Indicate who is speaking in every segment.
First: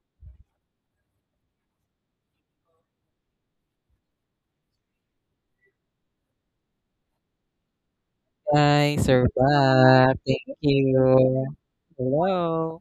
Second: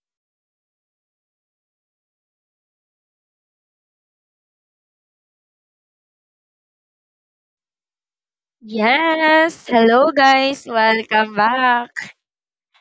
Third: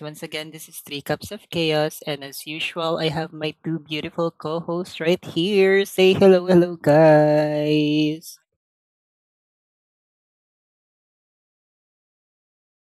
Speaker 1: Once again, this is Three Cups of Chaos, and as usual, I have my two beautiful co hosts right here. Say hello, hello, guys.
Speaker 2: Guys, we're
Speaker 3: Yes, hello
Speaker 2: back. Thank
Speaker 3: guys, welcome
Speaker 2: you.
Speaker 3: back.
Speaker 2: Hello.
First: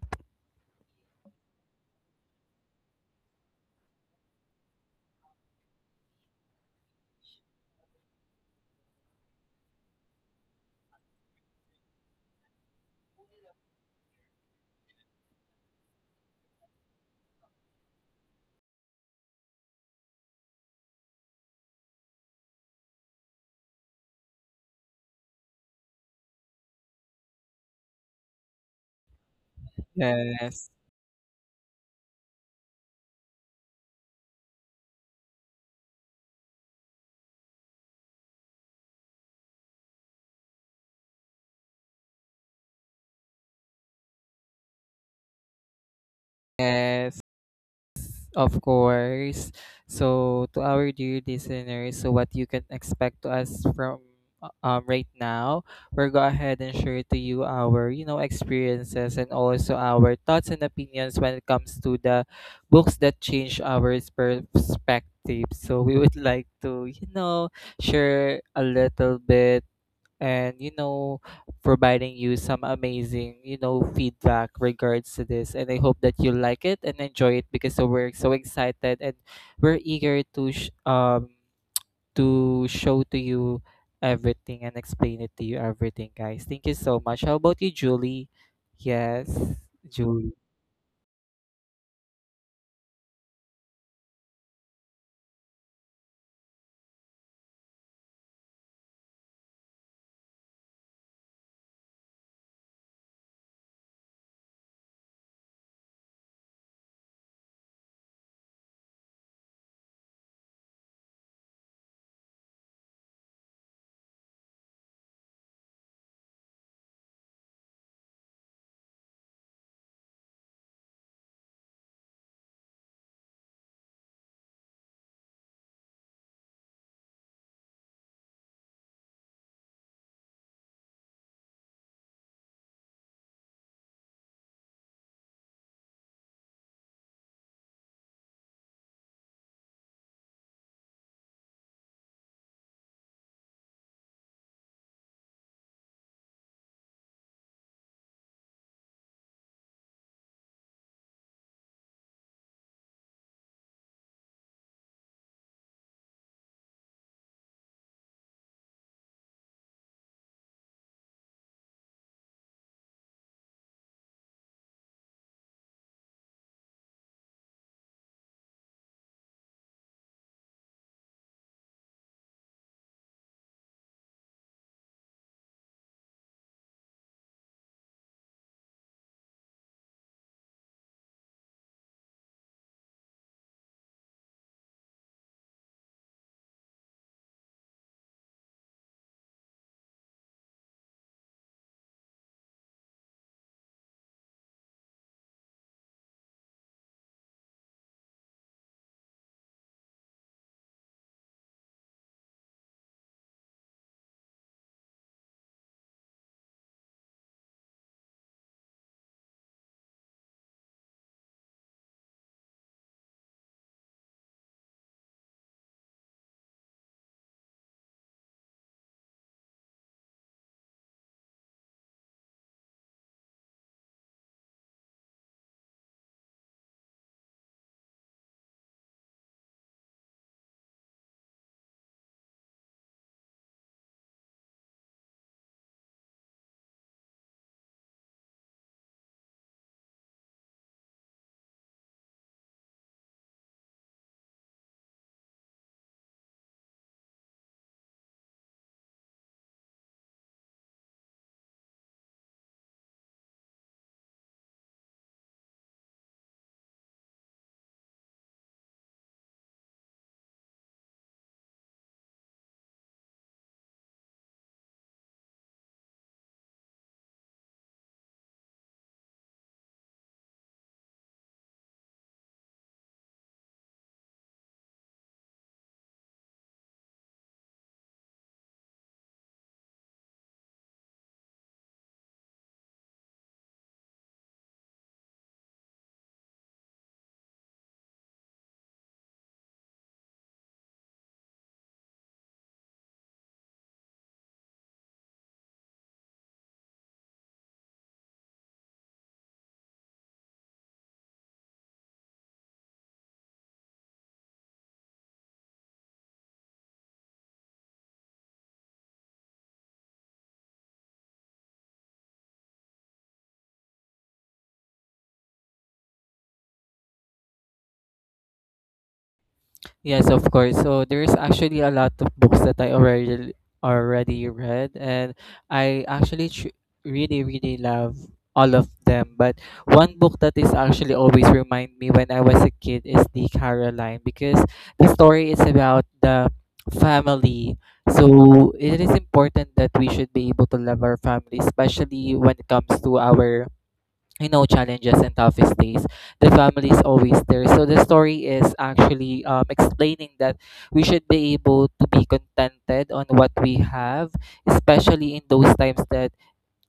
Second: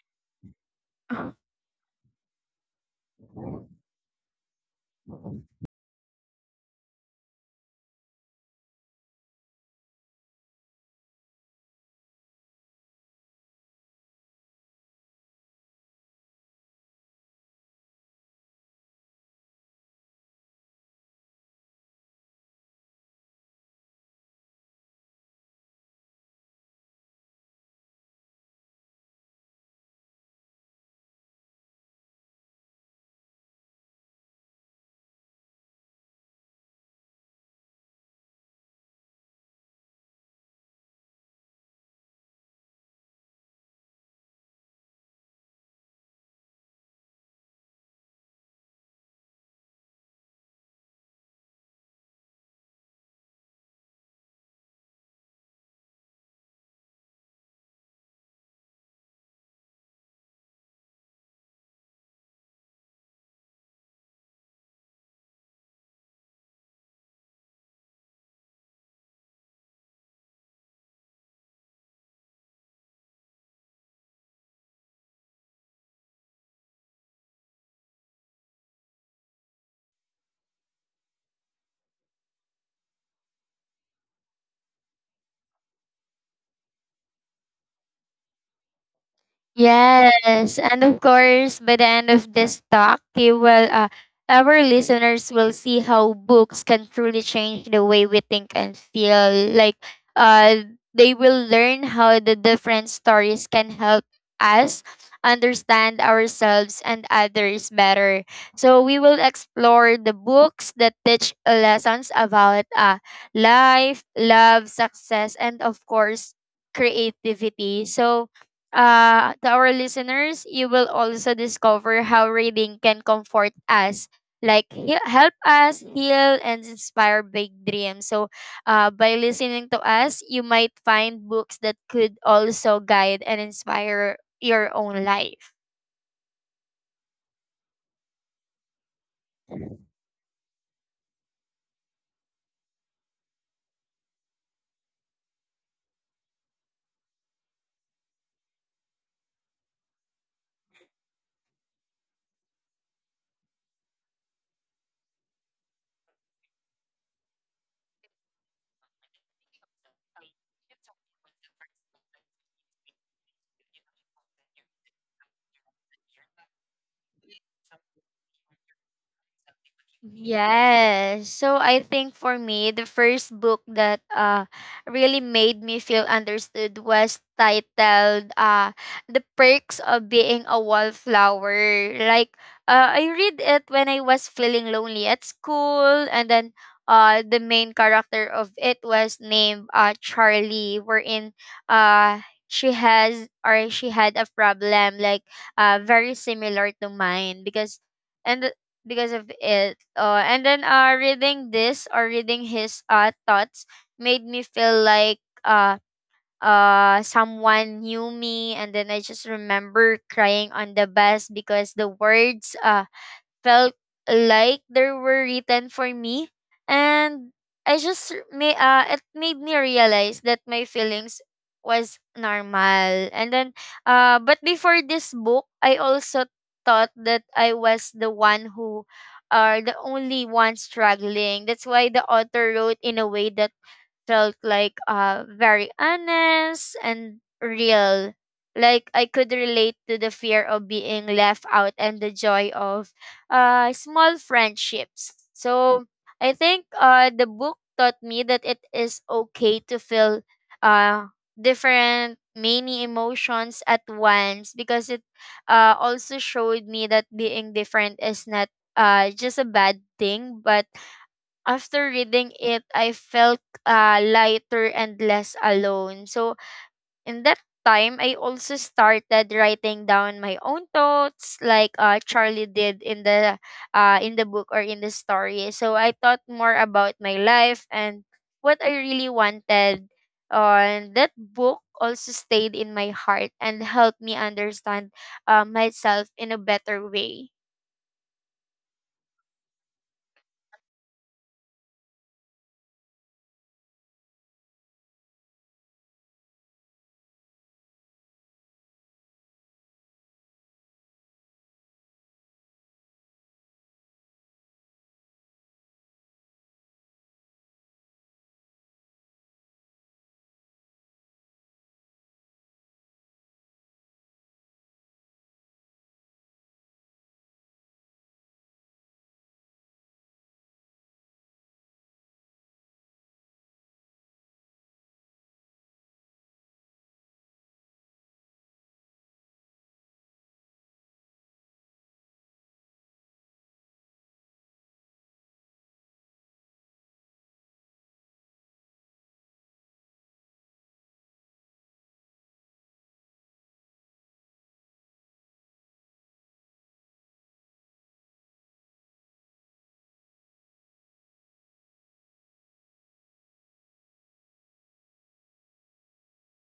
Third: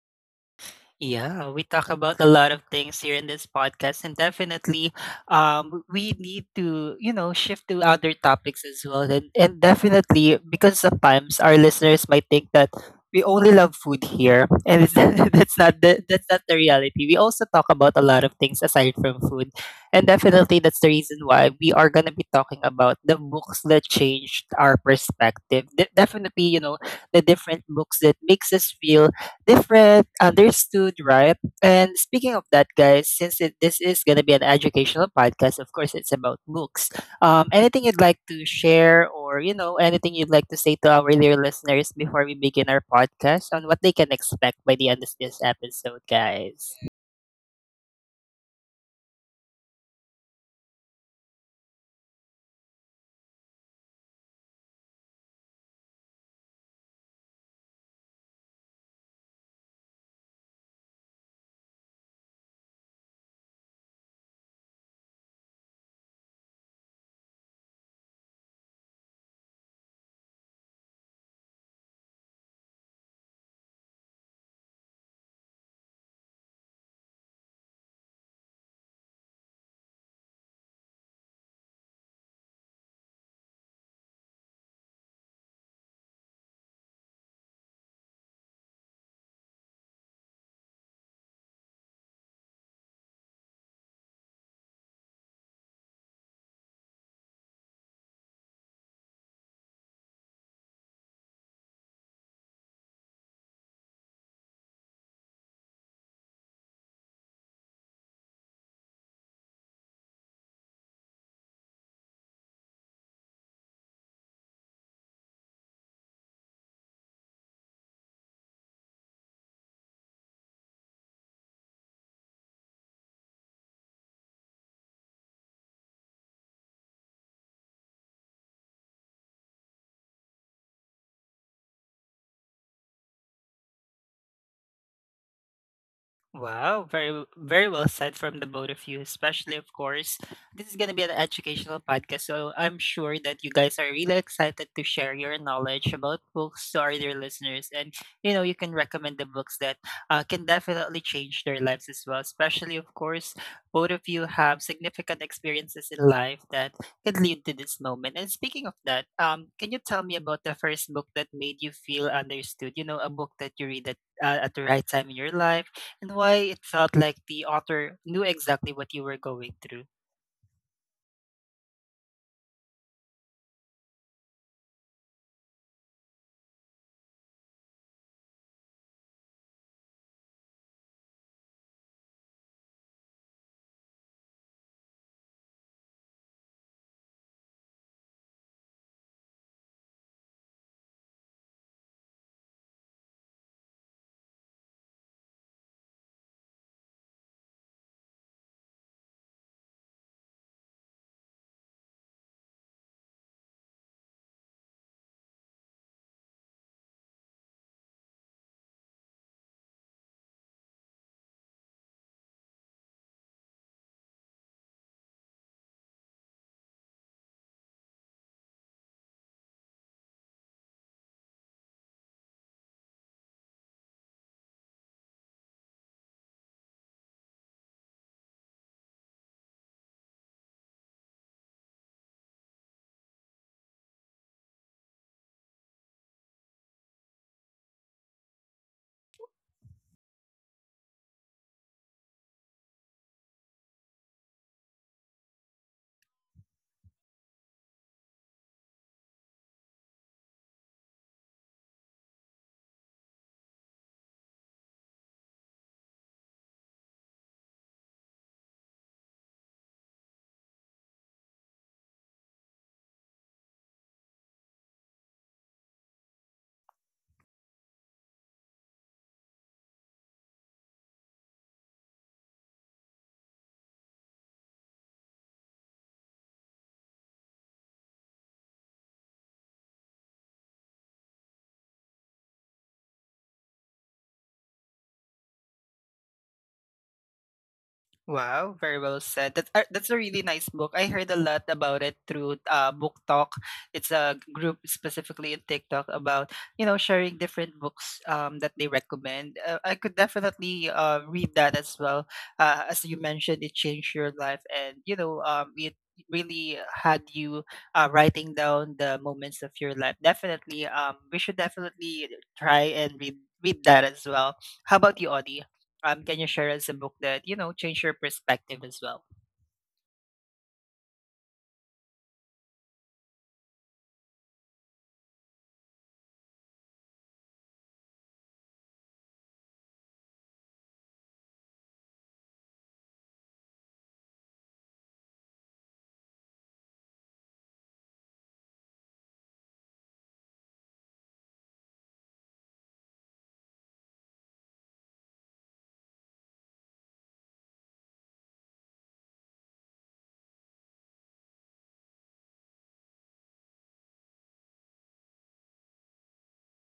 Speaker 1: Yeah, we talk about a lot of things here in this podcast, and definitely, we need to shift to other topics as well, and definitely because sometimes our listeners might think that we only love food here, and it's, that's not the reality. We also talk about a lot of things aside from food, and definitely that's the reason why we are gonna be talking about the books that changed our perspective. Definitely, you know, the different books that makes us feel different,
Speaker 2: Yes.
Speaker 1: understood, right? And speaking of that, guys, this is going to be an educational podcast. Of course, it's about books. Anything you'd like to share, or you know, anything you'd like to say to our dear listeners before we begin our podcast on what they can expect by the end of this episode, guys?
Speaker 2: Yes. Of course. So, to our dear listeners, so what you can expect to us from right now, we'll go ahead and share to you our experiences and also our thoughts and opinions when it comes to the books that change our perspective. So we would like to share a little bit and providing you some amazing feedback regards to this, and I hope that you like it and enjoy it because so we're so excited, and we're eager to to show to you everything and explain it to you everything, guys. Thank you so much. How about you, Julie? Yes. Julie.
Speaker 3: Yes, and of course, by the end of this talk, you will, our listeners will see how books can truly change the way we think and feel. Uh, they will learn how the different stories can help us understand ourselves and others better. So we will explore the books that teach lessons about life, love, success, and of course, creativity. So, to our listeners, you will also discover how reading can comfort us, like help us heal and inspire big dreams. So, by listening to us, you might find books that could also guide and inspire your own life.
Speaker 1: Wow, very well said from the both of you, especially of course. This is gonna be an educational podcast, so I'm sure that you guys are really excited to share your knowledge about books to our dear listeners. And you know, you can recommend the books that can definitely change their lives as well. Especially of course, both of you have significant experiences in life that can lead to this moment. And speaking of that, can you tell me about the first book that made you feel understood? You know, a book that you read at the right time in your life and why it felt like the author knew exactly what you were going through.
Speaker 3: Yes. So I think for me, the first book that really made me feel understood was titled The Perks of Being a Wallflower. I read it when I was feeling lonely at school, and then the main character of it was named Charlie, wherein she has or she had a problem like very similar to mine, because and because of it. And then Reading this or reading his thoughts made me feel like uh, someone knew me. And then I just remember crying on the bus because the words felt like they were written for me, and I just r- may it made me realize that my feelings was normal. And then, but before this book, I also thought that I was the one who are the only one struggling. That's why the author wrote in a way that felt very honest and real. Like, I could relate to the fear of being left out and the joy of small friendships. So I think the book taught me that it is okay to feel uh different many emotions at once, because it also showed me that being different is not just a bad thing. But after reading it, I felt lighter and less alone. So, in that time, I also started writing down my own thoughts, like Charlie did in the book or in the story. So, I thought more about my life and what I really wanted. And that book also stayed in my heart and helped me understand myself in a better way.
Speaker 1: Wow, very well said. That's a really nice book. I heard a lot about it through Book Talk. It's a group specifically in TikTok about you know sharing different books that they recommend. I could definitely read that as well. As you mentioned, it changed your life, and you know it really had you writing down the moments of your life. Definitely, we should definitely try and read that as well. How about you, Audie? Um, can you share us a book that you know changed your perspective as well?
Speaker 2: Yes, of course. So there's actually a lot of books that I already read, and I actually really really love all of them. But one book that is actually always remind me when I was a kid is the Caroline, because the story is about the family. So it is important that we should be able to love our family, especially when it comes to our challenges and toughest days. The family is always there, so the story is actually explaining that we should be able to be contented on what we have, especially in those times that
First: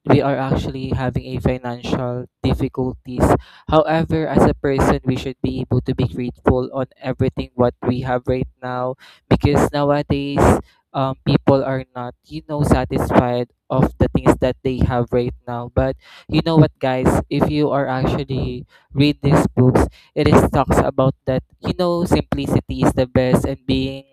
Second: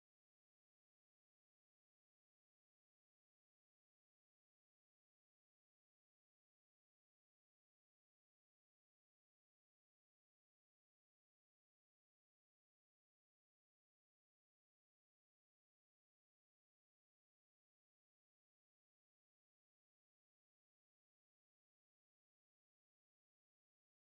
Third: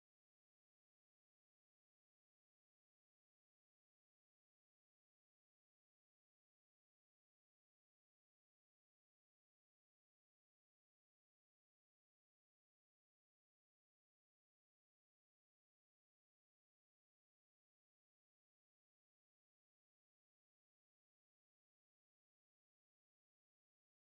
Speaker 2: we are actually having a financial difficulties. However, as a person, we should be able to be grateful on everything what we have right now, because nowadays, people are not, you know, satisfied of the things that they have right now. But you know what, guys? If you are actually read these books, it is talks about that. You know, simplicity is the best, and being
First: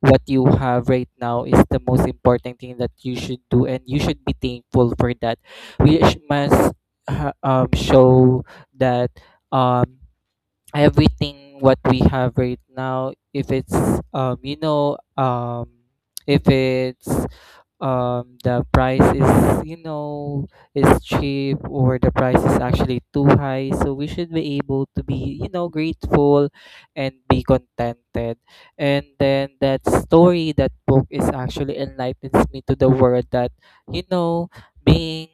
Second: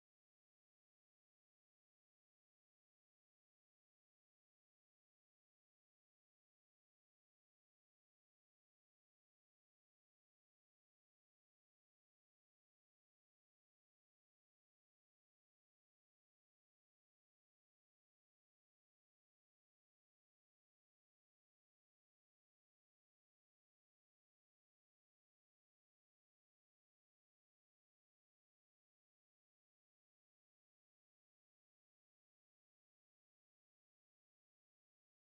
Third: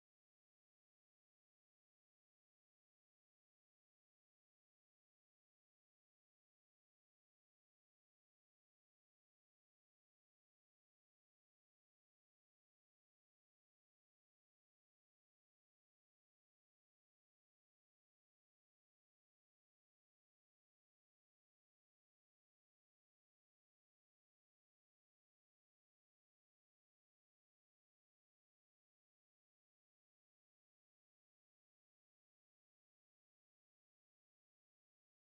Speaker 2: what you have right now is the most important thing that you should do, and you should be thankful for that. We must show that, um, everything what we have right now, if it's um, you know um, if it's the price is, you know, is cheap, or the price is actually too high, so we should be able to be grateful and be contented. And then that story, that book is actually enlightens me to the world that, you know, being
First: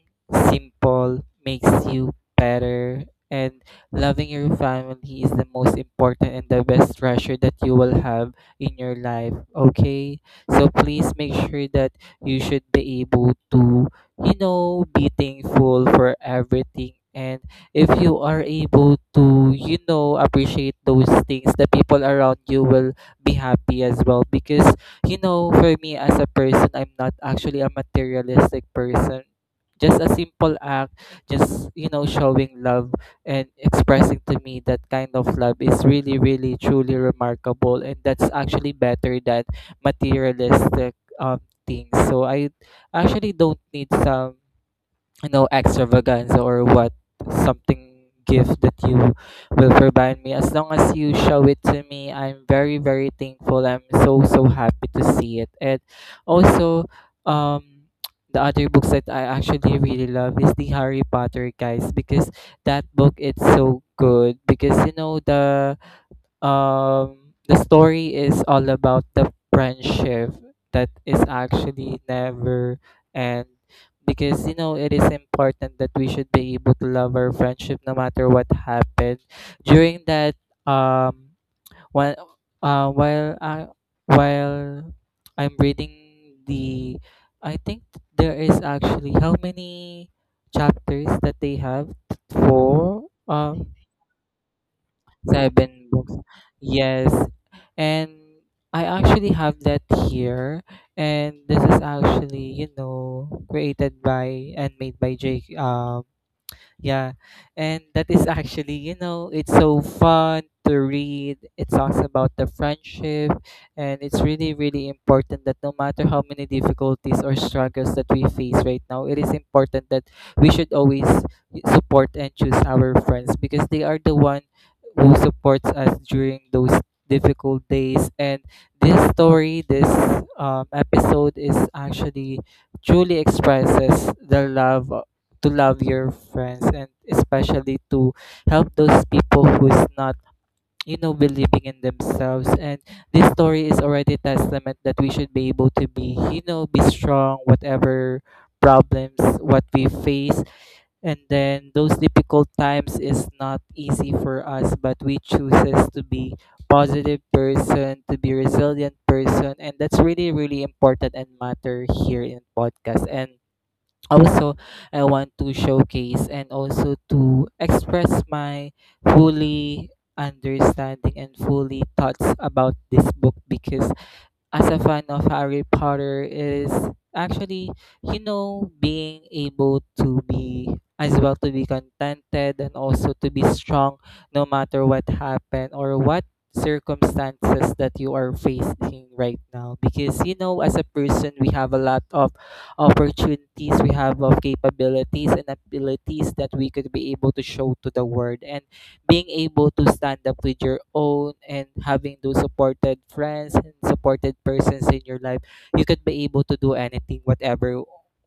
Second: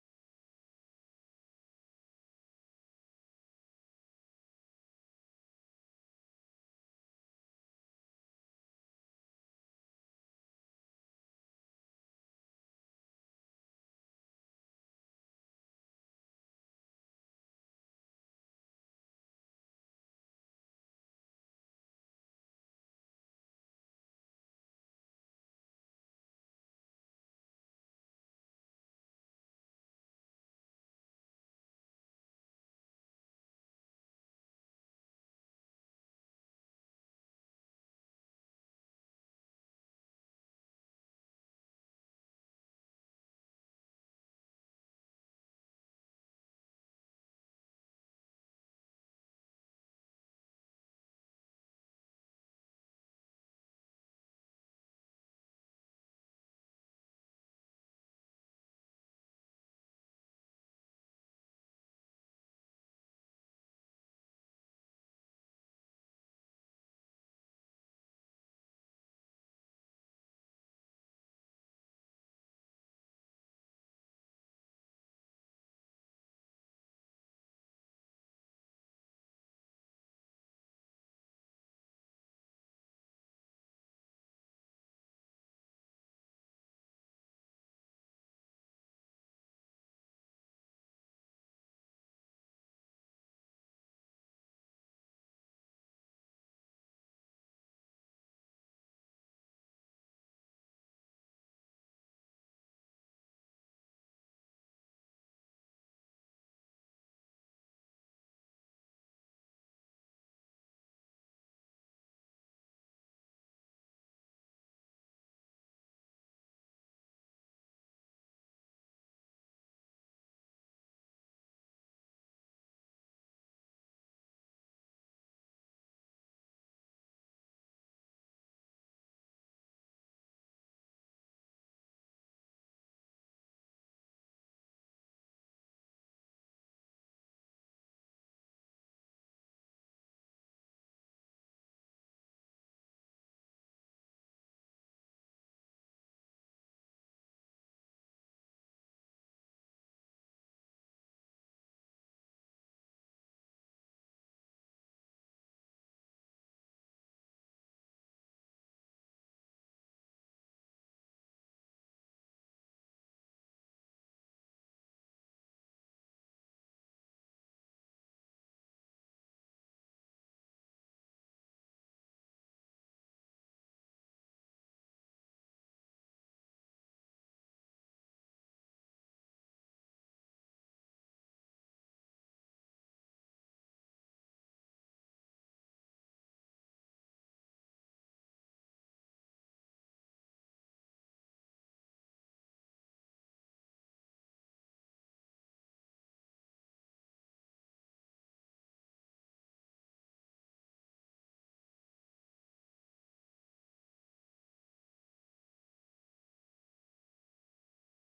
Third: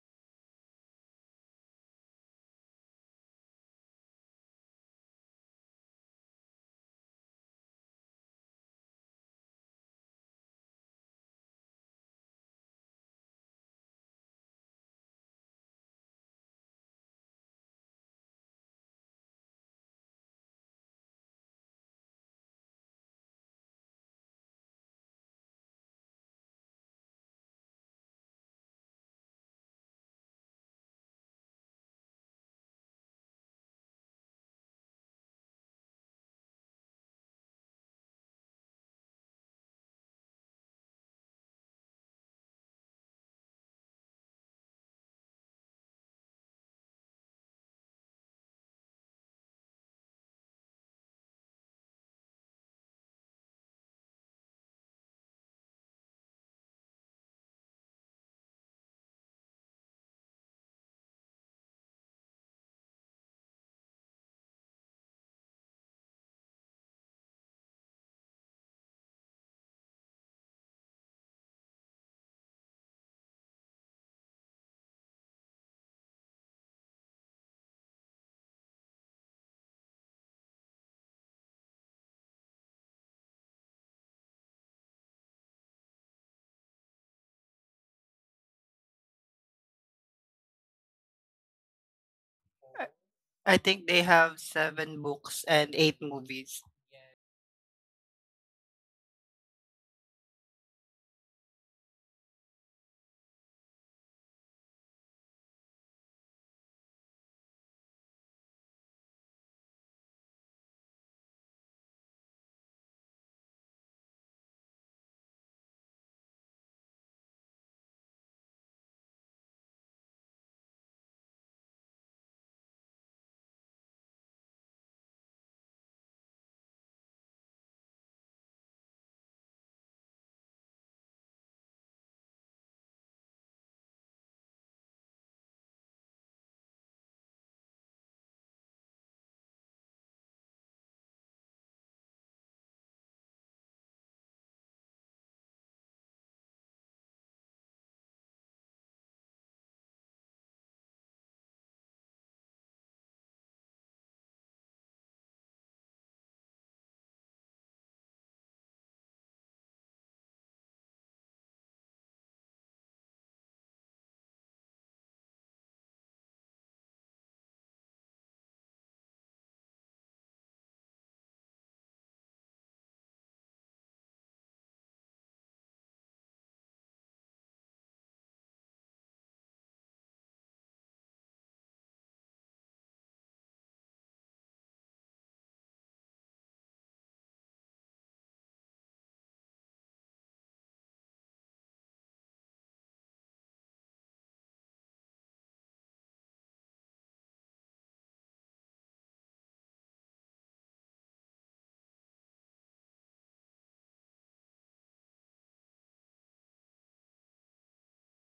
Speaker 2: simple makes you better, and loving your family is the most important and the best treasure that you will have in your life. Okay, so please make sure that you should be able to, you know, be thankful for everything, and if you are able to, you know, appreciate those things, the people around you will be happy as well. Because, you know, for me as a person, I'm not actually a materialistic person. Just a simple act, just, you know, showing love and expressing to me that kind of love is really really truly remarkable, and that's actually better than materialistic um things. So I actually don't need some, you know, extravaganza or what, something gift that you will provide me. As long as you show it to me, I'm very very thankful. I'm so so happy to see it. And also, um the other books that I actually really love is the Harry Potter, guys, because that book, it's so good, because you know the story is all about the friendship that is actually never end. Because, you know, it is important that we should be able to love our friendship no matter what happened during that, um while while I while I'm reading the I think there is actually how many chapters that they have. Four,
Speaker 1: I think they have seven books and
Speaker 2: seven
Speaker 1: eight
Speaker 2: books.
Speaker 1: movies.
Speaker 2: Yes. And I actually have that here. And this is actually, you know, created by and made by J. Yeah. And that is actually, you know, it's so fun to read. It talks about the friendship. And it's really, really important that no matter how many difficulties or struggles that we face right now, it is important that we should always support and choose our friends, because they are the one who supports us during those difficult days. And this episode is actually truly expresses the love to love your friends, and especially to help those people who's not, you know, believing in themselves. And this story is already testament that we should be able to be, you know, be strong whatever problems what we face. And then those difficult times is not easy for us, but we chooses to be positive person, to be resilient person, and that's really really important and matter here in podcast. And also, I want to showcase and also to express my fully understanding and fully thoughts about this book, because as a fan of Harry Potter is actually, you know, being able to be as well, to be contented and also to be strong no matter what happened or what circumstances that you are facing right now. Because you know, as a person, we have a lot of opportunities, we have of capabilities and abilities that we could be able to show to the world. And being able to stand up with your own and having those supported friends and supported persons in your life, you could be able to do anything whatever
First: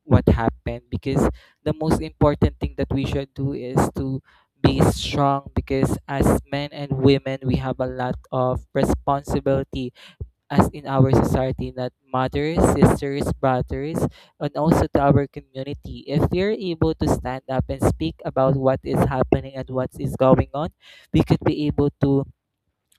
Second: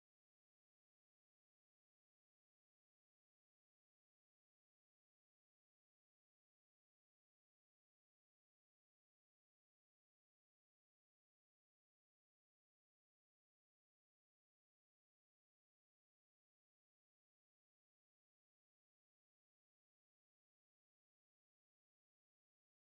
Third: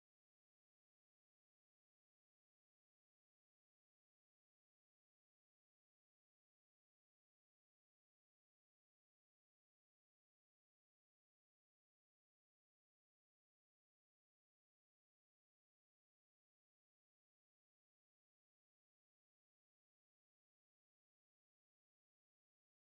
Speaker 2: what happened. Because the most important thing that we should do is to be strong, because as men and women, we have a lot of responsibility as in our society, not mothers, sisters, brothers, and also to our community. If we are able to stand up and speak about what is happening and what is going on, we could be able to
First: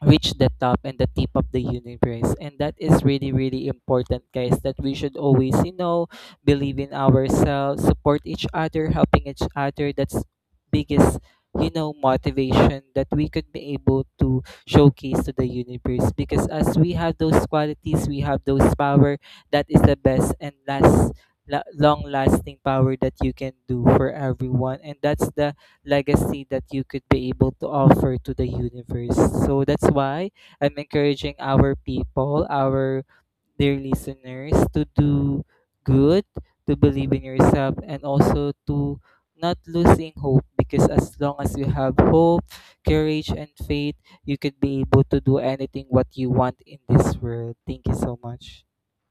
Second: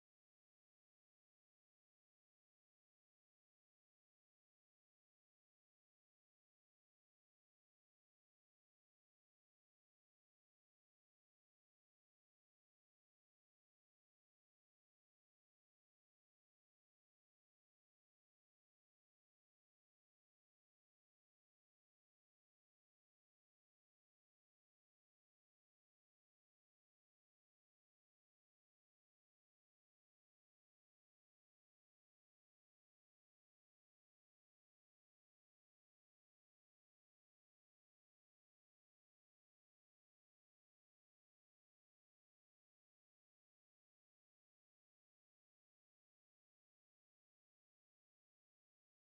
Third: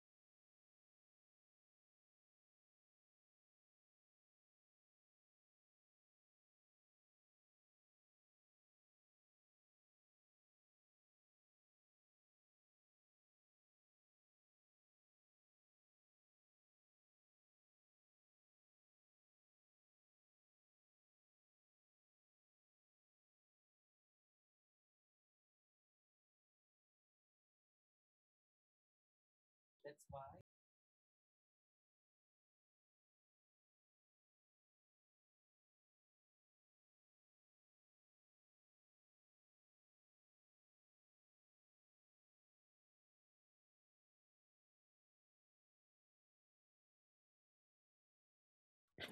Speaker 2: reach the top and the tip of the universe. And that is really really important, guys, that we should always, you know, believe in ourselves, support each other, helping each other. That's biggest, you know, motivation that we could be able to showcase to the universe, because as we have those qualities, we have those power that is the best and last long lasting power that you can do for everyone. And that's the legacy that you could be able to offer to the universe. So that's why I'm encouraging our people, our dear listeners, to do good, to believe in yourself, and also to not losing hope. Because as long as you have hope, courage, and faith, you could be able to do anything what you want in this world. Thank you so much.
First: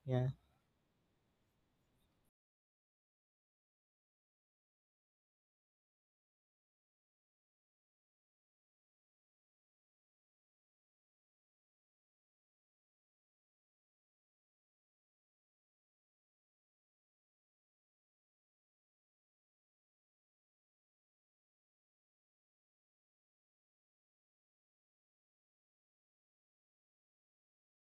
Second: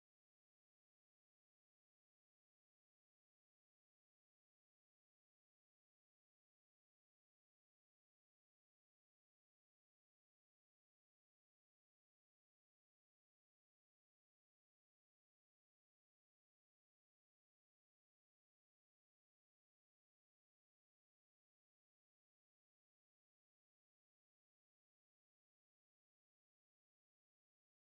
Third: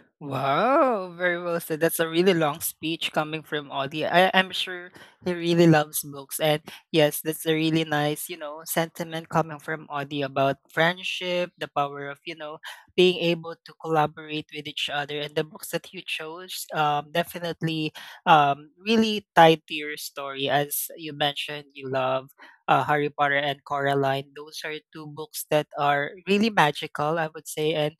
Speaker 2: Yeah.
Speaker 1: Wow, very well said. That's a really long speech coming from Audie. I'm sure he really loves books. And yes, that's a really nice, you know, sentiment coming from Audie about friendship, the power of, you know, being able to collaborate with each other. And the books that you chose definitely really tied to your story. As you mentioned, you love Harry Potter and Coraline. Those are two books that are really magical, I would say. And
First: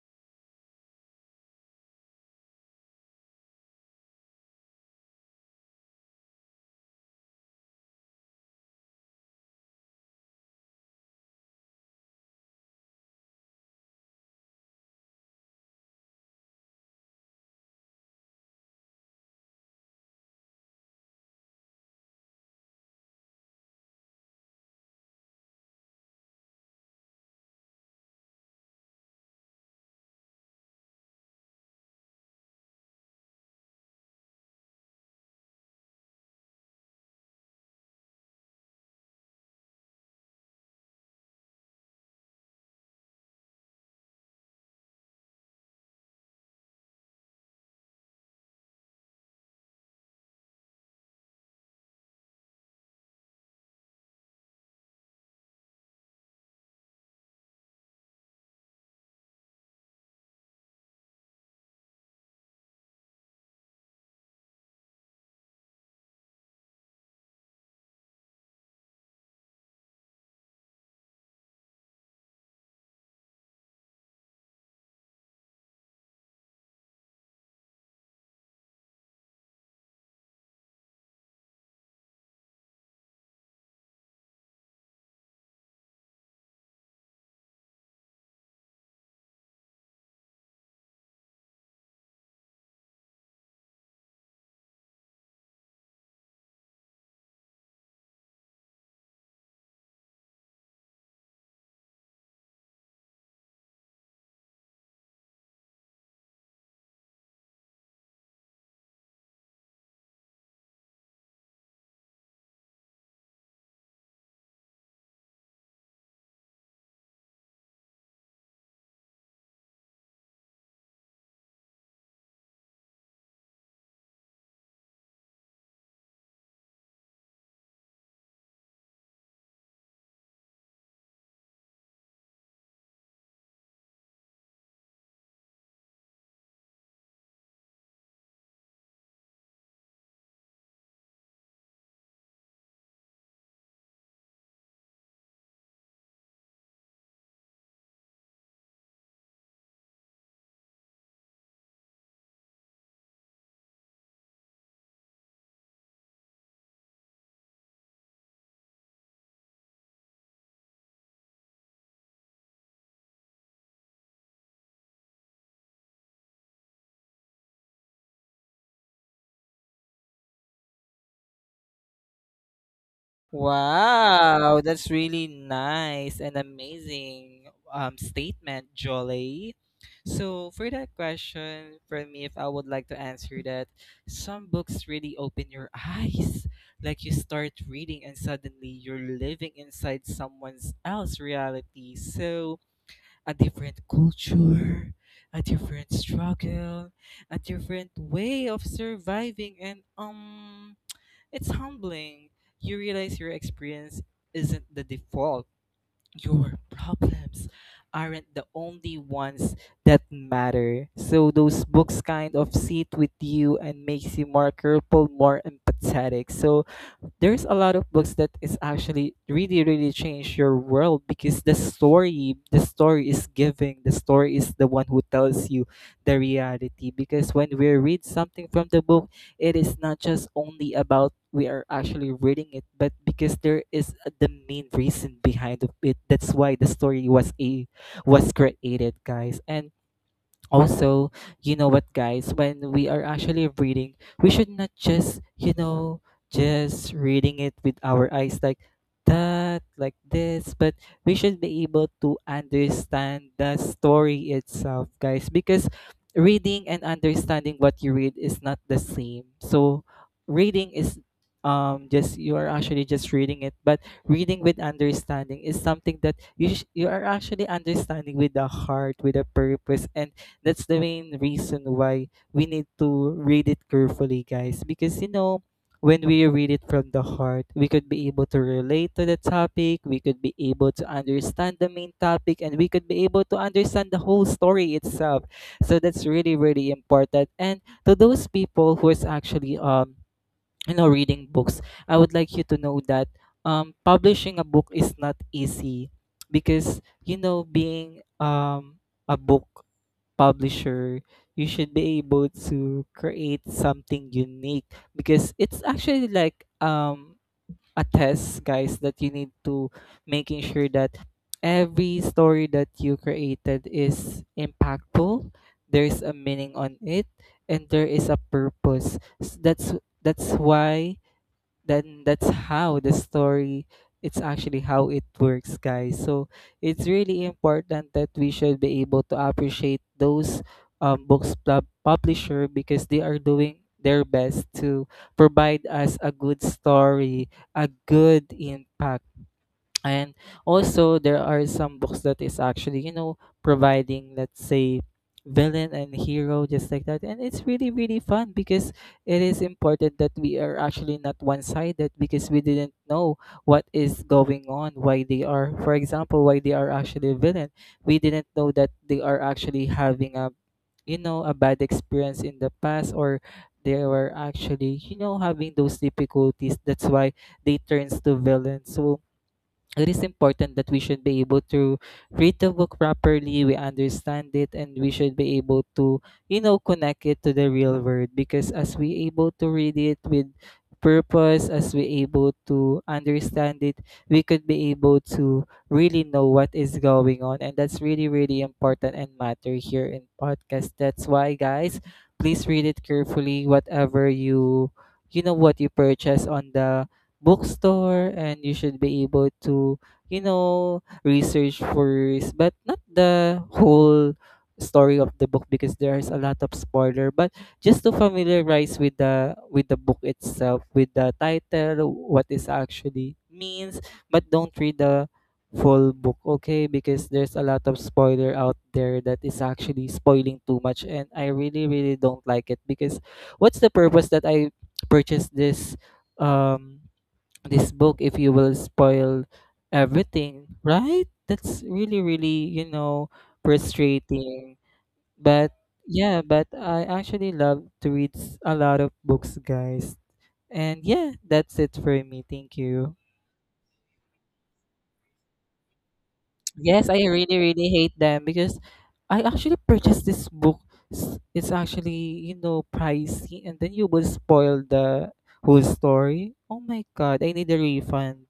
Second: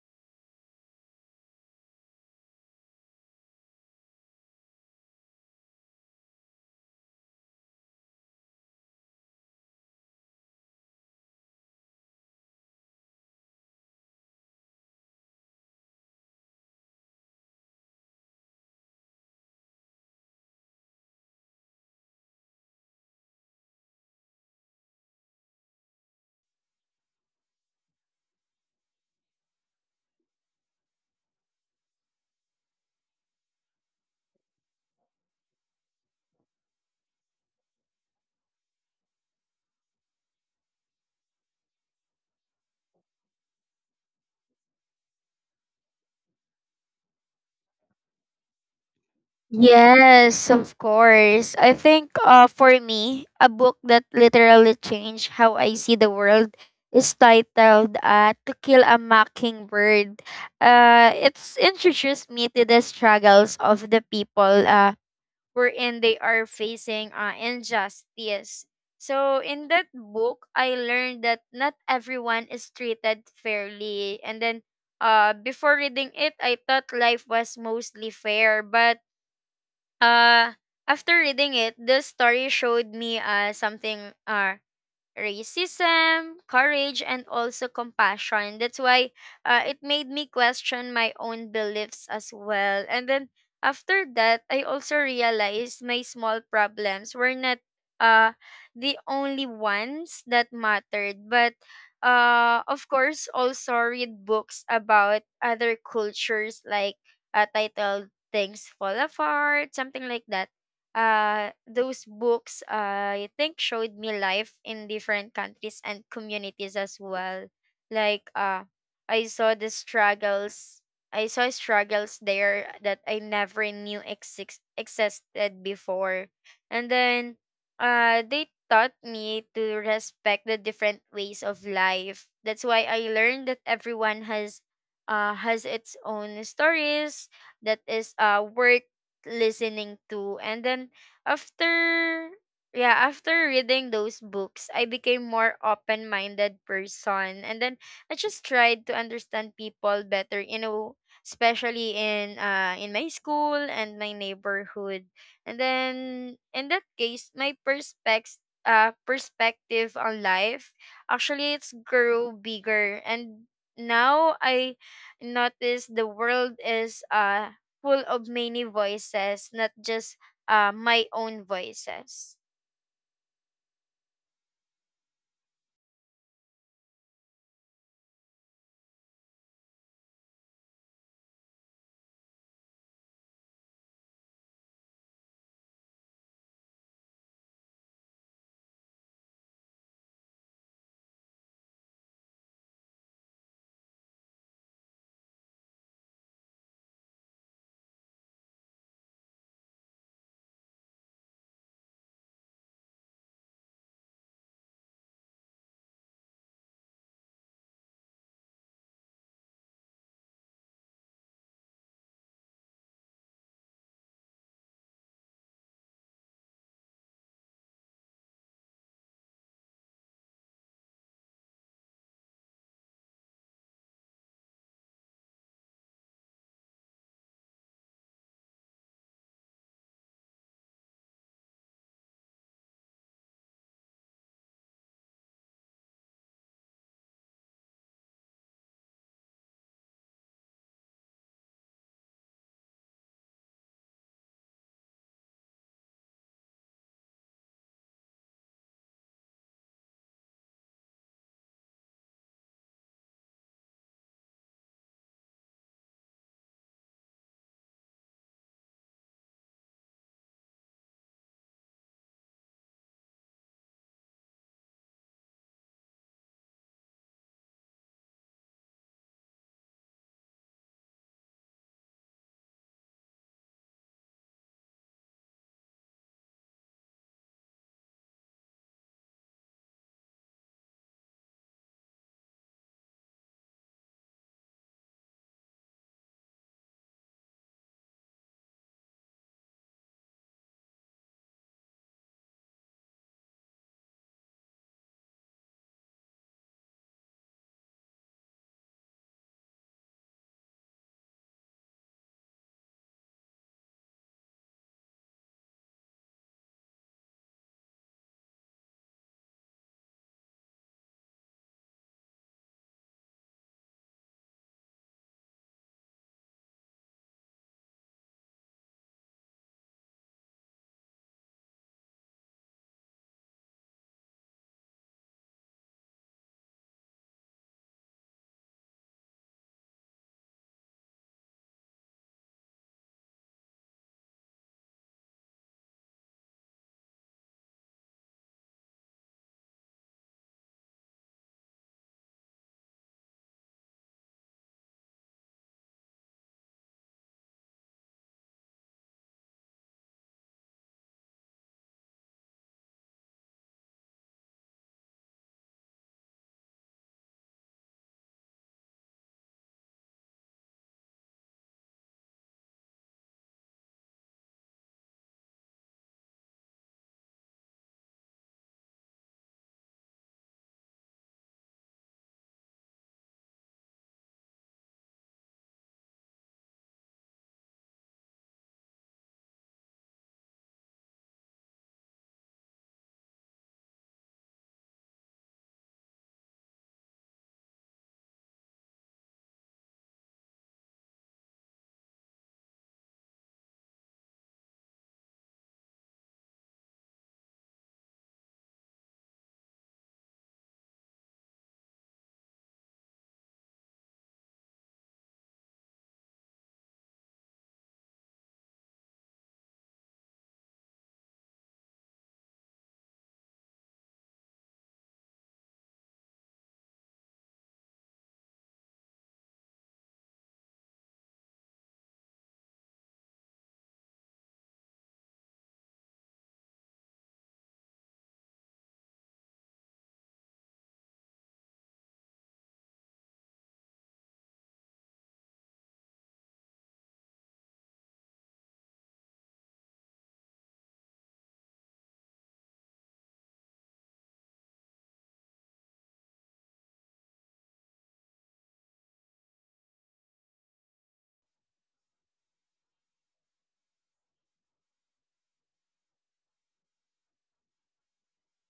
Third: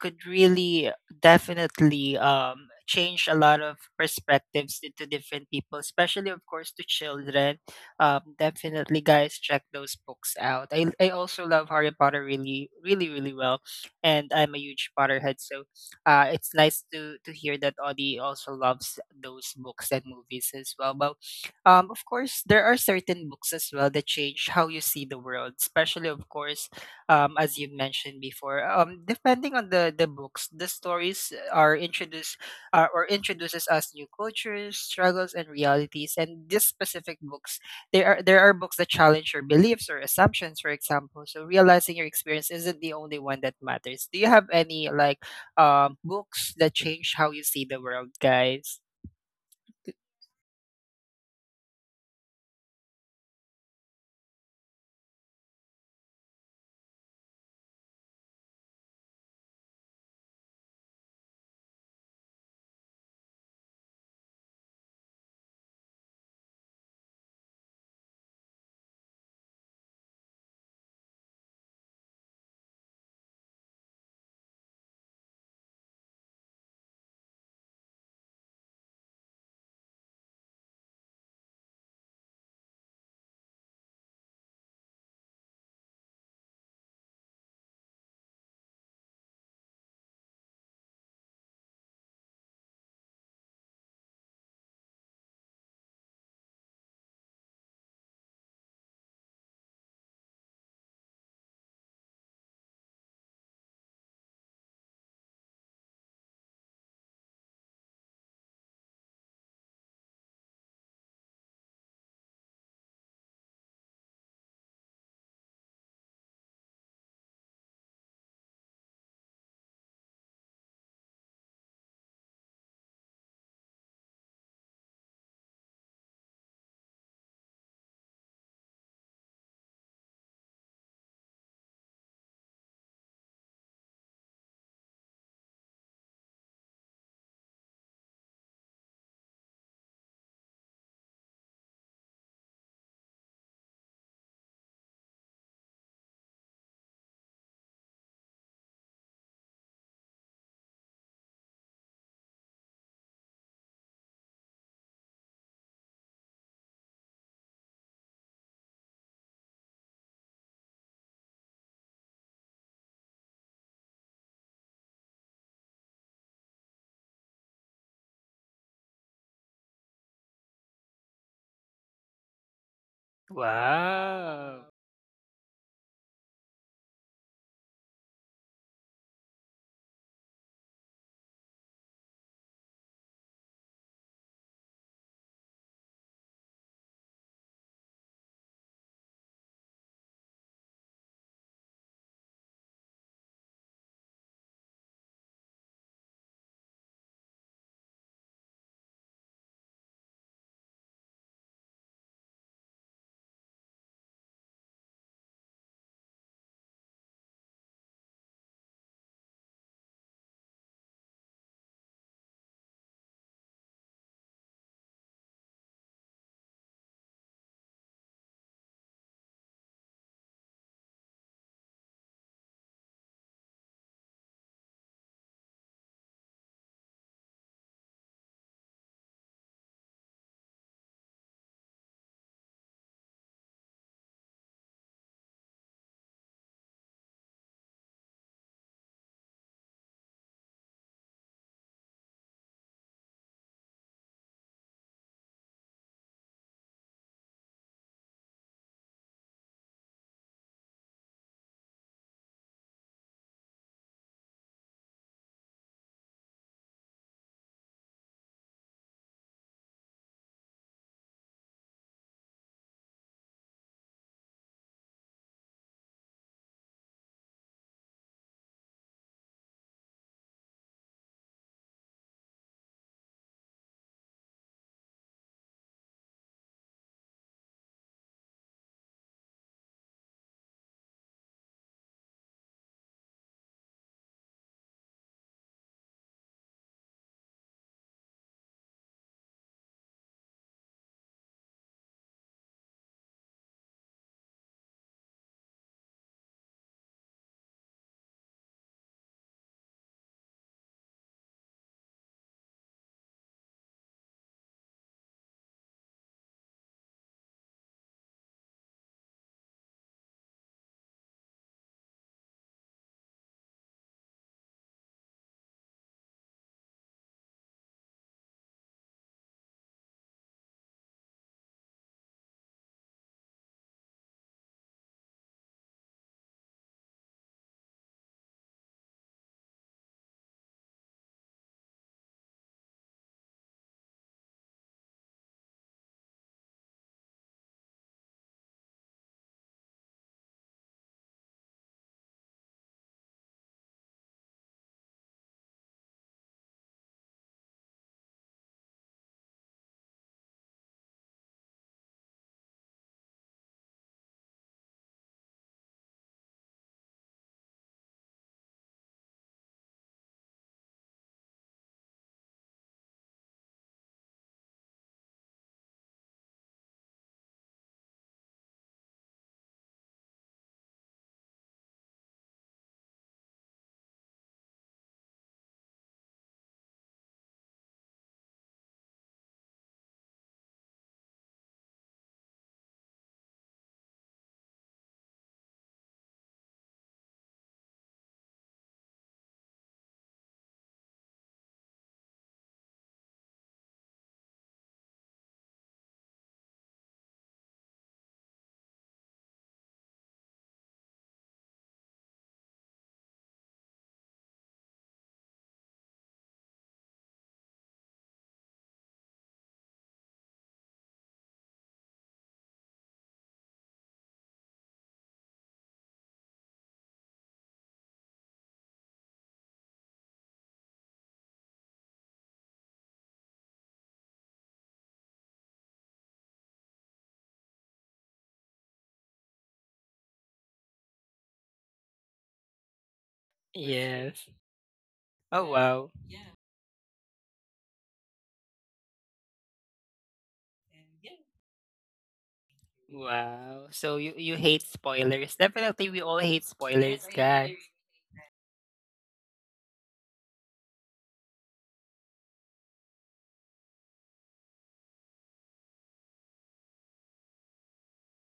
Speaker 1: could really definitely change a lot of perspectives into different people, especially of course to children. Um, definitely guys, check those books out. I also love Harry Potter really really really well, and I'm a huge Potterhead. So it's nice to hear that Audie also loves those books and movies as well. But um, of course there are certain books as well that change how you see the world, especially of course as you've mentioned before. Depending on the books, the stories are introduced or introduces us new cultures, struggles, and realities. And these specific books, there are books that challenge your beliefs or assumptions, for example. So realizing your experience isn't the only one that matters. Do you have any like books that change how you see the world, guys?
Speaker 3: Yes, of course. I think for me, a book that literally changed how I see the world is titled To Kill a Mockingbird. It's introduced me to the struggles of the people wherein they are facing injustice. So in that book, I learned that not everyone is treated fairly. And then, before reading it, I thought life was mostly fair, but Uh, after reading it, the story showed me something racism, courage, and also compassion. That's why it made me question my own beliefs as well. And then, after that, I also realized my small problems were not uh, the only ones that mattered. But of course, also read books about other cultures, like titled Things Fall Apart, something like that. Those books, I think, showed me life in different countries and communities as well. Like uh, I saw the struggles. I saw struggles there that I never knew existed before, and then they taught me to respect the different ways of life. That's why I learned that everyone has its own stories that is work listening to. And then, after yeah, after reading those books, I became more open-minded person. And then I just tried to understand people better, you know, especially in my school and my neighborhood. And then, in that case, my perspective on life actually, it's grew bigger, and now I notice the world is full of many voices, not just my own voices.
Speaker 2: Wow,
Speaker 1: Wow.
Speaker 2: that's really nice and amazing statement, Jolly. So, for that question, for me, if I would like to answer that, some books really open your eyes. Like, you start reading and suddenly you're living inside someone's else reality. So, a different culture, a different struggle, a different way of surviving, and it's humbling. You realize your experience isn't the default. Your problems aren't the only ones that matter. So those books kind of sit with you and makes you more careful, more empathetic. So there's a lot of books that is actually really really change your world, because the story is the one who tells you the reality. Because when we read something from the book, it is not just only about we are actually reading it, but because there is the main reason behind of it. That's why the story was created, guys. And also, you know what, guys, when we are actually reading, we should not just, you know, just reading it with our eyes like that, like this, but we should be able to understand the story itself, guys. Because reading and understanding what you read is not the same. So reading is just you are actually just reading it, but reading with understanding is something that you are actually understanding with the heart, with a purpose. And that's the main reason why we need to read it carefully, guys. Because, you know, when we read it from the heart, we could be able to relate to the topic, we could be able to understand the main topic, and we could be able to understand the whole story itself. So that's really, really important. And to those people who is actually, reading books, I would like you to know that, publishing a book is not easy. Because, you know, being a book publisher, you should be able to create something unique, because it's actually like a test, guys, that you need to making sure that every story that you created is impactful. There's a meaning on it, and there is a purpose. S- That's that's why then that's how the story it's Actually, how it works, guys. So it's really important that we should be able to appreciate those books publisher because they are doing their best to provide us a good story, a good impact. And also there are some books that is actually, you know, providing, let's say, villain and hero just like that, and it's really really fun. Because it is important that we are actually not one-sided, because we didn't know what is going on, why they are, for example, why they are actually a villain. We didn't know that they are actually having a, you know, a bad experience in the past, or they were actually, you know, having those difficulties. That's why they turns to villain. So it is important that we should be able to read the book properly, we understand it, and we should be able to, you know, connect it to the real world. Because as we able to read it with purpose, as we able to understand it, we could be able to really know what is going on, and that's really really important and matter here in podcast. That's why, guys, please read it carefully whatever you, you know, what you purchase on the bookstore. And you should be able to, you know, research first, but not the whole story of the book because there's a lot of spoiler, but just to familiarize with the book itself, with the title, what it actually means. But don't read the full book, okay? Because there's a lot of spoiler out there that is actually spoiling too much, and I really really don't like it. Because what's the purpose that I purchased this um this book if you will spoil everything, right? That's really, really, you know,
Speaker 1: Yes.
Speaker 2: frustrating.
Speaker 1: Oh
Speaker 2: But
Speaker 1: wow.
Speaker 2: yeah, but I actually love to read a lot of books, guys. And yeah, that's it for me. Thank you.
Speaker 1: Wow. So you hate spoilers. Definitely we all hate
Speaker 2: Yes, I
Speaker 1: spoilers,
Speaker 2: really,
Speaker 1: guys.
Speaker 2: really hate them because I actually purchased this book. It's actually, you know, pricey, and then you will spoil the whole story. Oh my God, I need a refund.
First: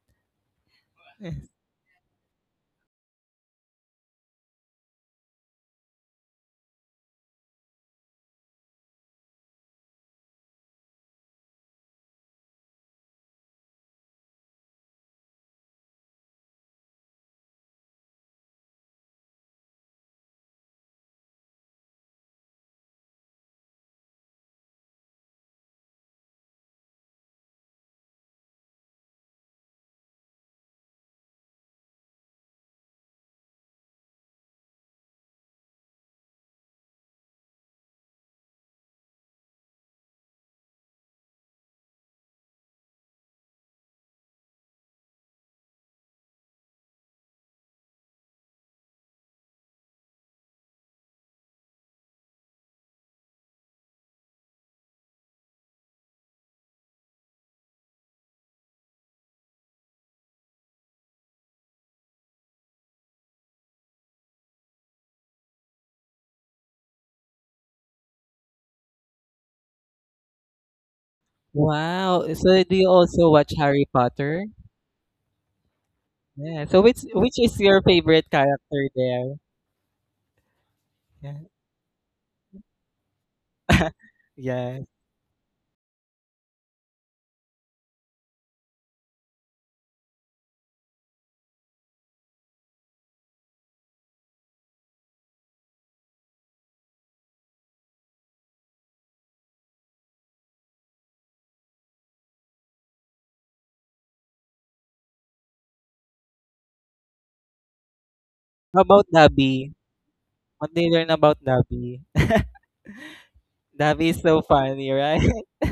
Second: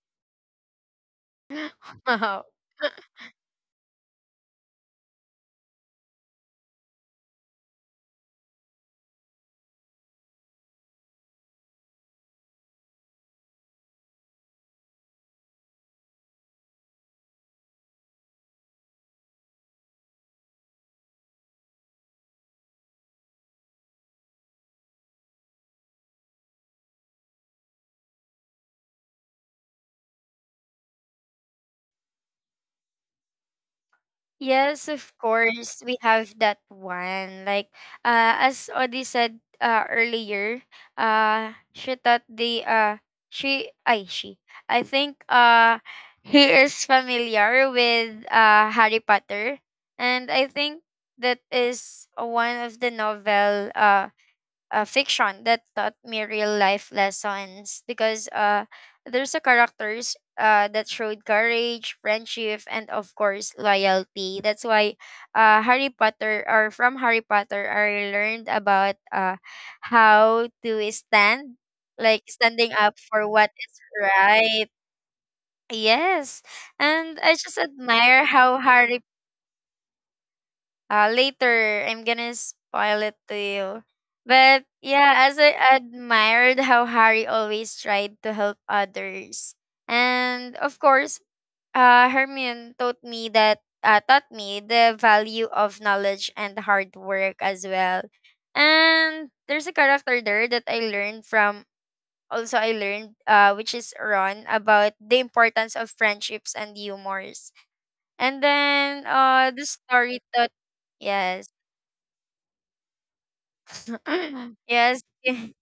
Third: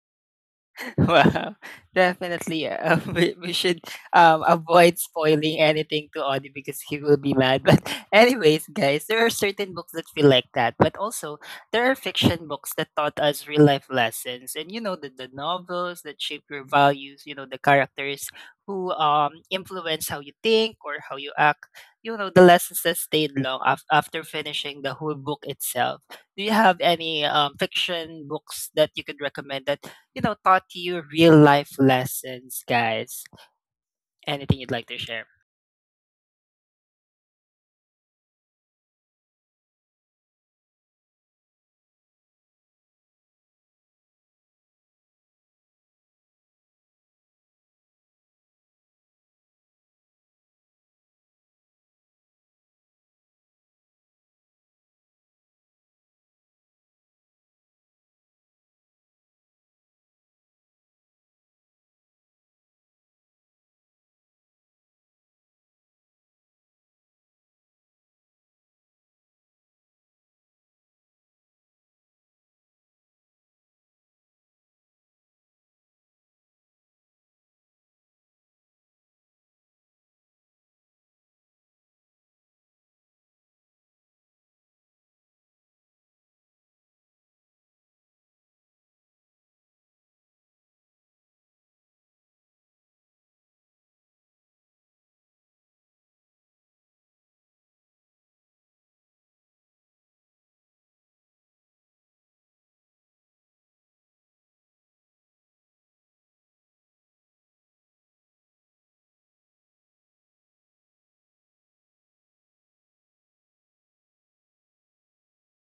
Speaker 1: Wow,
Speaker 3: Wow.
Speaker 1: definitely. We should avoid spoiling anything to Audie because he will be mad. But, anyways, guys, there are certain books that feel like that. But also, there are fiction books that taught us real life lessons. And, you know, the novels that shape your values, you know, the characters who influence how you think or how you act, you know, the lessons that stayed long after finishing the whole book itself. Do you have any fiction books that you could recommend that? You know, taught you real life lessons, guys? Anything you'd like
Speaker 3: Yes,
Speaker 1: to
Speaker 3: of
Speaker 1: share?
Speaker 3: course, we have that one. As Odi said earlier, she thought the she, I she, I think he is familiar with Harry Potter, and I think that is one of the novel fiction that taught me real life lessons, because there's a characters that showed courage, friendship, and of course loyalty. That's why Harry Potter, or from Harry Potter, I learned about how to stand,
Speaker 2: Wow.
Speaker 3: like
Speaker 2: So
Speaker 3: standing
Speaker 2: do you
Speaker 3: up
Speaker 2: also
Speaker 3: for
Speaker 2: watch
Speaker 3: what is
Speaker 2: Harry Potter?
Speaker 3: right. Yes,
Speaker 2: Yeah. So which
Speaker 3: and I
Speaker 2: which is
Speaker 3: just
Speaker 2: your
Speaker 3: admire
Speaker 2: favorite
Speaker 3: how
Speaker 2: character
Speaker 3: Harry
Speaker 2: there? Yeah.
Speaker 3: later I'm gonna spoil it to you. But
Speaker 2: Yeah.
Speaker 3: yeah, as I admired how Harry always tried to help others, and of course, Hermione taught me that taught me the value of knowledge and hard work as well. And there's a character there that I learned from. Also, I learned, which is Ron, about the importance of friendships and humors. And
Speaker 2: How about
Speaker 3: then,
Speaker 2: Dobby?
Speaker 3: the story taught,
Speaker 2: What do you learn about
Speaker 3: yes,
Speaker 2: Dobby? Dobby is so funny,
Speaker 3: Yes,
Speaker 2: right?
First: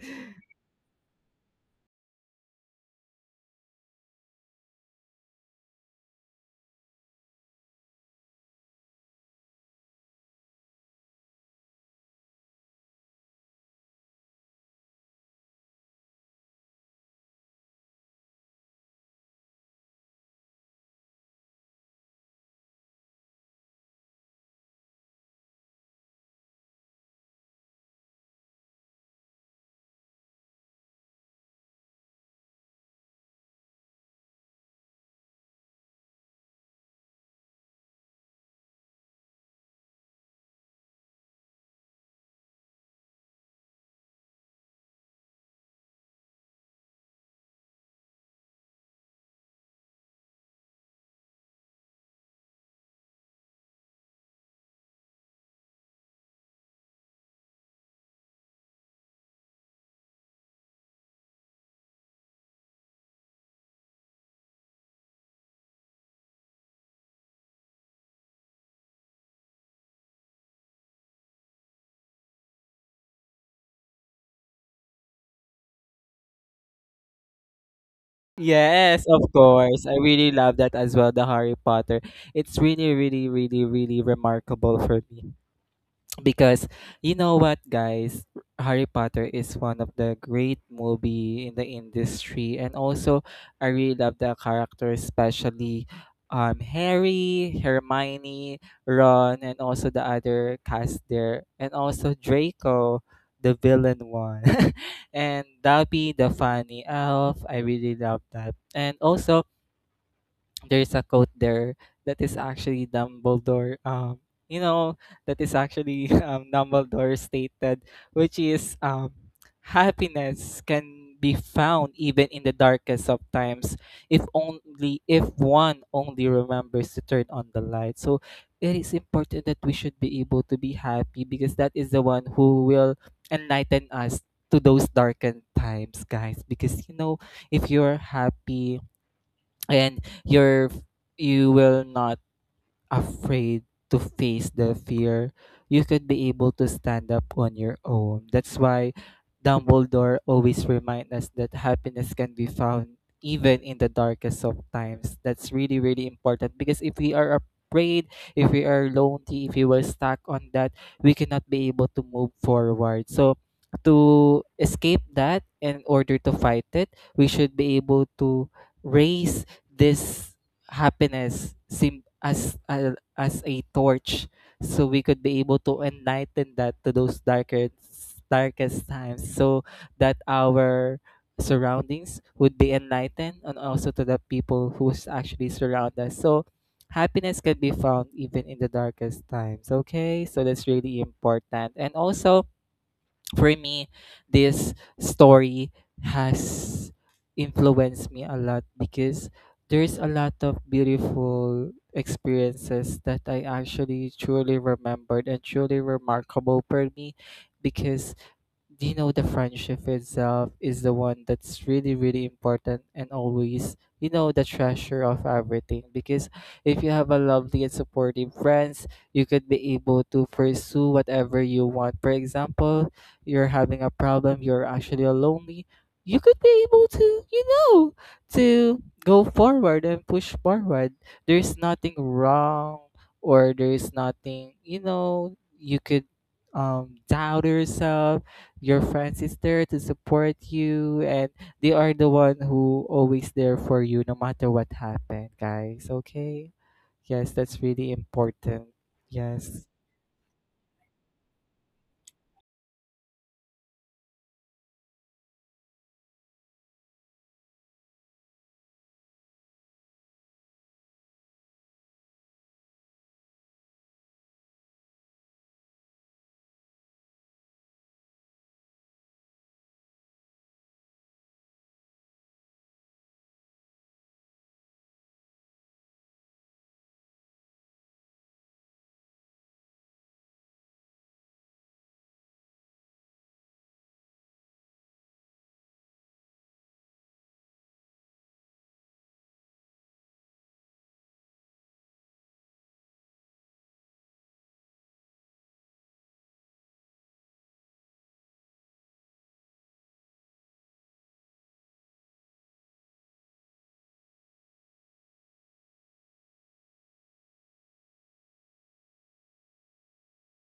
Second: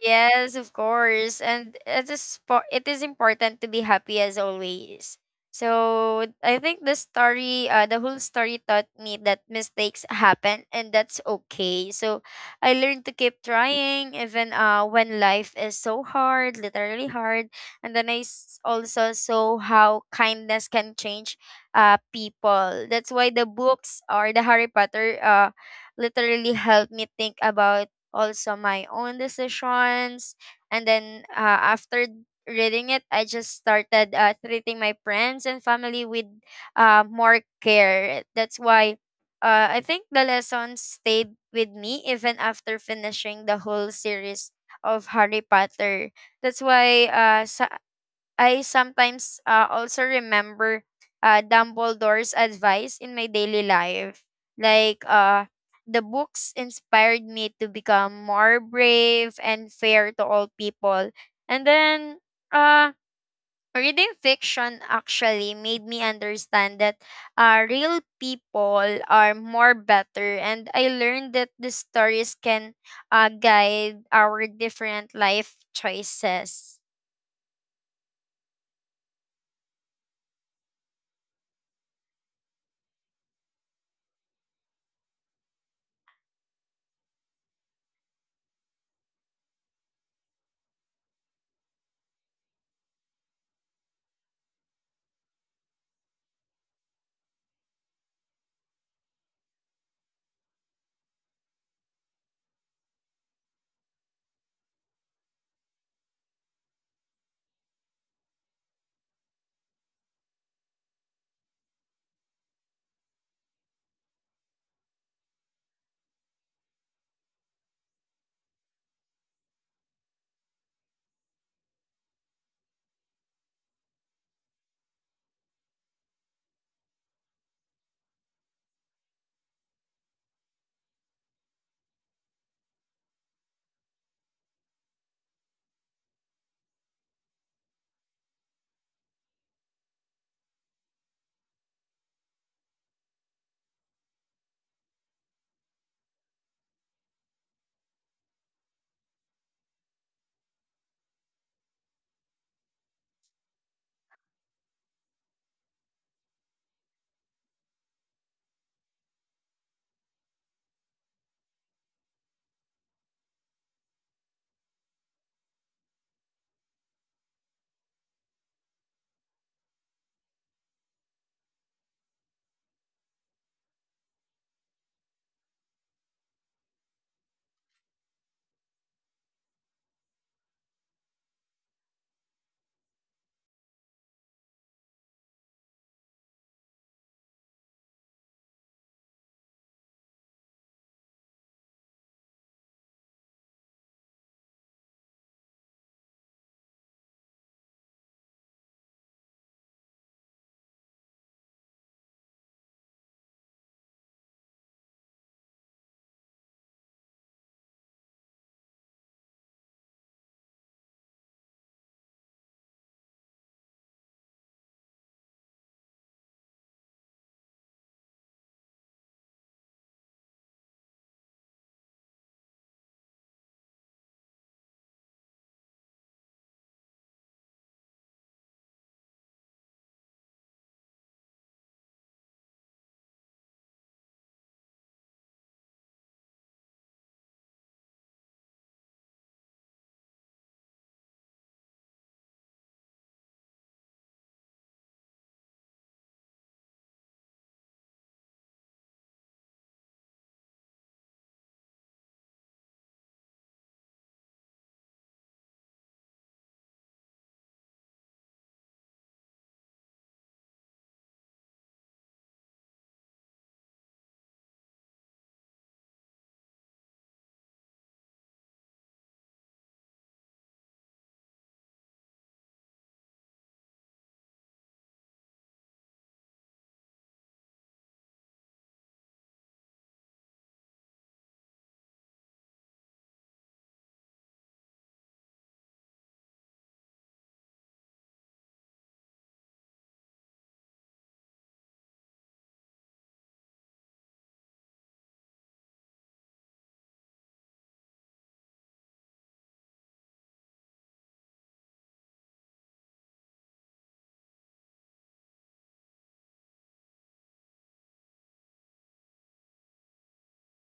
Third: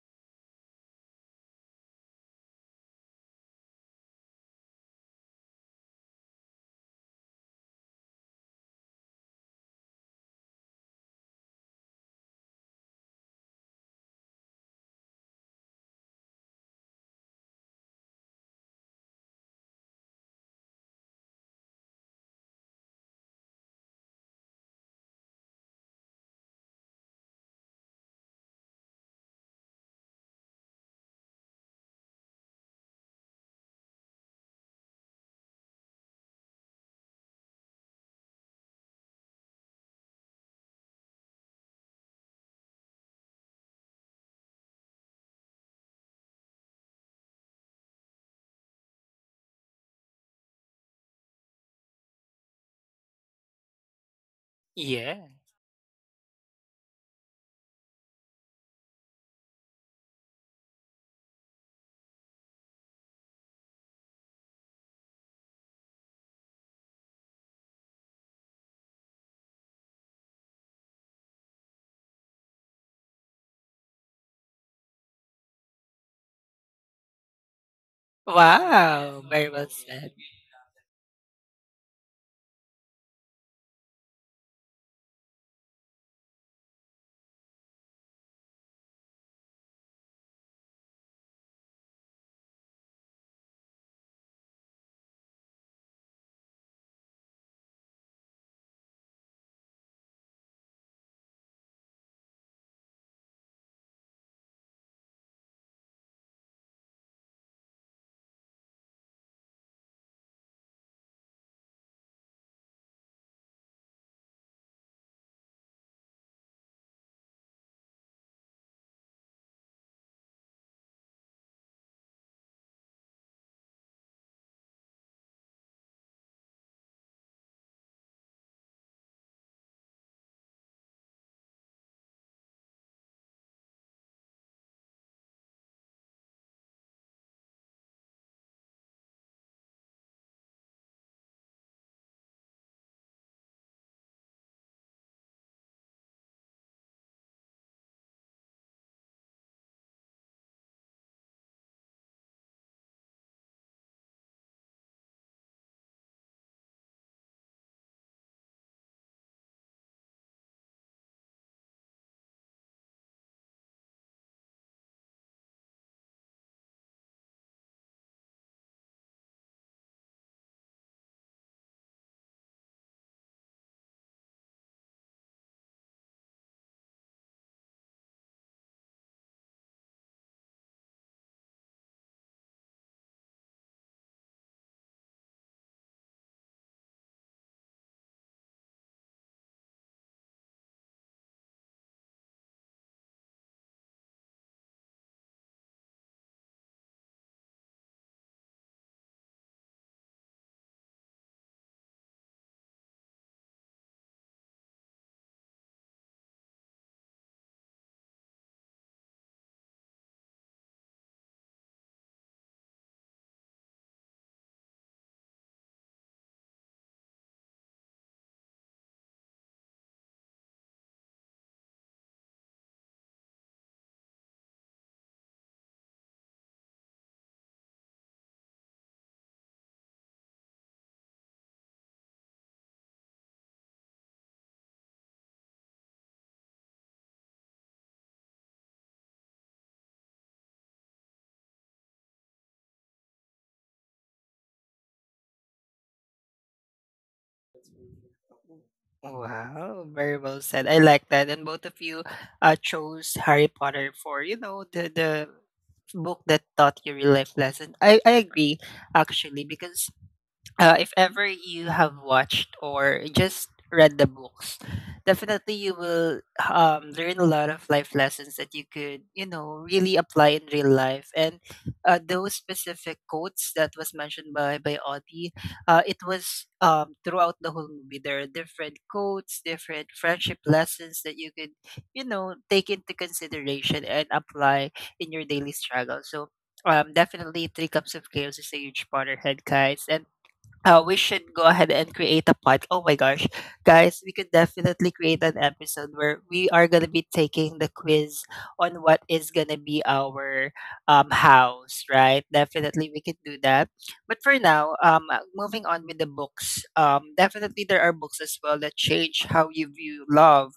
Speaker 3: yes, of course. And it is it is important to be happy as always. So I think the story, the whole story taught me that mistakes happen and that's okay. So I learned to keep trying even when life is so hard, literally hard. And then I also saw how kindness can change people. That's why the books or the Harry Potter literally helped me think about also my own decisions. And then, after reading it, I just started treating my friends and family with more care. That's why I think the lesson stayed with me even after finishing the whole series of Harry Potter. That's why I sometimes also remember Dumbledore's advice in my daily life. Like,
Speaker 1: Yeah.
Speaker 3: the books inspired me to become more brave and fair to all people. And then, uh, reading fiction actually made me understand that real people are more better. And I learned that the stories can guide our different life choices.
Speaker 2: Yes, of
Speaker 1: Wow. Very well
Speaker 2: course. I
Speaker 1: said.
Speaker 2: really love that as well, the Harry Potter. It's really, really, really, really remarkable for me. Because, you know what, guys, Harry Potter is one of the great movie in the industry, and also I really love the character, especially Harry, Hermione, Ron, and also the other cast there, and also Draco, the villain one. And Dobby, the funny elf, I really love that. And also there's a quote there that is actually Dumbledore. You know, that is actually Dumbledore stated, which is, happiness can be found even in the darkest of times if only if one only remembers to turn on the light. So it is important that we should be able to be happy, because that is the one who will enlighten us to those darkened times, guys. Because, you know, if you're happy and your, you will not afraid to face the fear, you could be able to stand up on your own. That's why Dumbledore always reminds us that happiness can be found even in the darkest of times. That's really, really important, because if we are afraid, if we are lonely, if we were stuck on that, we cannot be able to move forward. So to escape that, in order to fight it, we should be able to raise this happiness sim as a torch, so we could be able to enlighten that to those darker darkest times, so that our surroundings would be enlightened, and also to the people who's actually surround us. So happiness can be found even in the darkest times, okay? So that's really important. And also for me, this story has influenced me a lot, because there's a lot of beautiful experiences that I actually truly remembered and truly remarkable for me. Because, do you know, the friendship itself is the one that's really really important and always, you know, the treasure of everything. Because if you have a lovely and supportive friends, you could be able to pursue whatever you want. For example, you're having a problem, you're actually lonely, you could be able to, you know, to go forward and push forward. There's nothing wrong, or there's nothing, you know, you could doubt yourself. Your friends is there to support you, and they are the one who always there for you no matter what happened, guys, okay? Yes, that's really important. Yes.
Speaker 1: Wow, very well said. I like that. And both of you chose Harry Potter for, you know, the book that taught you real life lesson. I agree actually because if ever you have watched or just read the books, definitely you will learn a lot of life lessons that you could, you know, really apply in real life. And those specific quotes that was mentioned by Audie, it was throughout the whole movie. There are different quotes, different friendship lessons that you could, you know, take into consideration and apply in your daily struggle. So. Definitely, Three Cups of Chaos is a huge Potterhead, guys. And we should go ahead and create a pod. Oh my gosh, guys, we could definitely create an episode where we are gonna be taking the quiz on what is gonna be our house, right? Definitely, we could do that. But for now, moving on with the books. Definitely there are books as well that change how you view love,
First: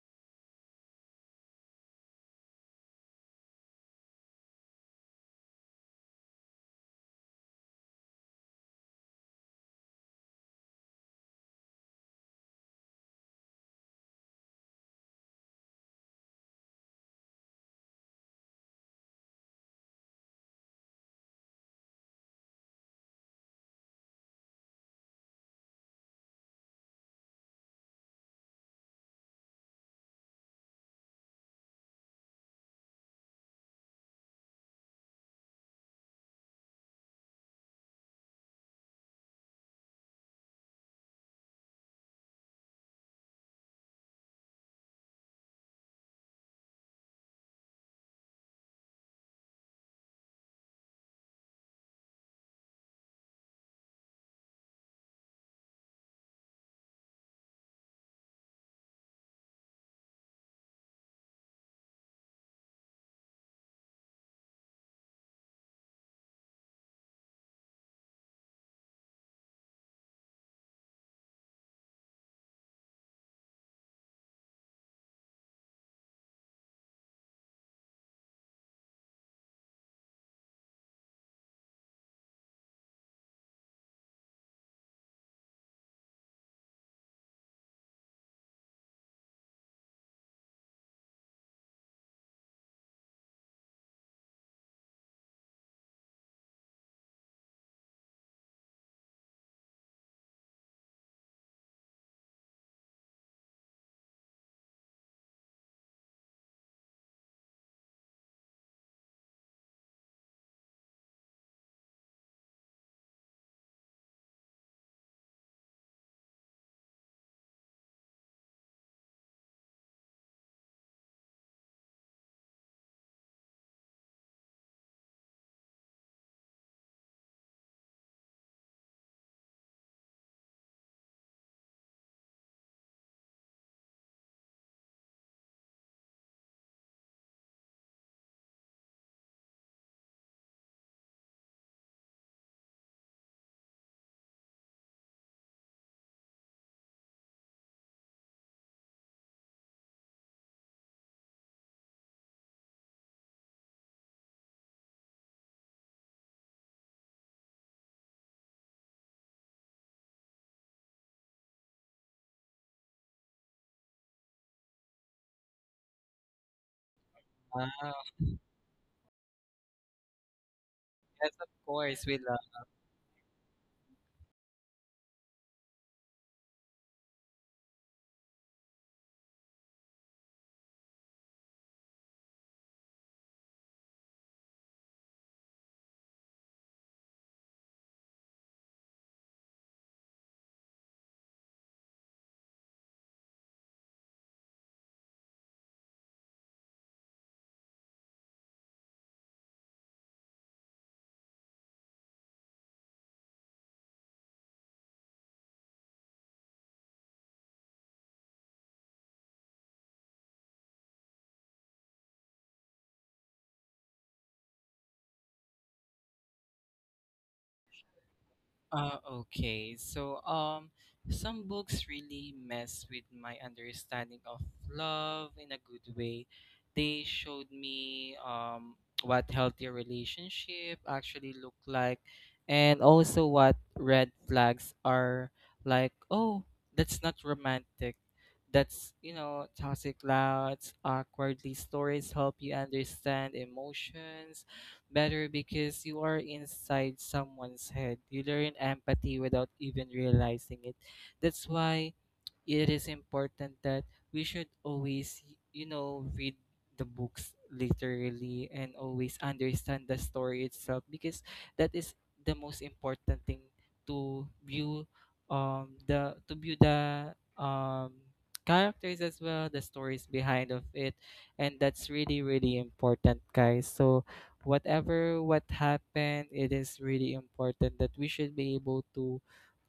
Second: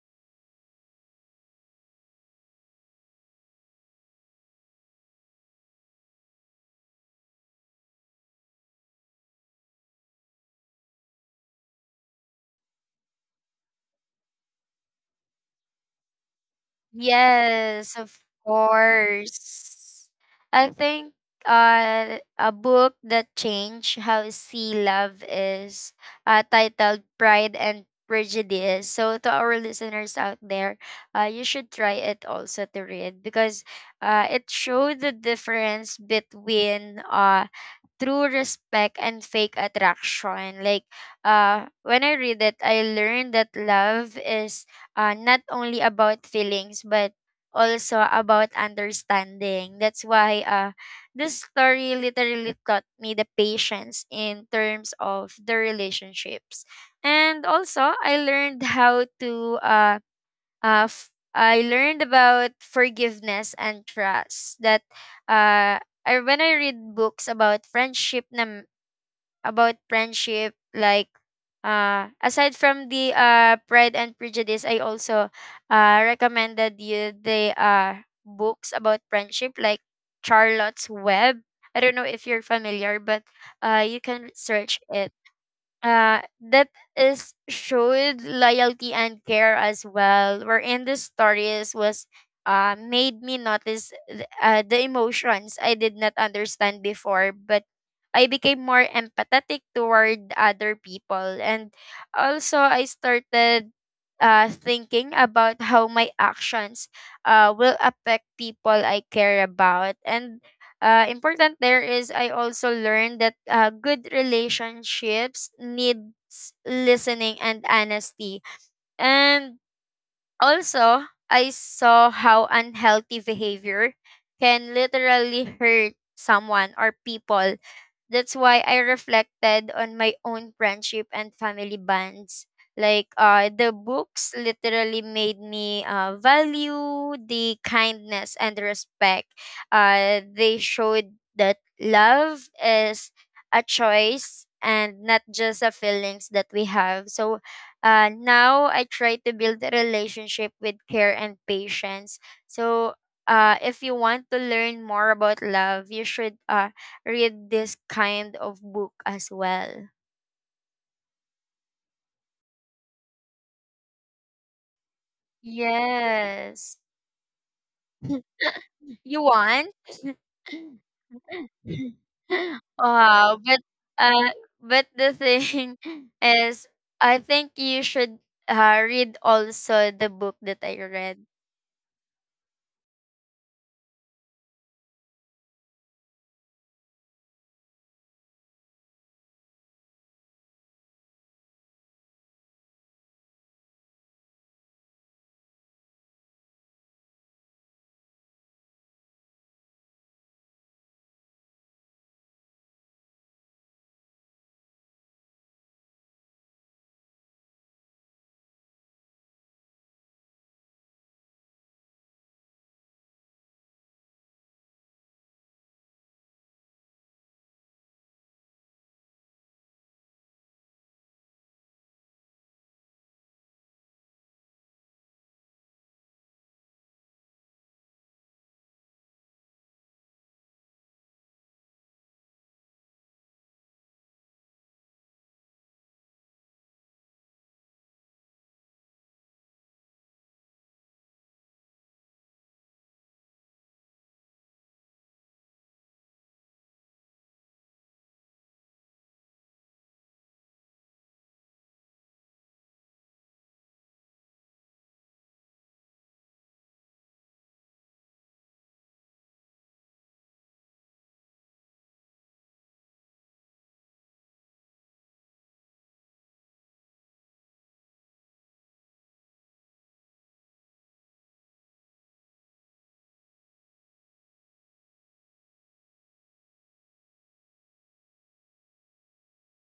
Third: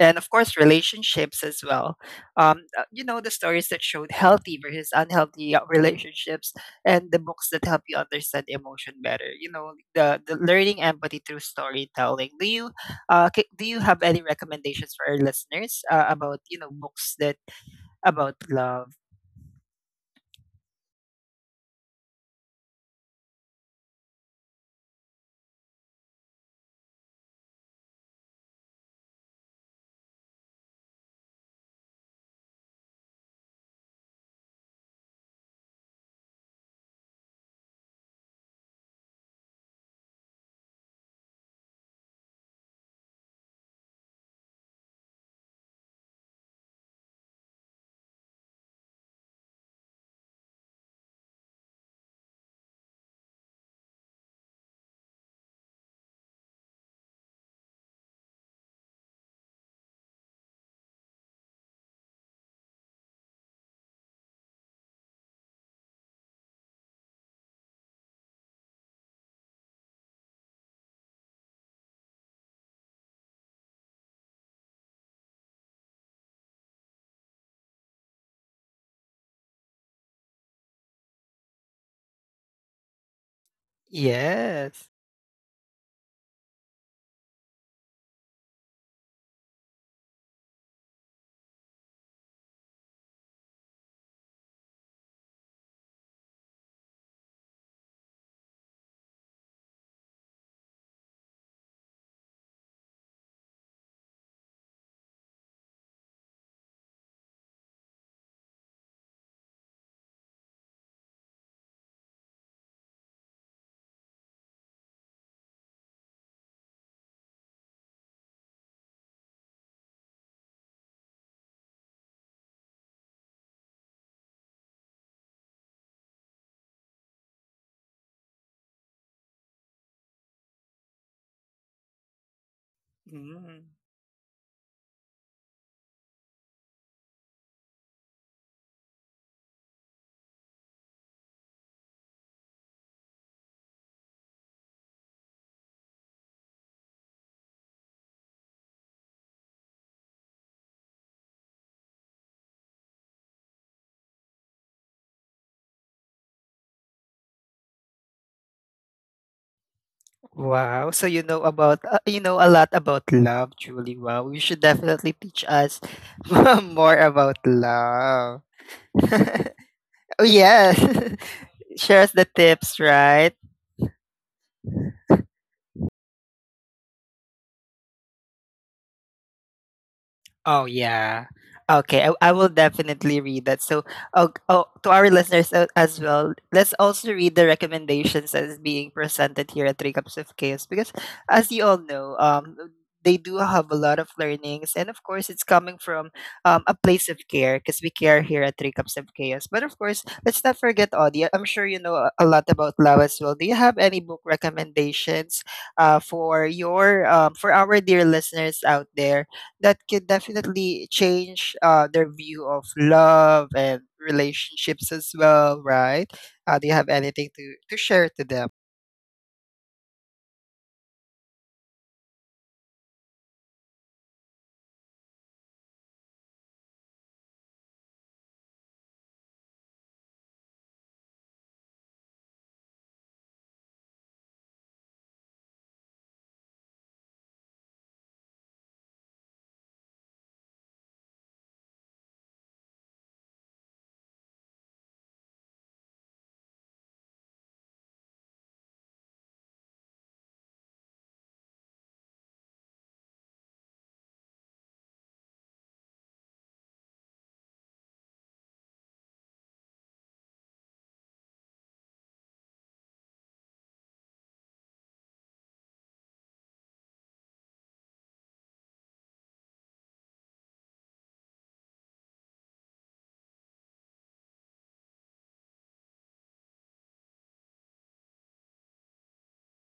Speaker 1: and of course relationships as well. You know, the stories that showed healthy versus unhealthy relationships, and the books that help you understand emotion better, you know, the learning empathy through storytelling. Do you do you have any recommendations for our listeners about you know books that
Speaker 3: Yes, of
Speaker 1: about love?
Speaker 3: course. I think a book that changed how I see love is titled Pride and Prejudice. So, to our listeners out there, you should try it also to read, because it showed the difference between true respect and fake attraction. Like, when I read it, I learned that love is not only about feelings, but also about understanding. That's why this story literally taught me the patience in terms of the relationships. And also, I learned how to uh, I learned about forgiveness and trust. That uh, I, when I read books about about friendship, like aside from the Pride and Prejudice, I also recommended you the books about friendship, like Charlotte's Web. I don't know if you're familiar, but you can search
Speaker 1: Yes.
Speaker 3: it. That is showed loyalty and care as well. Where in the stories was made me notice the emotions I did not understand before, but I became more empathetic toward other people, and also I started thinking about how my actions will affect people I care about. And important there is, I also learned that good relationships needs listening and honesty. And also, I saw how unhealthy behavior can literally hurt someone or people. That's why I reflected on my own friendship and family bonds.
Speaker 1: Mm.
Speaker 3: The books literally made me value the kindness and respect. They showed that love is a choice and not just a feelings that we have. So now I try to build a relationship with care and patience. So if you want to learn more about love, you should read this kind of book as well.
Speaker 1: Wow. So you know about you know a lot about love, Julie. Wow. You should definitely teach us
Speaker 3: Yes.
Speaker 1: more about
Speaker 2: Wow.
Speaker 1: love.
Speaker 3: You want?
Speaker 1: Oh yeah.
Speaker 2: Yes, of course,
Speaker 1: Shares
Speaker 2: we
Speaker 1: the
Speaker 2: love.
Speaker 1: tips,
Speaker 3: Wow,
Speaker 1: right?
Speaker 3: uh, but the thing is, I think you should read also the book that
Speaker 1: Oh
Speaker 3: I read.
Speaker 1: yeah. Okay, I will definitely read that. So, oh, oh, to our listeners as well, let's also read the recommendations that is being presented here at Three Cups of Chaos because, as you all know, they do have a lot of learnings, and of course, it's coming from a place of care because we care here at Three Cups of Chaos. But of course, let's not forget Audi. I'm sure you know a lot about Lao as well. Do you have any book recommendations for your for our dear listeners out there that can definitely change their view of love and relationships as well, right? Do you have anything to share to them?
Speaker 2: Okay, some books really mess with my understanding of love in a good way. They showed me what healthy relationship actually look like, and also what red flags are like. Oh, that's not romantic. That's, you know, toxic. Louds, awkwardly stories help you understand emotions better because you are inside someone's head. You learn empathy without even realizing it. That's why it is important that we should always, you know, read the books literally and always understand the story itself, because that is the most important thing to view the to view the um characters as well, the stories behind of it. And that's really really important, guys. So whatever what happened, it is really important that we should be able to,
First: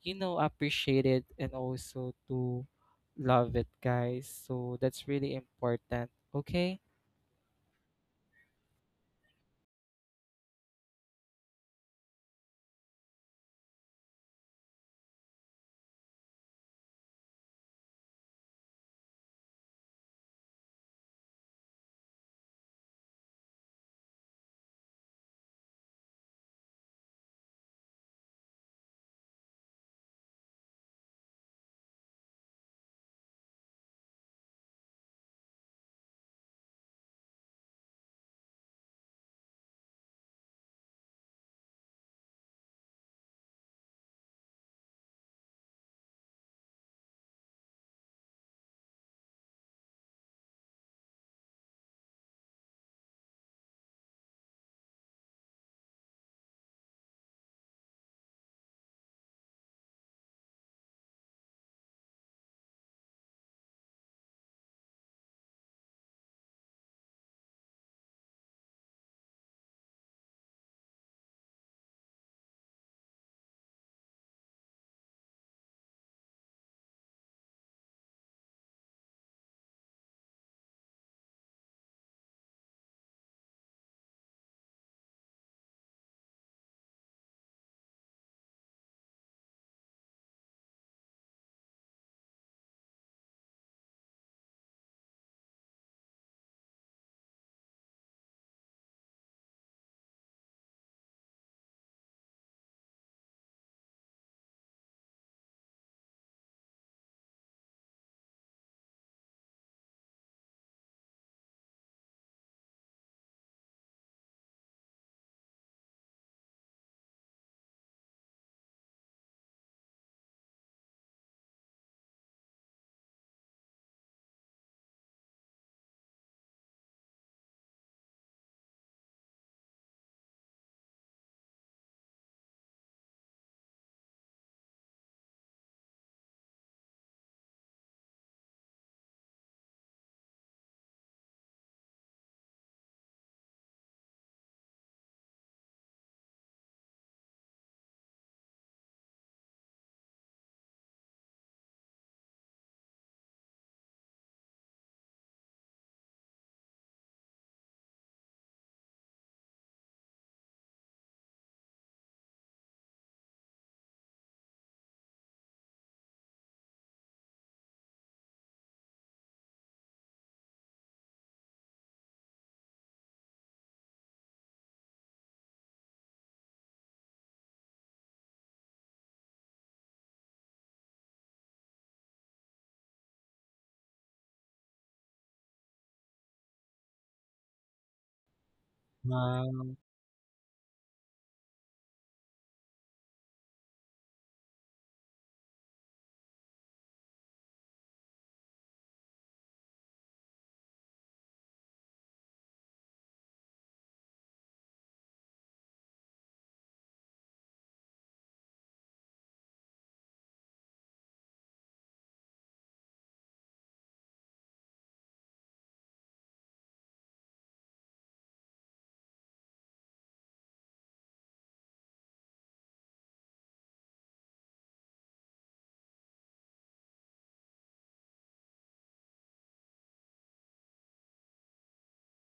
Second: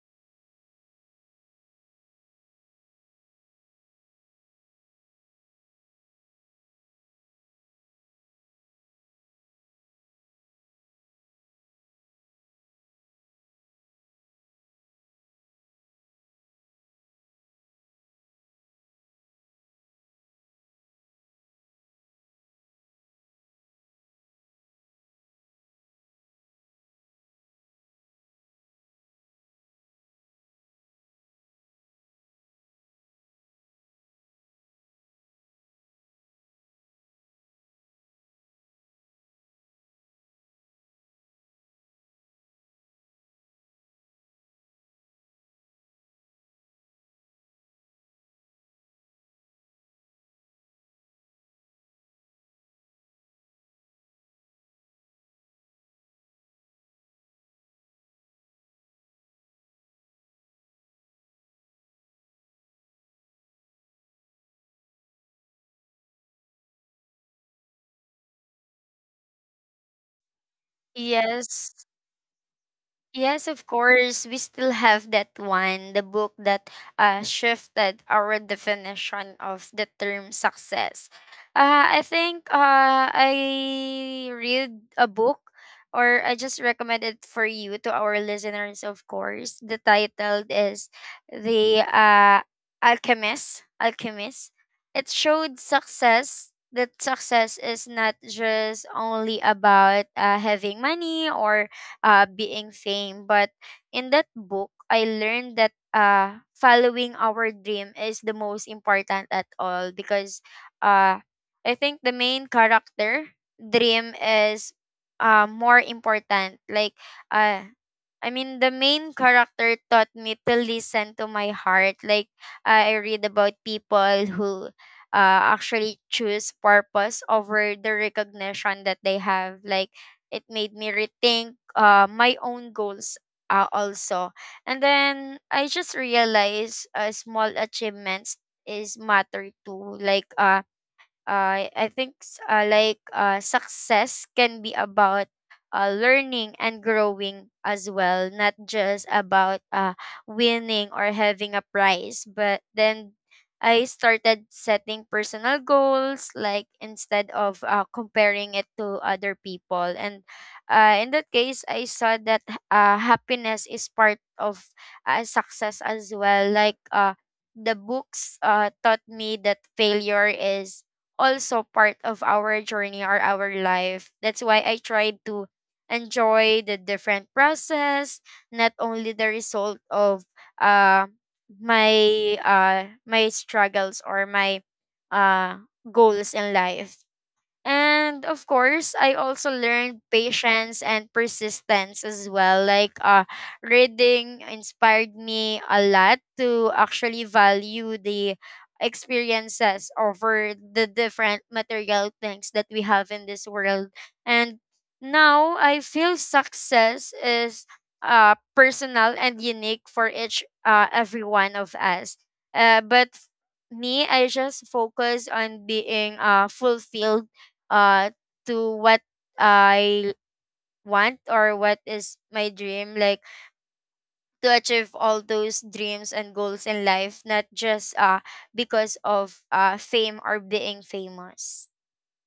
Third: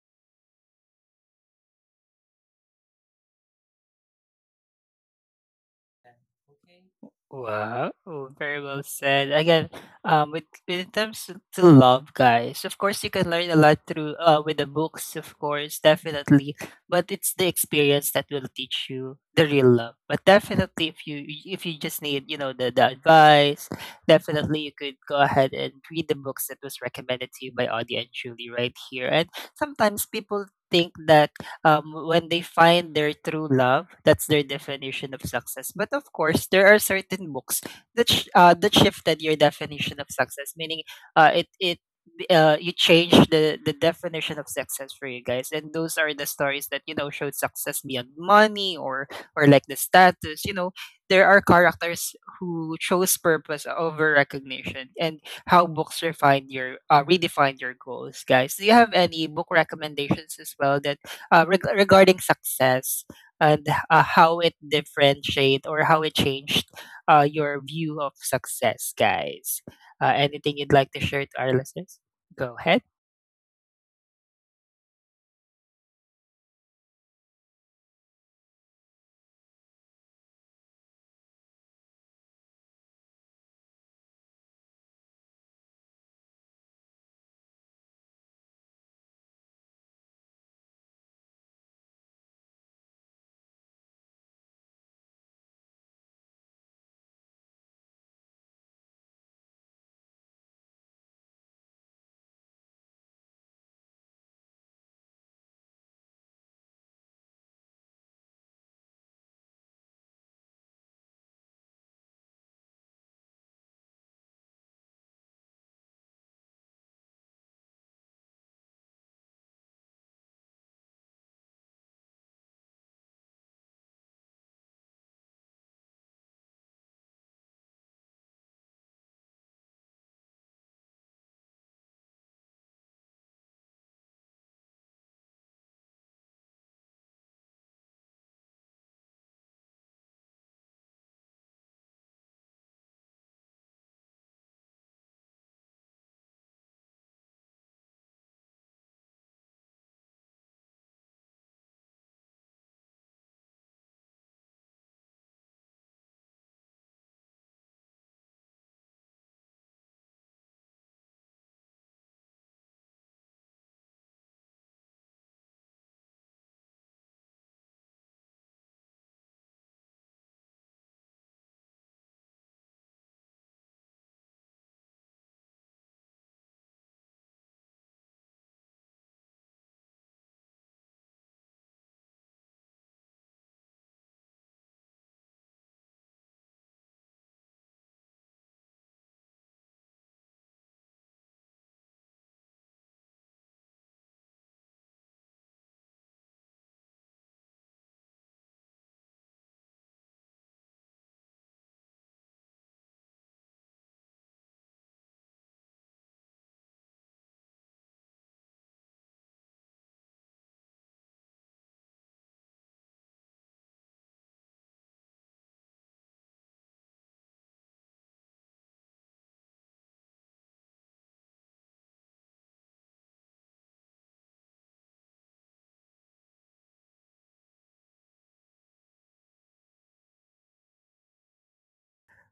Speaker 2: you know, appreciate it, and also to love it, guys. So that's really important.
Speaker 1: Yeah,
Speaker 2: Okay.
Speaker 1: okay. Wow, oh, very well said. Again, when it comes to love, guys, of course, you can learn a lot through with the books, of course, definitely. But it's the experience that will teach you the real love. But definitely, if you just need, you know, the advice, definitely you could go ahead and read the books that was recommended to you by Audie and Julie right here. And sometimes people think that when they find their true love, that's their definition of success. But of course, there are certain books that that shifted your definition of success, meaning it it you change the definition of success for you guys, and those are the stories that you know showed success beyond money or like the status. You know, there are characters who chose purpose over recognition, and how books refine your redefine your goals, guys. Do you have any book recommendations as well that regarding success, and how it differentiate or how it changed your view of success, guys? Anything you'd like to share to our
Speaker 3: Yes,
Speaker 1: listeners? Go ahead.
Speaker 3: yes, of course. We still have that one, the book that shifted our definition of the term success. I think I read a book, or I just recommend it for you to our listeners, of course. The title is The Alchemist. Alchemist. It showed success that success is not just only about having money or being same. But in that book, I learned that following our dream is the most important at all, because uh, I think the main character dream is more important. Like, uh, I mean, the main character taught me to listen to my heart. Like, I read about people who actually choose purpose over the recognition that they have. Like, it made me rethink my own goals also. And then I just realized small achievements is matter too. I think success can be about learning and growing as well, not just about winning or having a prize. But then I started setting personal goals, like instead of comparing it to other people. And in that case, I saw that happiness is part of success as well. Like the books taught me that failure is also part of our journey or our life. That's why I tried to enjoy the different process, not only the result of uh, my my struggles or my uh, goals in life. And of course, I also
Speaker 2: Wow.
Speaker 3: learned patience and persistence as well. Like reading inspired me a lot to actually value the experiences over the different material things that we have in this world. And now I feel success is personal and unique for each every one of us. But me, I just focus on being fulfilled uh to what I want or what is my dream, like to achieve all those dreams and goals in life, not just because of fame or being famous.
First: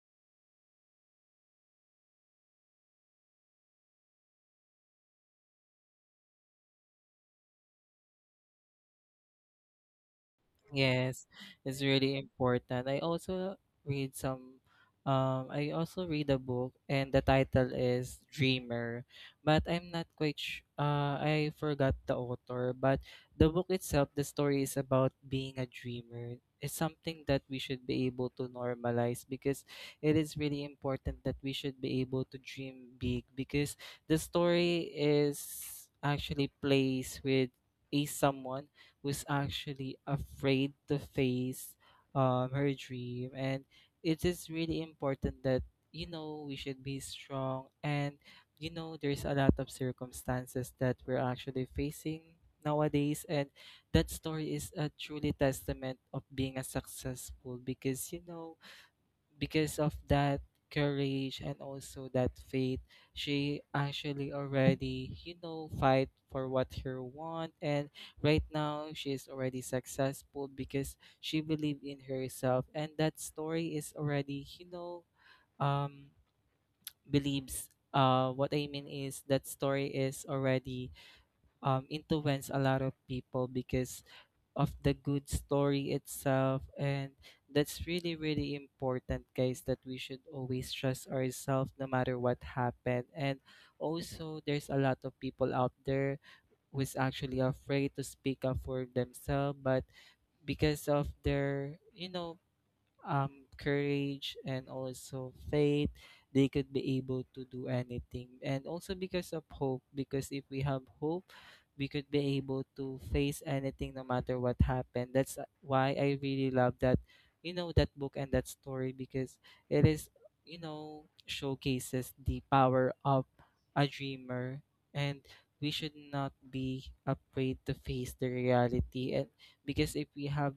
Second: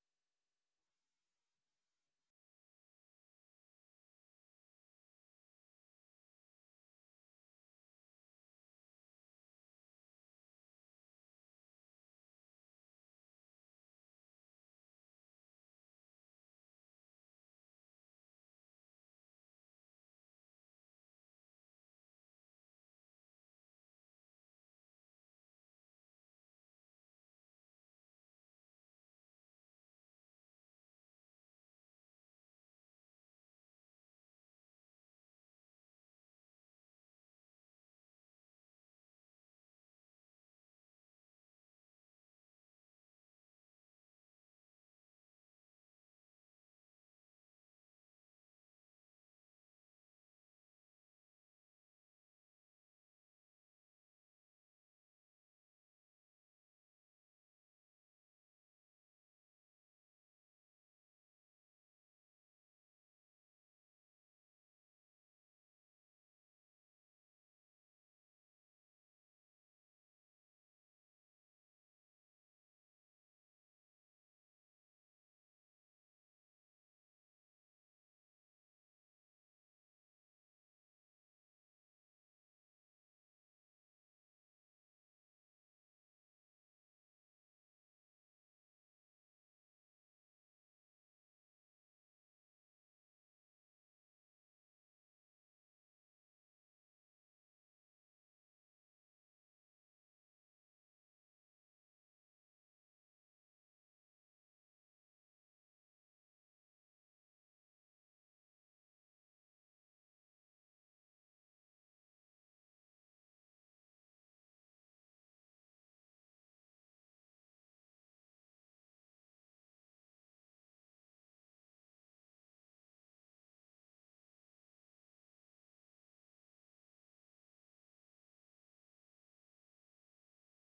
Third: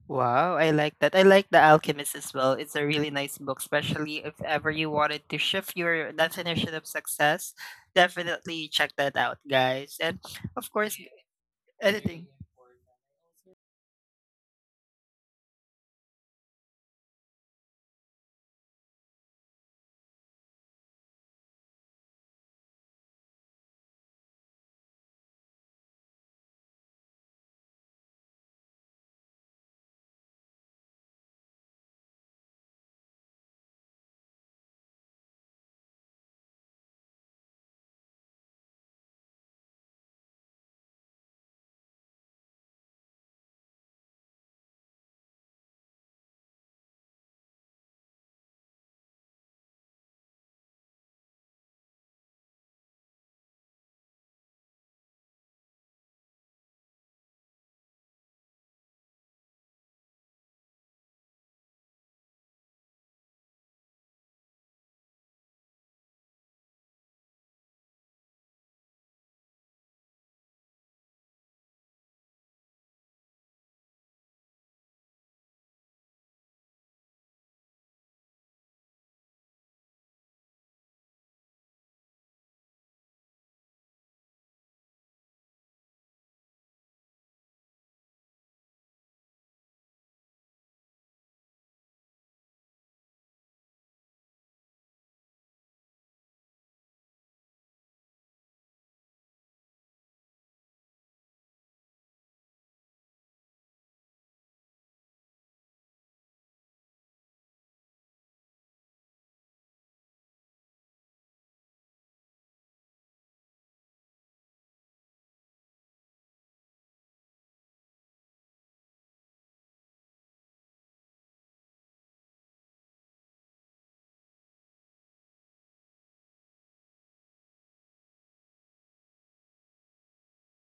Speaker 1: Wow, I like that. I like The Alchemist as well. It's a really nice book, especially if ever you wanted to shift your definition of success. Definitely check that out, guys. And of course,
Speaker 2: Yes, it's really
Speaker 1: anything.
Speaker 2: important. I also read some I also read a book, and the title is Dreamer, but I'm not quite I forgot the author. But the book itself, the story is about being a dreamer. It's something that we should be able to normalize, because it is really important that we should be able to dream big. Because the story is actually plays with a someone was actually afraid to face her dream. And it is really important that, you know, we should be strong. And, you know, there's a lot of circumstances that we're actually facing nowadays. And that story is a truly testament of being a successful, because, you know, because of that courage and also that faith, she actually already, you know, fight for what her want. And right now she is already successful, because she believed in herself. And that story is already, you know, um believes what I mean is, that story is already influence a lot of people because of the good story itself. And that's really really important, guys, that we should always trust ourselves no matter what happened. And also there's a lot of people out there who is actually afraid to speak up for themselves, but because of their, you know, courage and also faith, they could be able to do anything. And also because of hope, because if we have hope, we could be able to face anything no matter what happened. That's why I really love that, you know, that book and that story, because it is, you know, showcases the power of a dreamer. And we should not be afraid to face the reality. And because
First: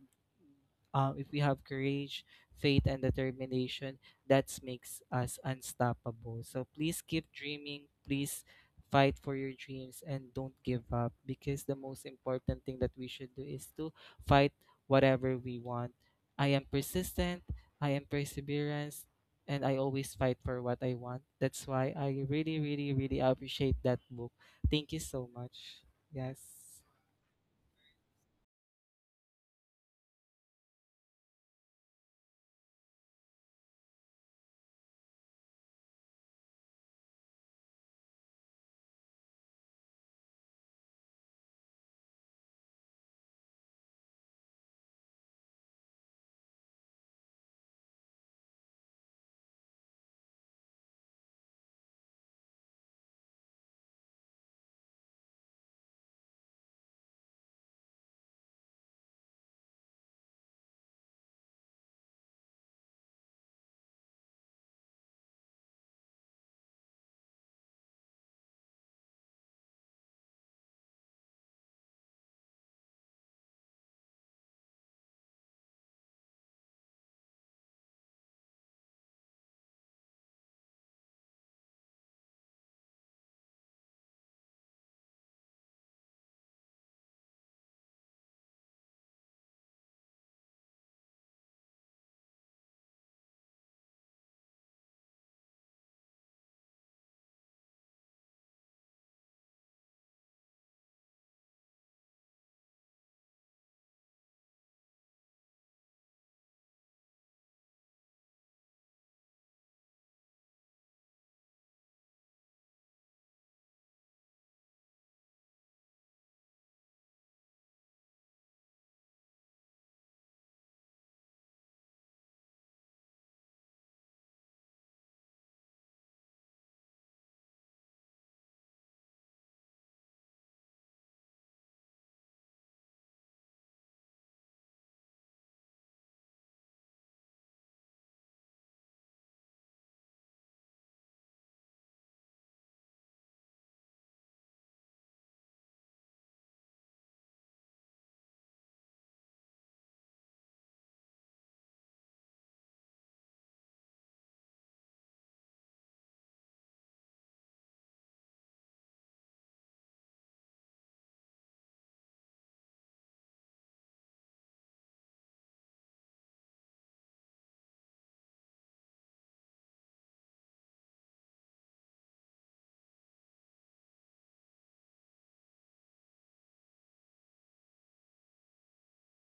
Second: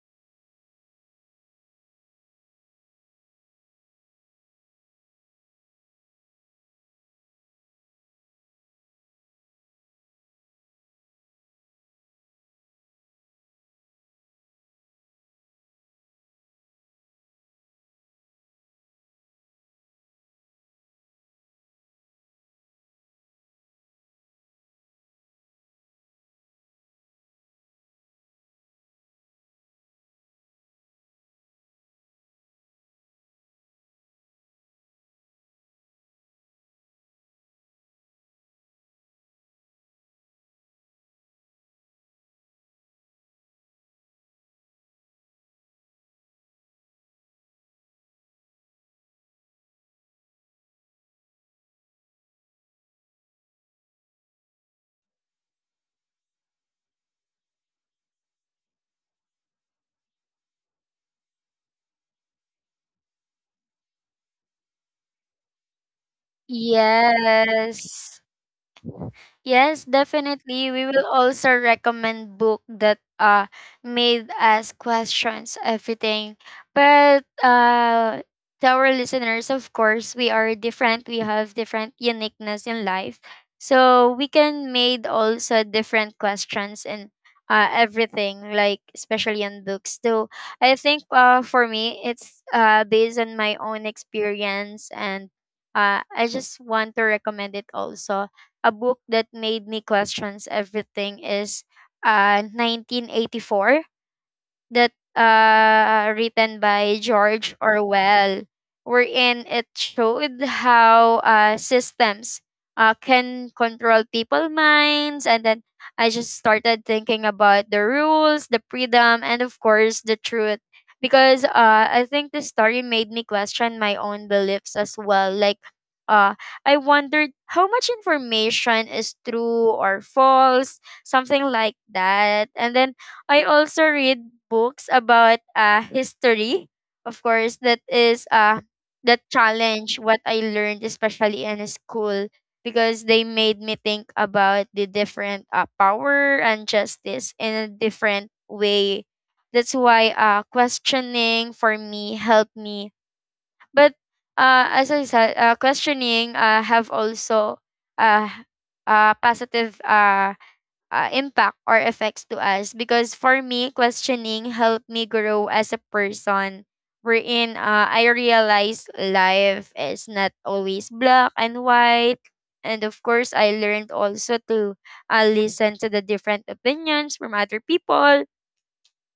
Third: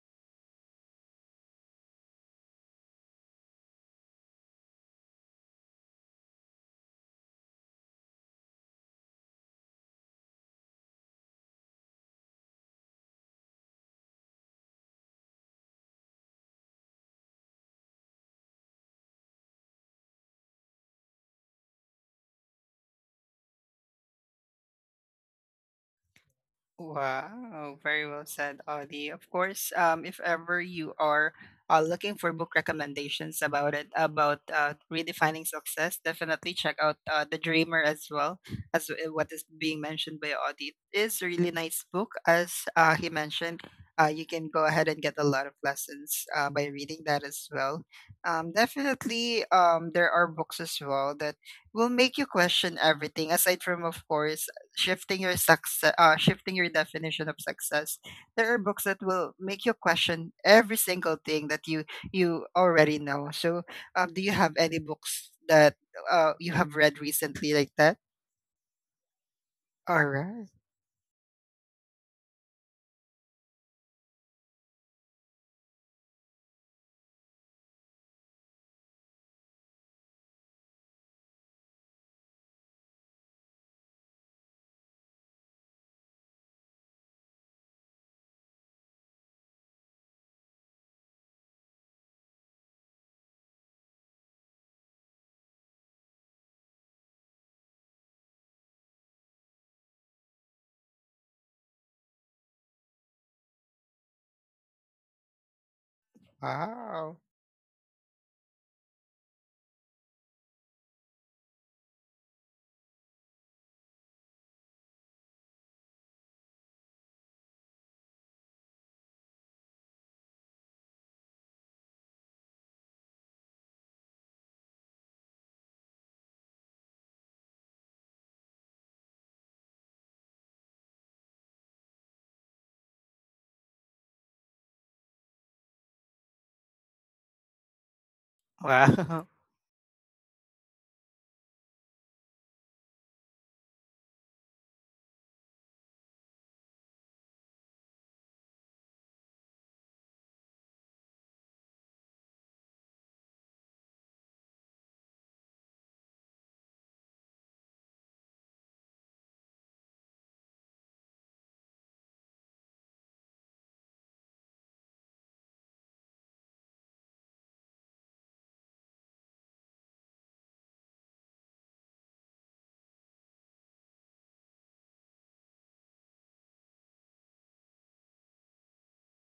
Speaker 2: if we have courage, faith, and determination, that makes us unstoppable. So please keep dreaming. Please fight for your dreams and don't give up, because the most important thing that we should do is to fight whatever we want. I am persistent, I am perseverance, and I always fight for what I want. That's why I really, really, really appreciate that book. Thank you so much. Yes.
Speaker 1: Wow, very well said, Audie. Of course, if ever you are looking for book recommendations about it, about redefining success, definitely check out The Dreamer as well, as what is being mentioned by Audie. It is a really nice book, as he mentioned. You can go ahead and get a lot of lessons by reading that as well. Definitely, there are books as well that will make you question everything, aside from, of course, shifting your success shifting your definition of success. There are books that will make you question every single thing that you already know. So do you have any books that you have read recently like that?
Speaker 3: Yes. Yes,
Speaker 1: All right.
Speaker 3: definitely. We will also recommend book that made us questions everything. But to our listeners, of course, we are different. We have different uniqueness in life. So we can made also different questions in everything, like especially in books. So I think for me it's based on my own experience, and I just want to recommend it also a book that made me question everything is 1984, that written by
Speaker 1: Wow.
Speaker 3: George Orwell, wherein it showed how systems can control people minds. And then I just started thinking about the rules, the freedom, and of course the truth. Because I think the story made me question my own beliefs as well. Like uh I wondered how much information is true or false, something like that. And then I also read books about history, of course, that is
Speaker 1: Wow.
Speaker 3: that challenge what I learned, especially in school, because they made me think about the different power and justice in a different way. That's why questioning for me helped me. But As I said, questioning have also uh, positive impact or effects to us, because for me questioning helped me grow as a person, wherein I realized life is not always black and white, and of course I learned also to listen to the different opinions from other people.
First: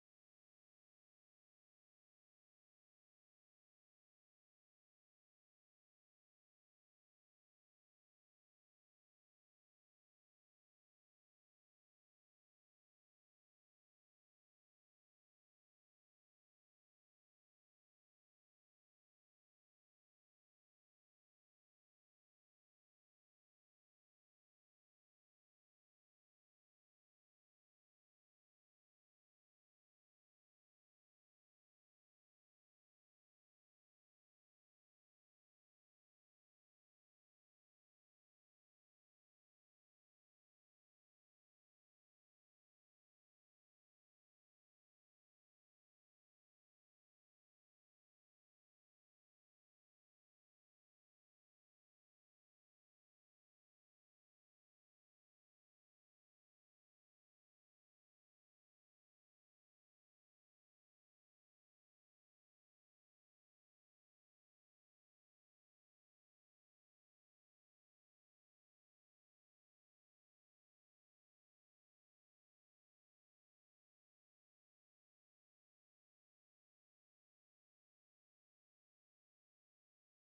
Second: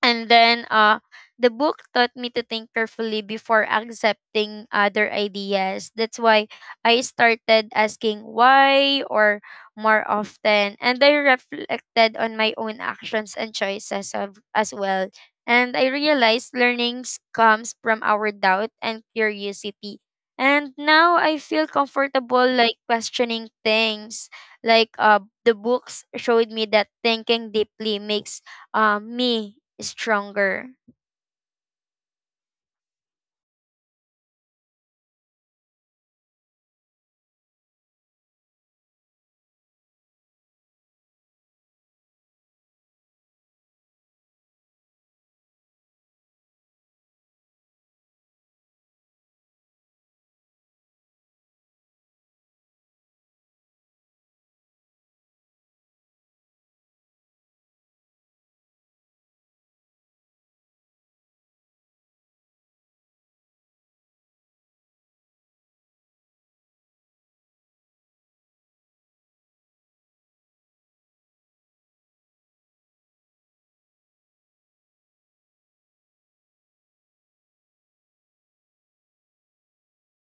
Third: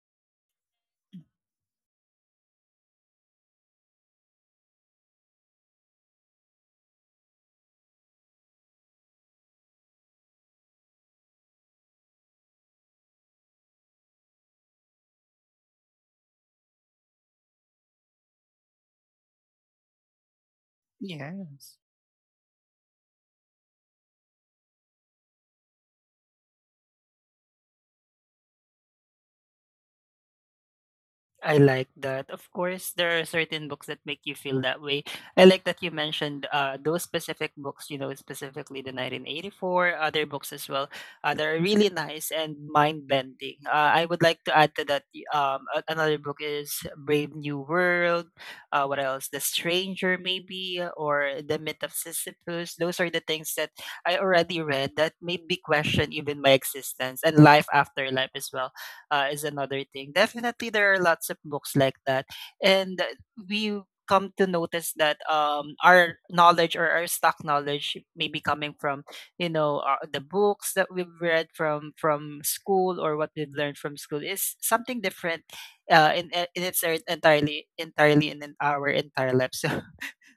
Speaker 3: And then the book taught me to think carefully before accepting other ideas. That's why I started asking why or more often. And I reflected on my own actions and choices of, as well. And I realized learnings comes from our doubt and curiosity. And now I feel
Speaker 1: Yes,
Speaker 3: comfortable like questioning things. Like the books showed me that thinking deeply makes me stronger.
Speaker 1: I like that. Of course, there are certain books that make you feel that way. I like that you mentioned those specific books, you know, specifically the 1984, other books as well, that are really nice and mind bending. I would like to add to that another book is Brave New World. What else? The Stranger, maybe, or The Myth of Sisyphus. Those are the things that I already read that made me question even my existence and life after life as well is another thing. Definitely, there are lots of books like that, and we come to notice that our knowledge or our stock knowledge may be coming from, you know, the books that we've read from school, or what we've learned from school is something different uh, in, in its entirely in our entire life. So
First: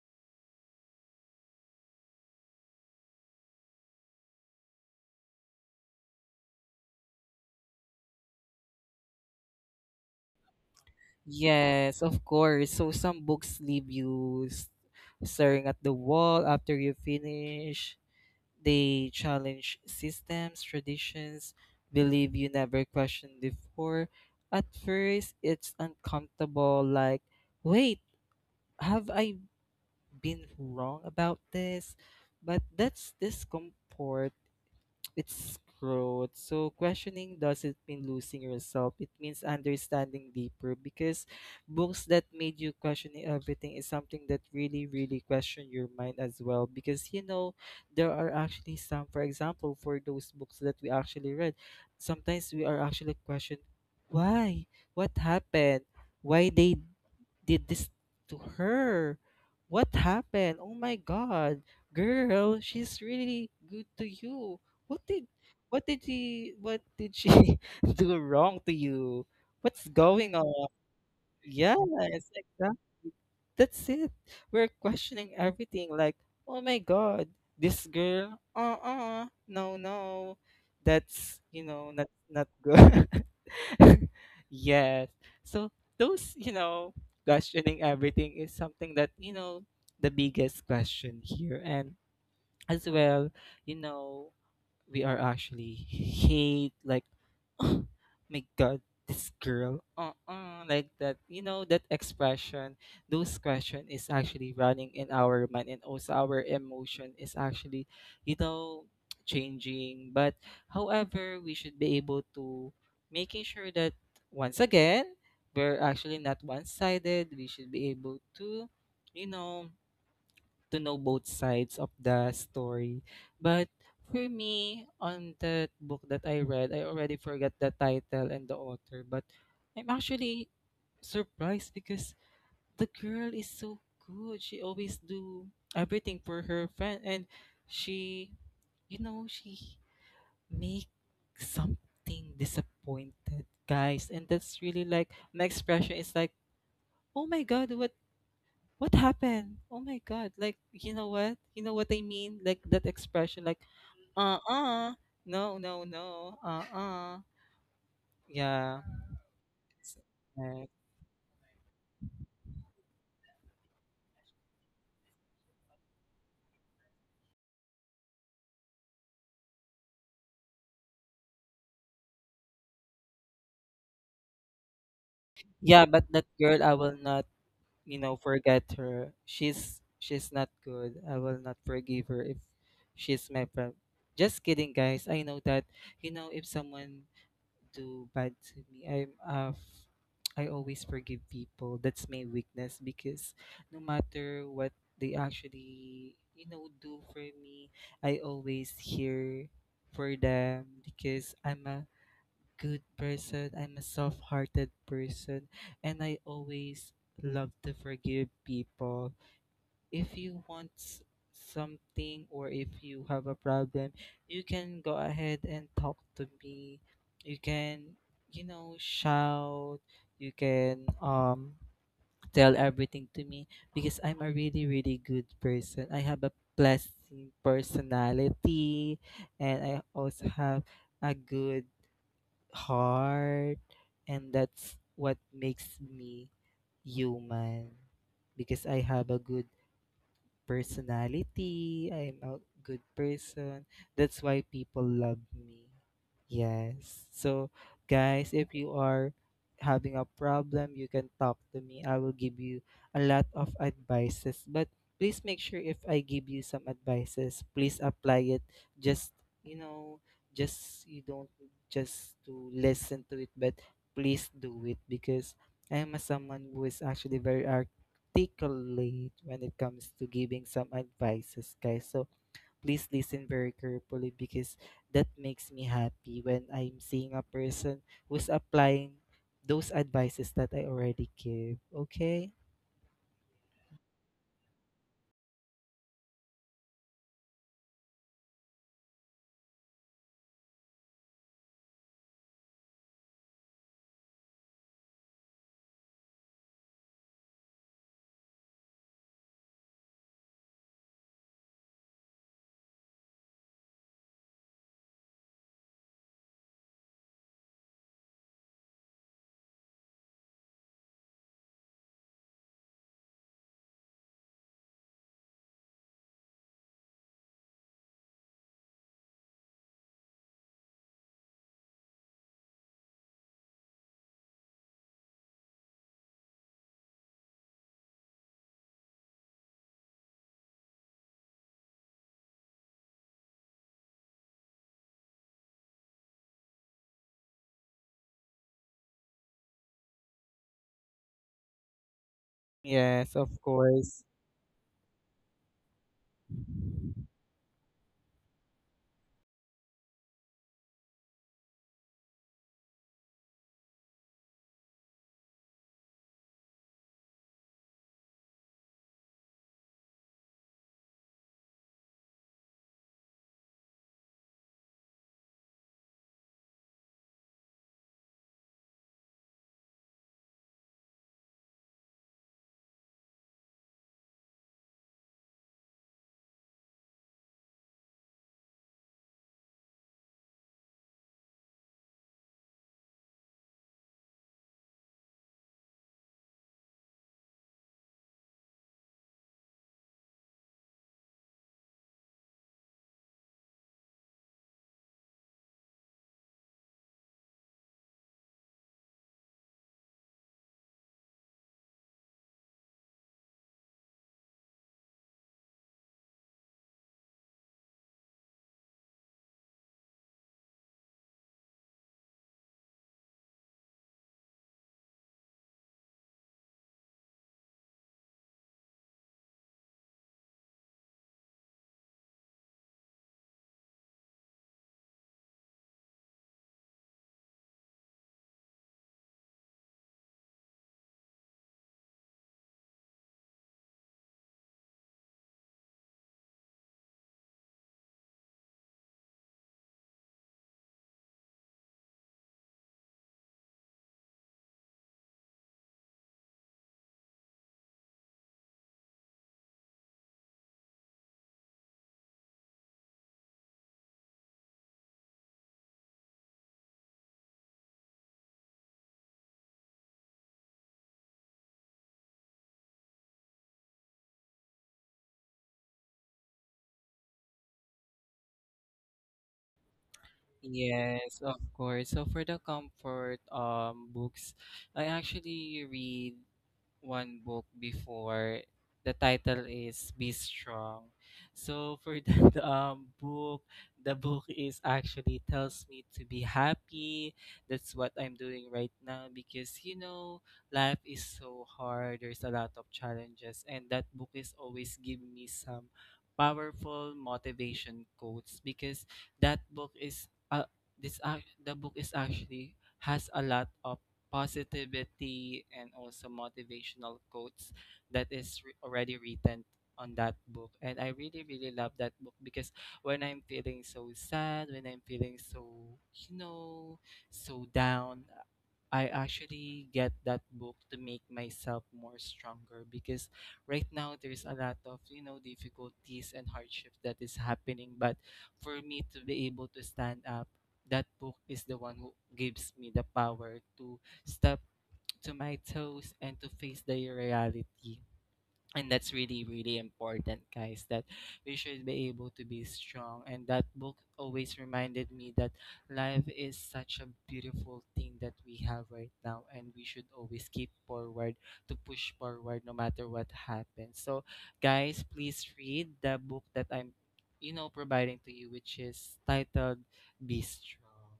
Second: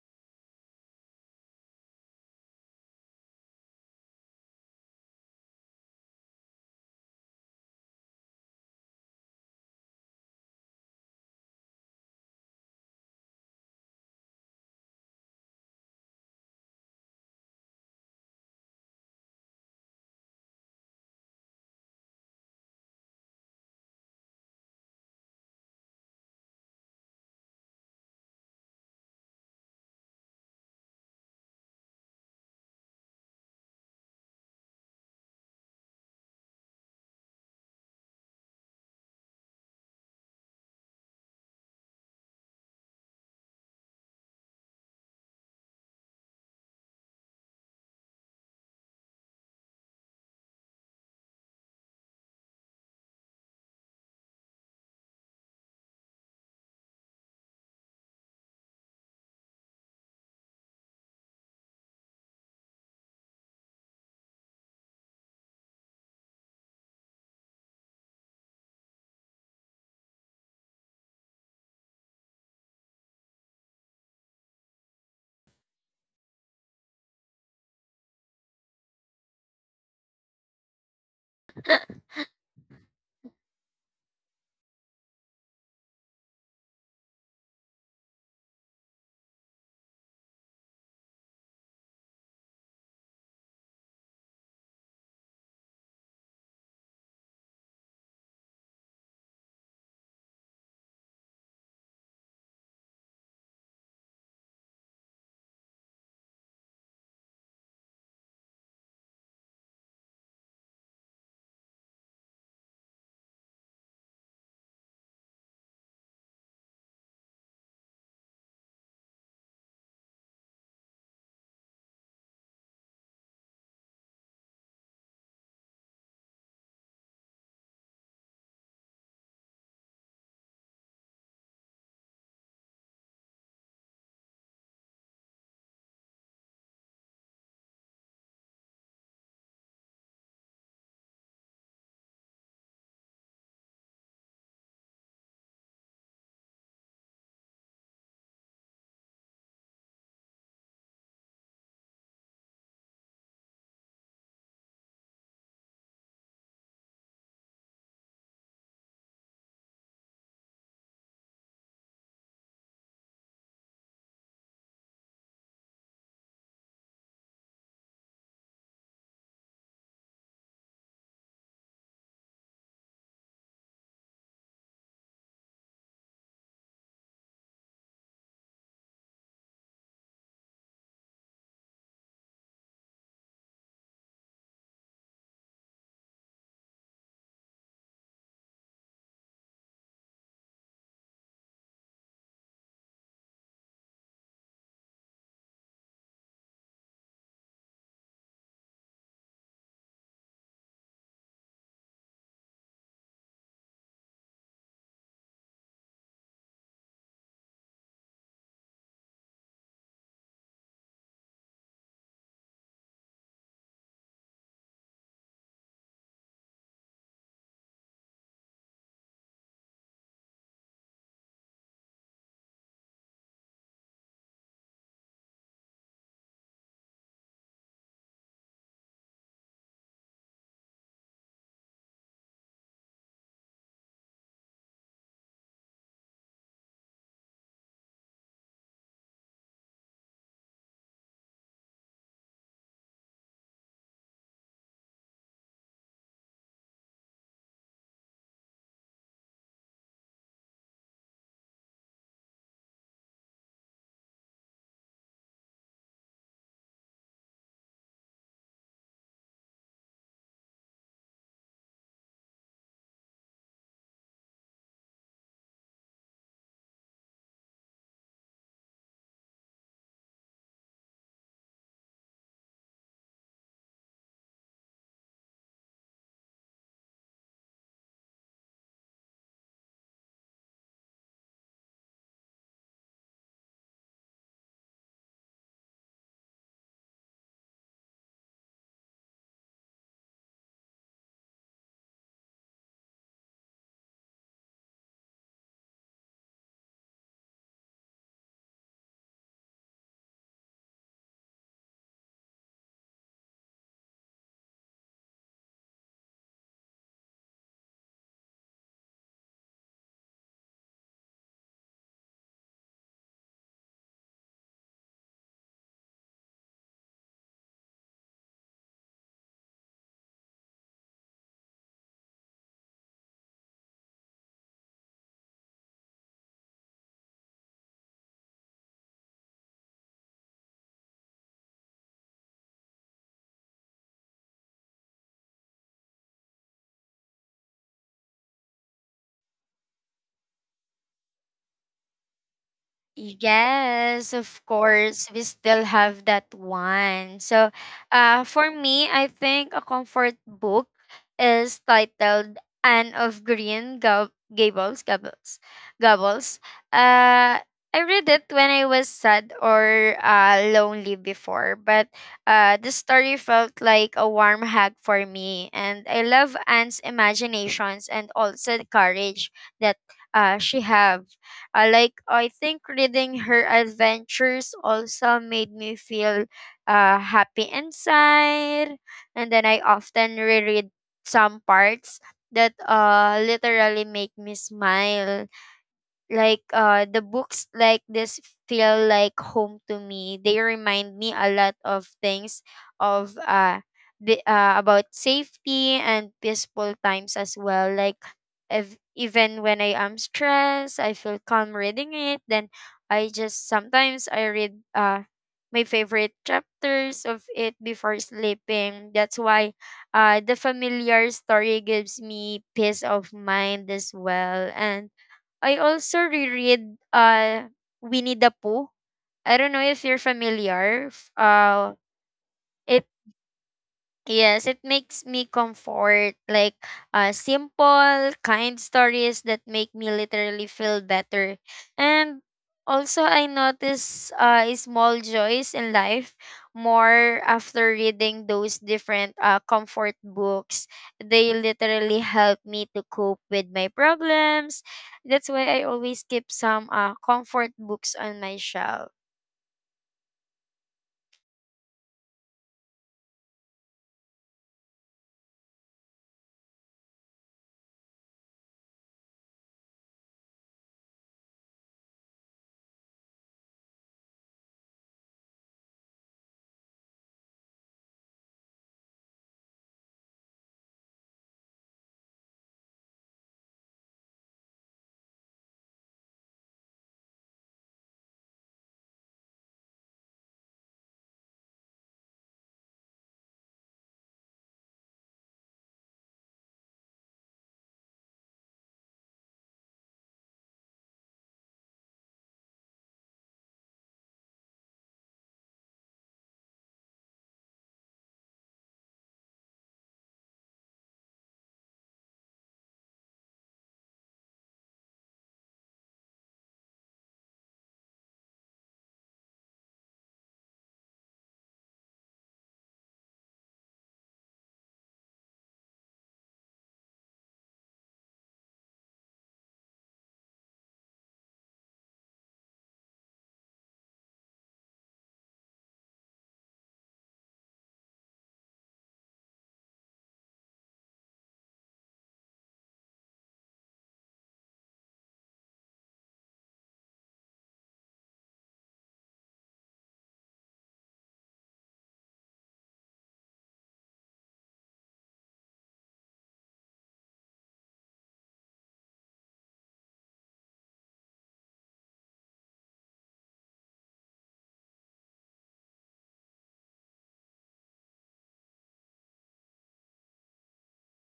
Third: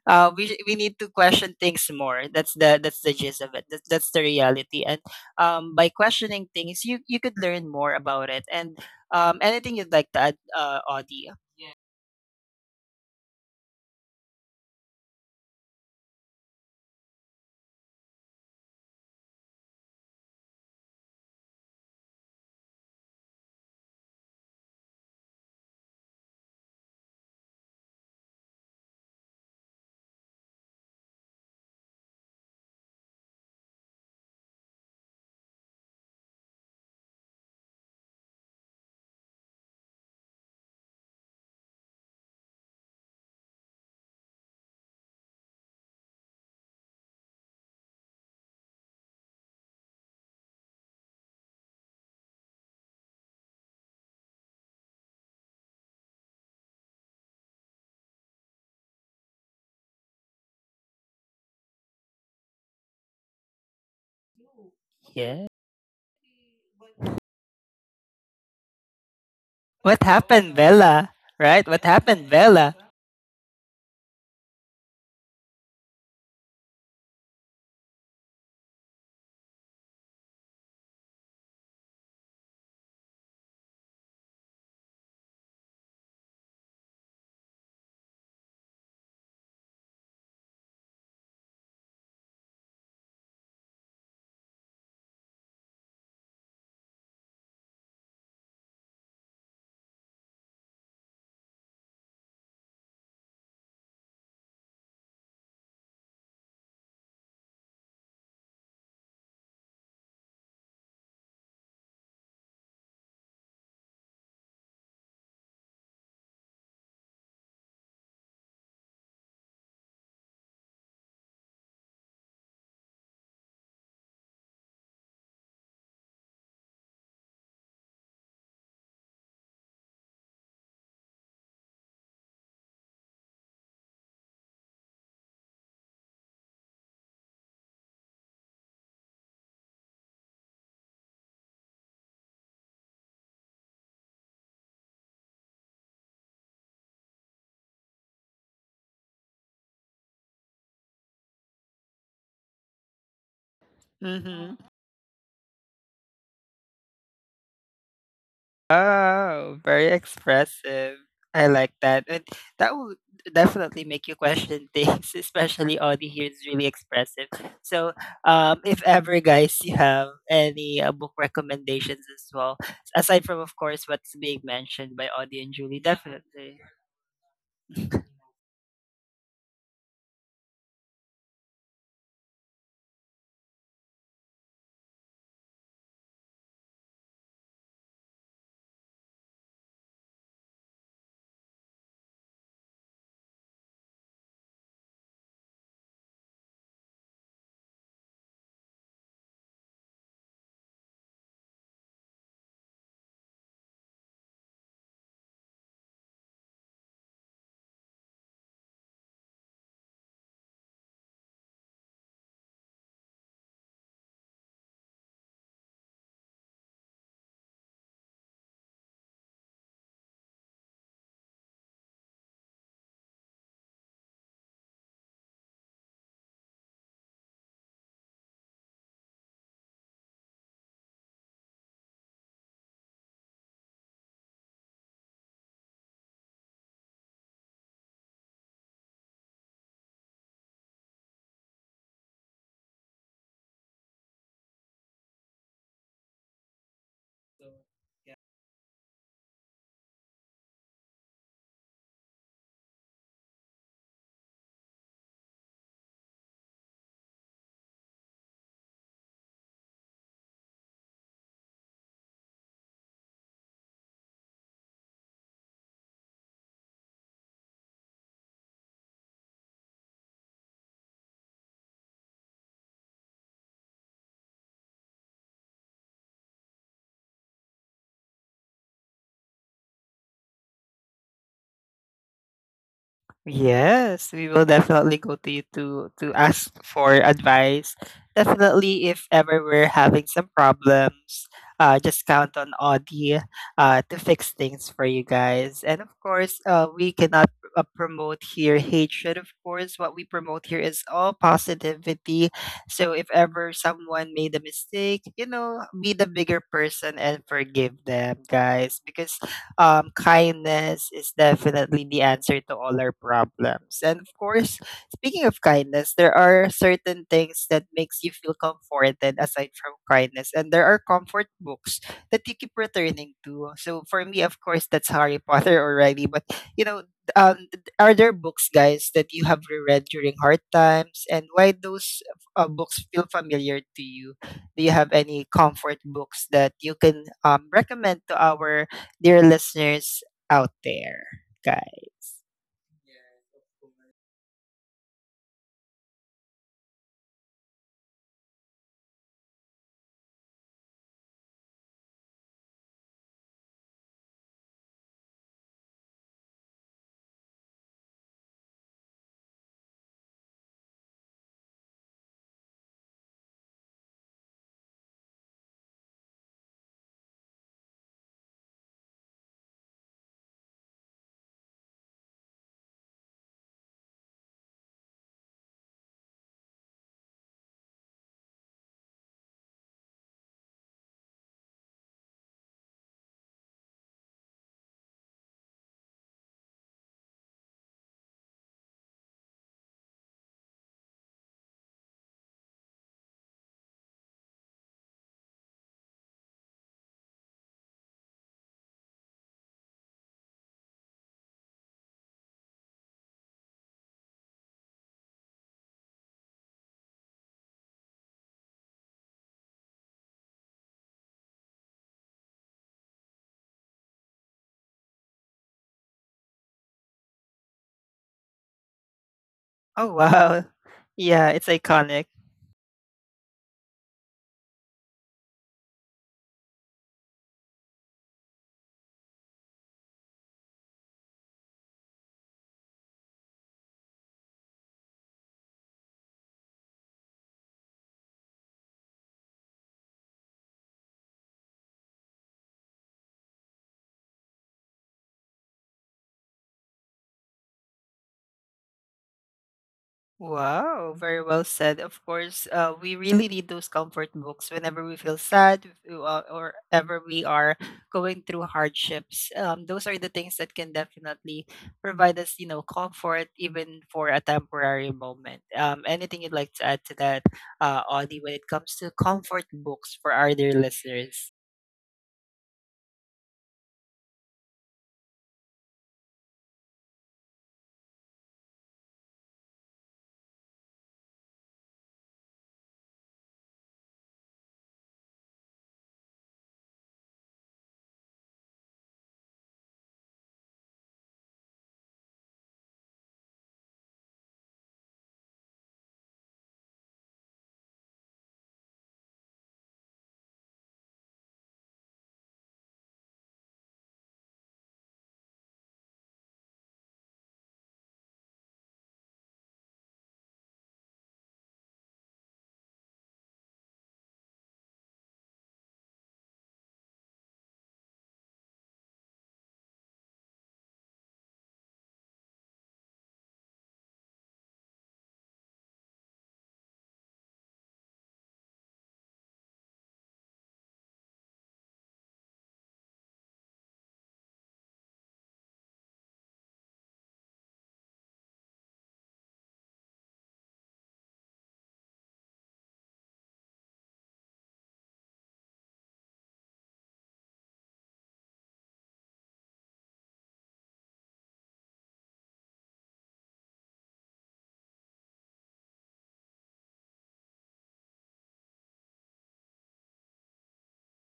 Speaker 1: we need to question things more. That's the gist of it. That's the reality. And by questioning things, you could learn more about it. And anything you'd like to add, Audie?
Speaker 2: Yes, of course. So some books leave you staring at the wall after you finish. They challenge systems, traditions, believe you never questioned before. At first, it's uncomfortable, like, wait, have I been wrong about this? But that's discomfort, it's growth. So questioning doesn't mean losing yourself. It means understanding deeper, because books that made you questioning everything is something that really, really question your mind as well. Because, you know, there are actually some, for example, for those books that we actually read, sometimes we are actually questioned why? What happened? Why they did this to her? What happened? Oh my god, girl, she's really good to you. What did
Speaker 1: Yeah.
Speaker 2: what did she what did she do wrong to you? What's
Speaker 1: What
Speaker 2: going
Speaker 1: happened,
Speaker 2: on?
Speaker 1: Bella? Right?
Speaker 2: Yes,
Speaker 1: What happened, Bella?
Speaker 2: exactly. That's it. We're questioning everything like, oh my God, this girl, uh-uh, no, no. That's, you know, not not good. Yes. So those, you know, questioning everything is something that, you know, the biggest question here. And as well, you know, we are actually hate, like, oh my god, this girl, uh-uh, like that, you know, that expression. Those question is actually running in our mind, and also our emotion is actually, you know, changing. But however, we should be able to making sure that, once again, we're actually not one-sided. We should be able to, you know, to know both sides of the story. But for me, on that book that I read, I already forgot the title and the author, but I'm actually surprised because the girl is so good. She always do everything for her friend and she you know she make something disappointed guys, and that's really like, my expression is like, oh my god, what happened? Oh my god. Like, you know what? You know what I mean? Like that expression, like,
Speaker 1: Mm-hmm.
Speaker 2: uh-uh, no, no, no, uh-uh. Yeah.
Speaker 1: Oh, very
Speaker 2: S- right.
Speaker 1: expressive. I like that. And that will definitely make you question things, especially Audie here is really expressive. So, if ever, guys, you have any book recommendations as well, aside from, of course, what's being mentioned by Audie and Julie,
Speaker 2: Yeah, but that
Speaker 1: definitely.
Speaker 2: girl, I will not, forget her. She's not good. I will not forgive her if she's my friend. Just kidding, guys. I know that, if someone do bad to me. I'm I always forgive people. That's my weakness because no matter what they actually, do for me, I always hear for them because I'm a good person. I'm a soft-hearted person, and I always love to forgive people. If you want something, or if you have a problem, you can go ahead and talk to me. You can, shout. You can tell everything to me, because I'm a really good person. I have a pleasant personality, and I also have a good heart, and that's what makes me human, because I have a good personality, I'm a good person. That's why people love me. Yes. So, guys, if you are having a problem, you can talk to me. I will give you a lot of advices. But please make sure if I give you some advices, please apply it. Just, you know, just you don't just to listen to it, but please do it, because I am a someone who is actually very articulate when it comes to giving some advices, guys. So please listen very carefully, because that makes me happy when I'm seeing a person who's applying those advices that I already give. Okay?
Speaker 1: Yes, we will definitely go to you to ask for advice. Definitely, if ever we're having some problems, just count on Audi to fix things for you guys. And of course, we cannot promote here hatred. Of course, what we promote here is all positivity. So if ever someone made a mistake, you know, be the bigger person and forgive them, guys, because kindness is definitely the answer to all our problems. And of course, speaking of kindness, there are certain things that makes you feel comforted aside from kindness, and there are comfort books that you keep returning to. So for me, of course, that's Harry Potter already. But you know, um, are there books, guys, that you have reread during hard times, and why those books feel familiar to you? Do you have any comfort books that you can recommend to our dear listeners out there, guys?
Speaker 2: Yes, of
Speaker 3: Yes,
Speaker 2: course.
Speaker 3: of course. We still have that one. So, for me, I think a comfort book is titled Anne of Green Gables. Gables. Uh, I read it when I was sad or lonely before, but the story felt like a warm hug for me. And I love Anne's imaginations and also the courage that she have. Like I think reading her adventures also made me feel happy inside, and then I often reread some parts that literally make me smile. Like the books like this feel like home to me. They remind me a lot of things of about safety and peaceful times as well. Like, if, even when I am stressed, I feel calm reading it. Then I just sometimes I read my favorite chapters of it before sleeping. That's why the familiar story gives me peace of mind as well. And I also reread Winnie the Pooh. I don't know if you're
Speaker 1: Oh wow.
Speaker 3: familiar. F-
Speaker 1: Yeah, it's iconic.
Speaker 3: It Yes, it makes me comfort, like simple, kind stories that make me literally feel better. And also, I notice small joys in life more after reading those different comfort books. They literally help me to cope with my problems. That's why I always keep some comfort books on my shelf.
Speaker 1: Wow, very well said. Of course, we really need those comfort books whenever we feel sad or ever we are going through hardships. Those are the things that can definitely provide us, you know, comfort even for a temporary moment. Anything you'd like to add to that, Audie, when it comes to comfort books for our dear
Speaker 2: Yes,
Speaker 1: listeners?
Speaker 2: of course. So for the comfort books, I actually read one book before. The title is Be Strong. So for that book, the book is actually tells me to be happy. That's what I'm doing right now, because you know life is so hard. There's a lot of challenges, and that book is always giving me some powerful motivation quotes, because that book is this ac the book is actually has a lot of positivity and also motivational quotes that is already written on that book, and I really love that book because when I'm feeling so sad, when I'm feeling so, you know, so down, I actually get that book to make myself more stronger, because right now there's a lot of, you know, difficulties and hardships that is happening, but for me to be able to stand up, that book is the one who gives me the power to step to my toes and to face the reality. And that's really important, guys, that we should be able to be strong, and that book always reminded me that life is such a beautiful thing that we have right now, and we should always keep forward to push forward no matter what happens. So guys, please read the book that I'm, providing to you, which is titled Be Strong.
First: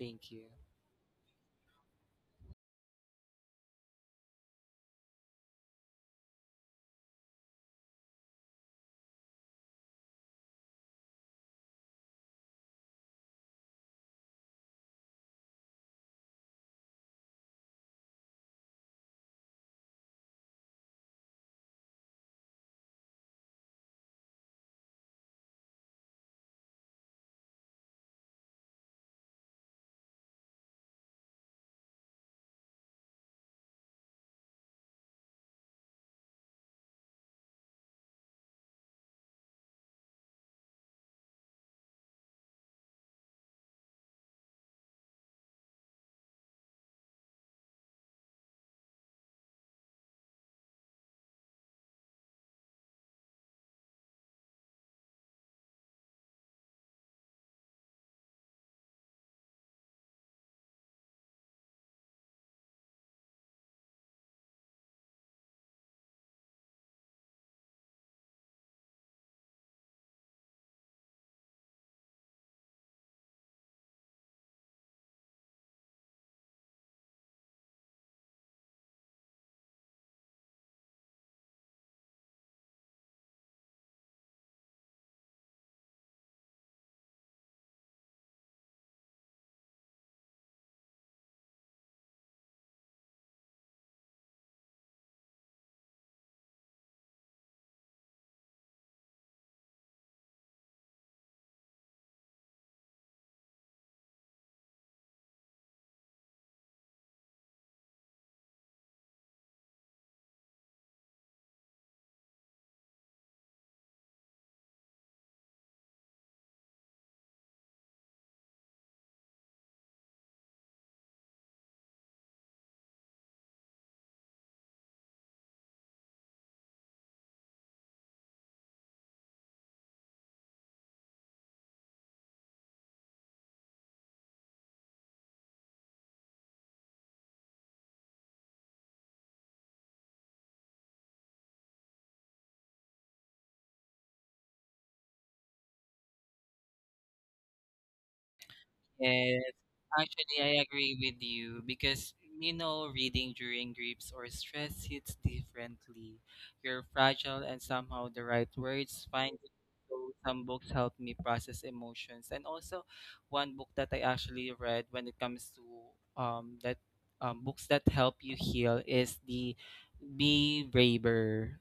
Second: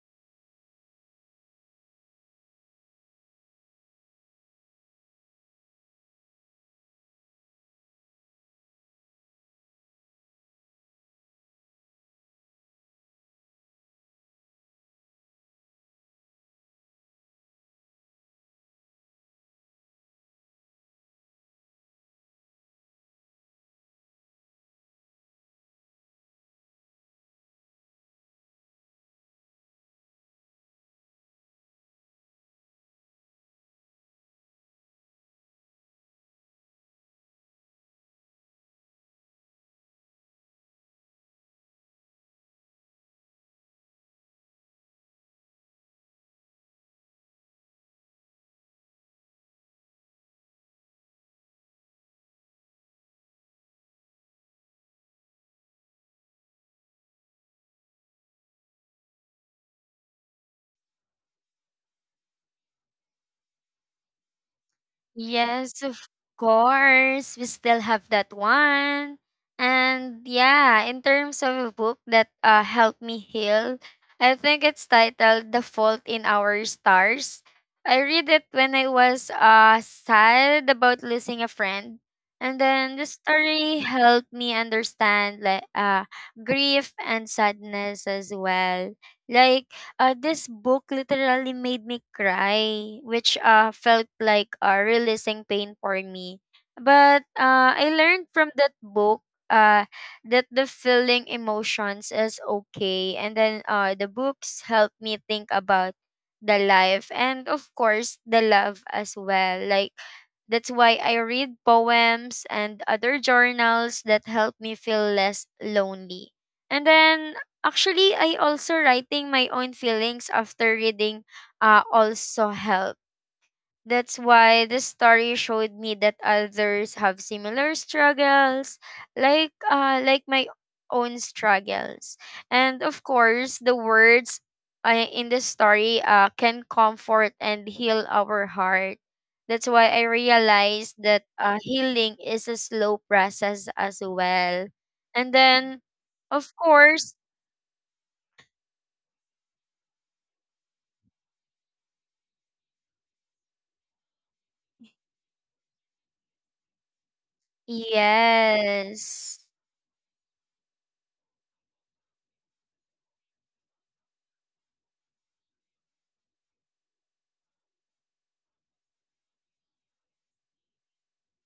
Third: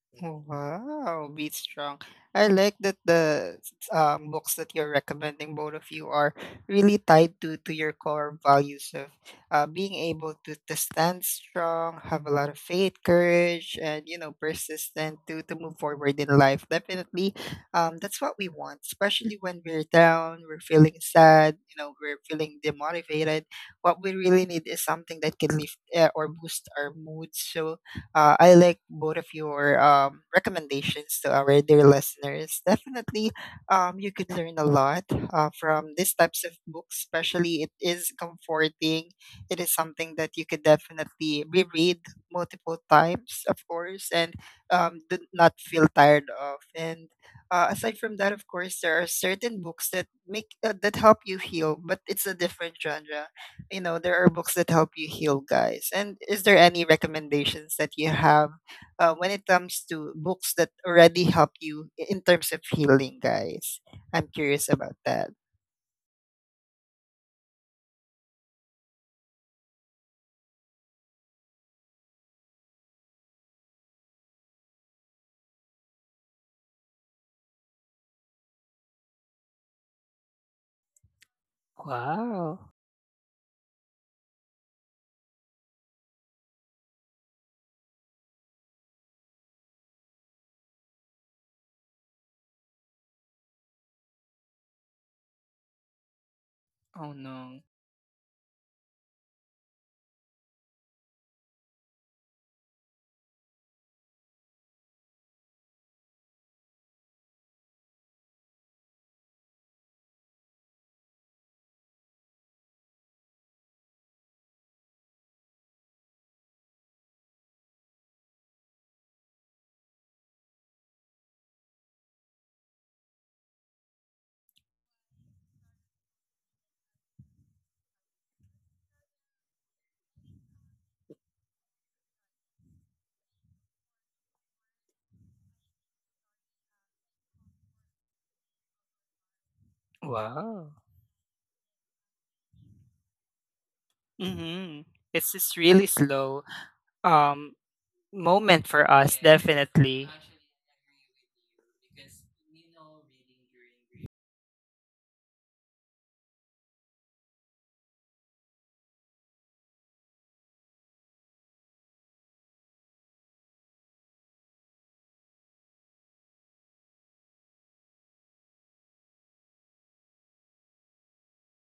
Speaker 2: Thank you.
Speaker 1: Oh, wow, Beat Strong. I like that the books that you're recommending, both of you, are really tied to your core values of being able to stand strong, have a lot of faith, courage, and, you know, persistent to move forward in life. Definitely, that's what we want, especially when we're down, we're feeling sad, you know, we're feeling demotivated. What we really need is something that can lift or boost our mood. So, I like both of your recommendations to our dear listeners. Definitely, you could learn a lot from these types of books, especially it is comforting. It is something that you could definitely reread multiple times, of course, and do not feel tired of. And aside from that, of course, there are certain books that make that help you heal, but it's a different genre. You know, there are books that help you heal, guys, and is there any recommendations that you have when it comes to books that already help you in terms of healing, guys? I'm curious about that.
Speaker 3: Yes, of course. We still have that one. And yeah, in terms of a book that helped me heal, I think it's titled The Fault in Our Stars. I read it when I was sad about losing a friend.
Speaker 1: Wow.
Speaker 3: And then the story helped me understand, like grief and sadness as well. Like this book literally made me cry, which felt like releasing pain for me.
Speaker 1: Oh
Speaker 3: But
Speaker 1: no.
Speaker 3: I learned from that book uh, that the feeling emotions is okay. And then the books helped me think about the life and, of course, the love as well. Like, that's why I read poems and other journals that help me feel less lonely. And then actually, I also writing my own feelings after reading also helped. That's why the story showed me that others have similar struggles, like my own struggles. And of course, the words in the story can comfort and heal our heart. That's why I
Speaker 1: Wow.
Speaker 3: realized that healing is a slow process as
Speaker 1: Mm-hmm.
Speaker 3: well.
Speaker 1: It's
Speaker 3: And
Speaker 1: just really
Speaker 3: then,
Speaker 1: slow
Speaker 3: of course,
Speaker 1: um moment for us
Speaker 2: Yes,
Speaker 1: definitely.
Speaker 2: actually, I agree with you, because you know, reading during griefs or stress hits differently. You're fragile, and somehow the right words find it.
Speaker 3: yes.
Speaker 2: So some books help me process emotions, and also one book that I actually read when it comes to that books that help you heal is the Be Braver.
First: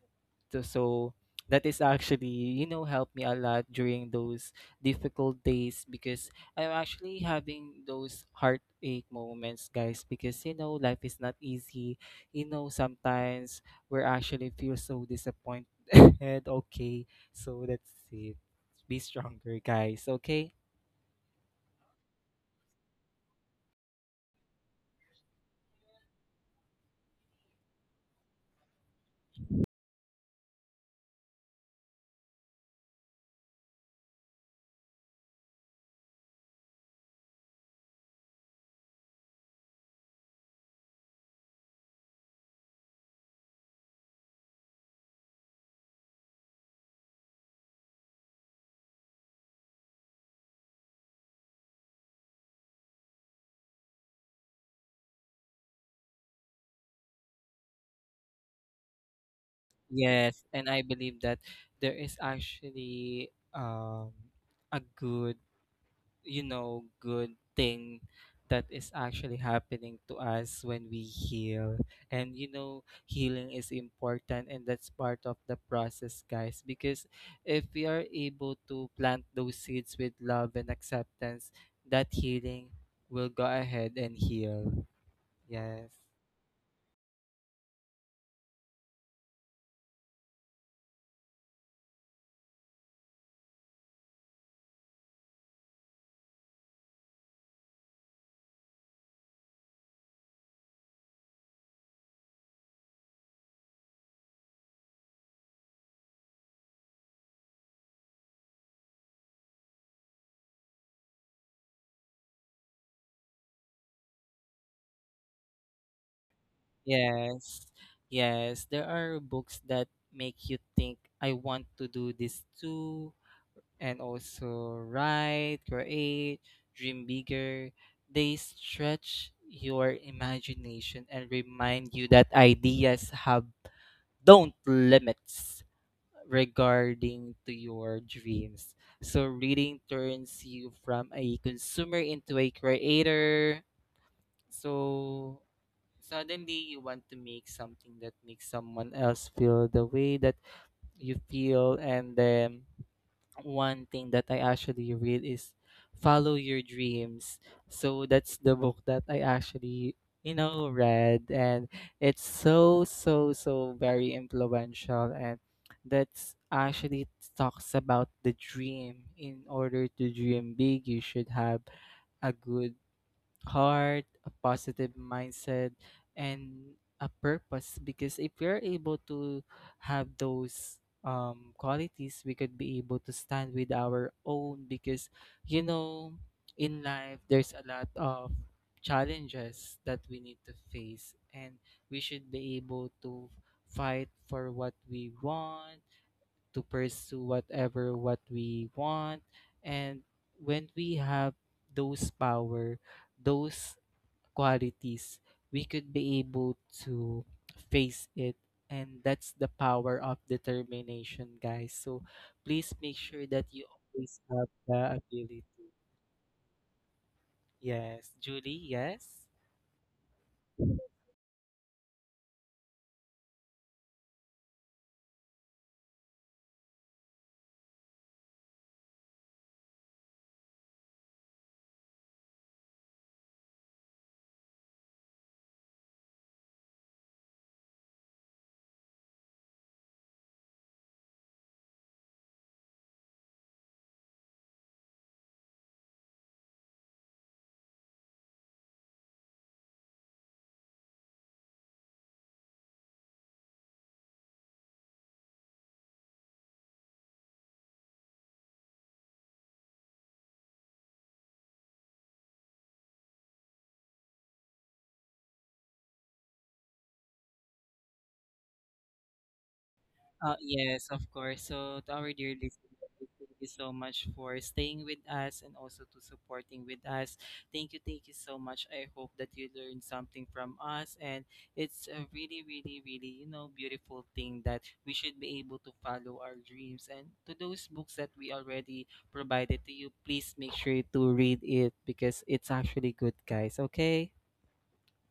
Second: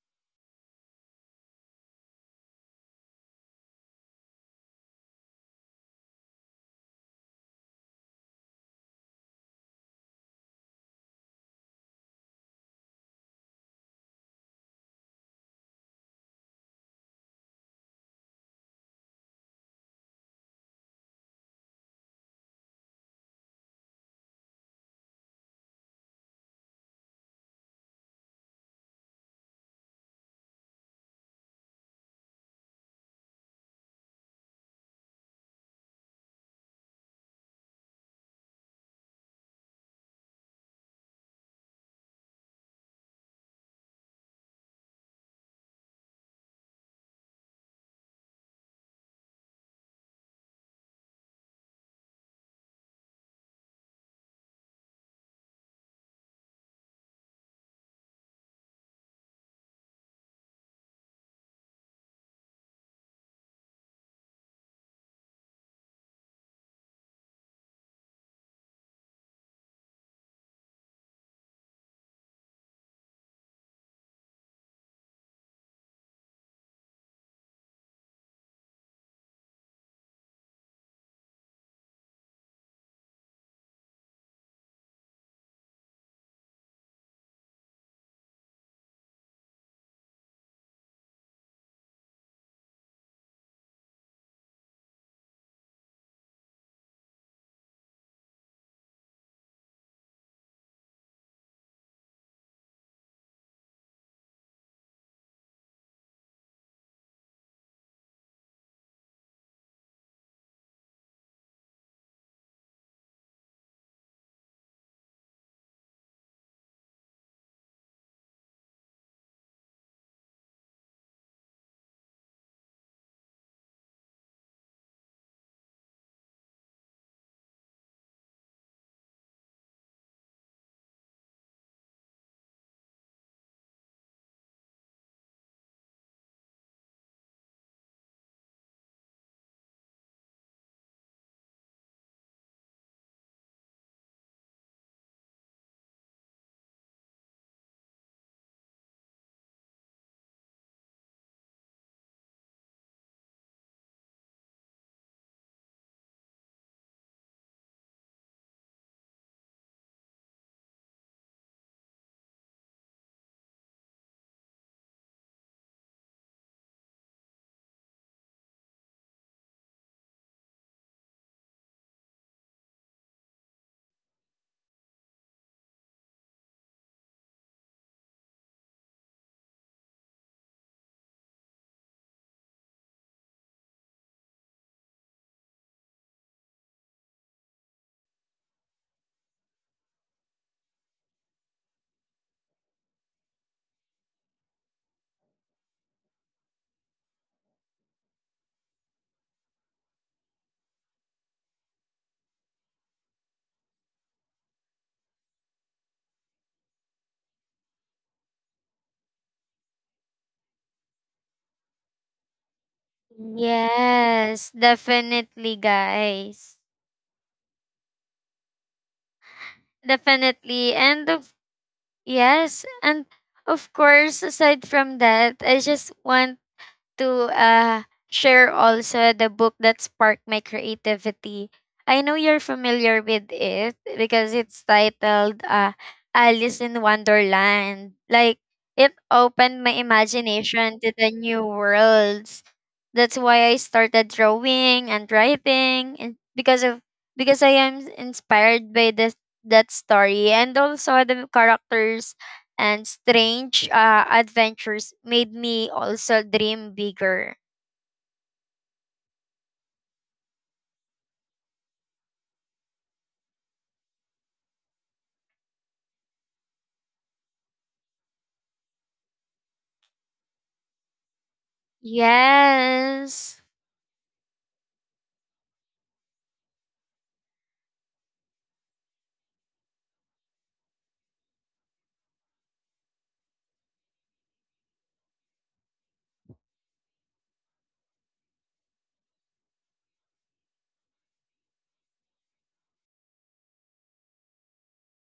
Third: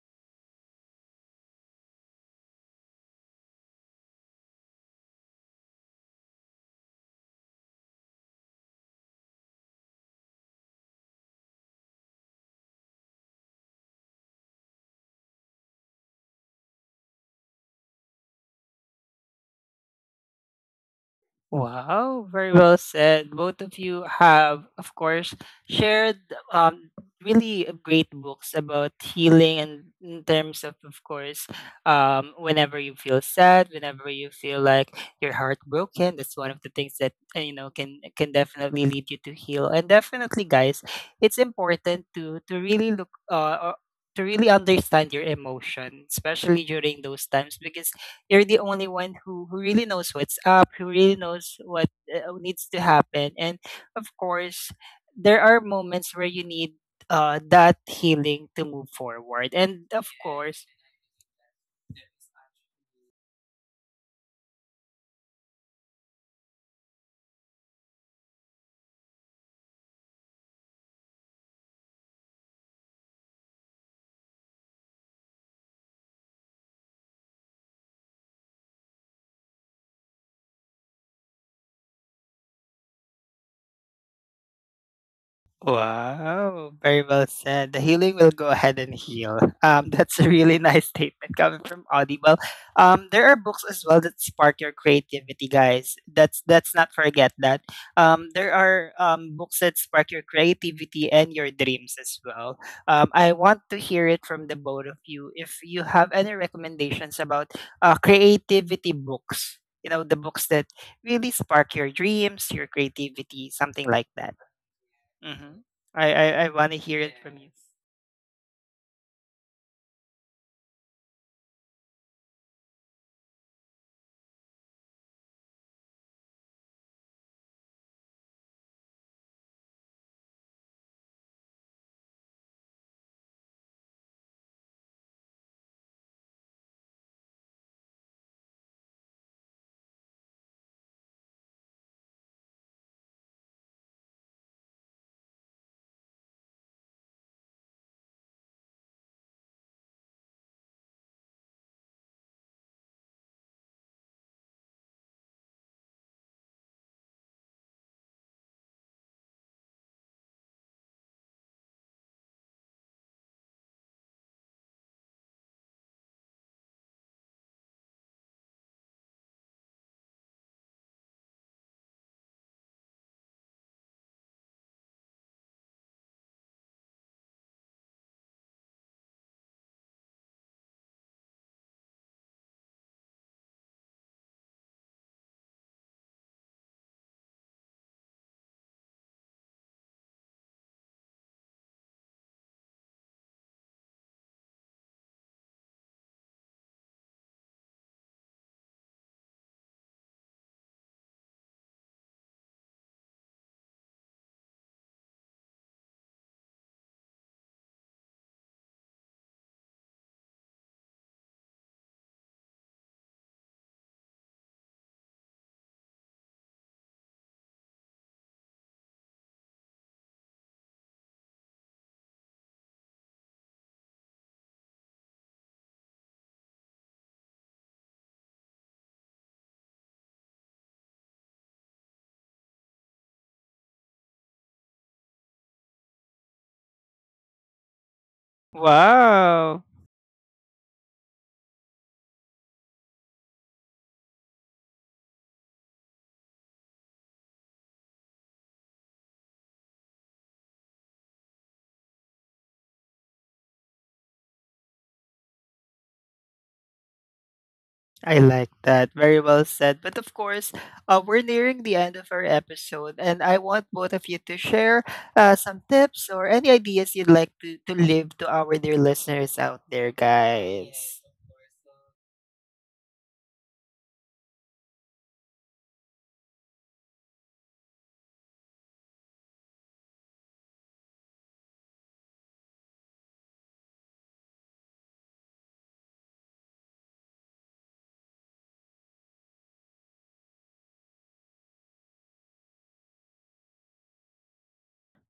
Speaker 2: So that is actually, you know, helped me a lot during those difficult days, because I'm actually having those heartache moments, guys, because you know life is not easy. You know sometimes we're actually feel so disappointed. Okay, so that's it. Be stronger, guys. Okay.
Speaker 1: Wow, very well said. Both of you have, of course, shared um, really great books about healing and in terms of course, whenever you feel sad, whenever you feel like your heart broken, that's one of the things that, you know, can definitely lead you to heal. And definitely, guys, it's important to really look or to really understand your emotion, especially during those times, because you're the only one who really knows what's up, who really knows what needs to happen. And of course, there are moments where you need that healing to move forward. And of
Speaker 2: Yes,
Speaker 1: course,
Speaker 2: and I believe that there is actually a good, you know, good thing that is actually happening to us when we heal. And you know, healing is important, and that's part of the process, guys, because if we are able to plant those seeds with love and acceptance, that healing will go ahead and heal. Yes.
Speaker 1: wow, very well said. The healing will go ahead and heal. That's a really nice statement coming from Audible. There are books as well that spark your creativity, guys. That's not forget that. There are books that spark your creativity and your dreams as well. I want to hear it from the both of you. If you have any recommendations about creativity books, you know the books that really spark your dreams, your creativity, something like that. Mhm. I want to hear it from you.
Speaker 2: Yes. Yes. There are books that make you think, I want to do this too, and also write, create, dream bigger. They stretch your imagination and remind you that ideas have don't limits regarding to your dreams. So reading turns you from a consumer into a creator. So suddenly, you want to make something that makes someone else feel the way that you feel. And then, one thing that I actually read is Follow Your Dreams. So that's the book that I actually, you know, read. And it's so, so, so very influential. And that's actually talks about the dream. In order to dream big, you should have a good heart, a positive mindset, and a purpose. Because if we're able to have those qualities, we could be able to stand with our own. Because, you know, in life, there's a lot of challenges that we need to face, and we should be able to fight for what we want, to pursue whatever what we want, and when we have those power, those qualities, we could be able to face it. And that's the power of determination, guys. So please make sure that you always
Speaker 3: Yes,
Speaker 2: have the ability.
Speaker 3: definitely, guys.
Speaker 2: Yes. Julie, yes?
Speaker 3: Definitely. And of course, aside from that, I just want to share also the book that sparked my creativity. I know you're familiar with it because it's titled Alice in Wonderland. Like, it
Speaker 1: Wow.
Speaker 3: opened my imagination to the new worlds. That's why I started drawing and writing, and because I am inspired by this, that story, and also the characters and strange adventures made me also dream bigger.
Speaker 1: I like that. Very well said. But of course, we're nearing the end of our episode, and I want both of you to share some tips or any ideas you'd like to leave to our dear listeners out there,
Speaker 2: Yes, of
Speaker 1: guys.
Speaker 2: course. So, to our dear listeners, thank you
Speaker 3: Yes.
Speaker 2: so much for staying with us, and also to supporting with us. Thank you so much. I hope that you learned something from us, and it's a really, you know, beautiful thing that we should be able to follow our dreams. And to those books that we already provided to you, please make sure to read it, because it's actually good, guys. Okay?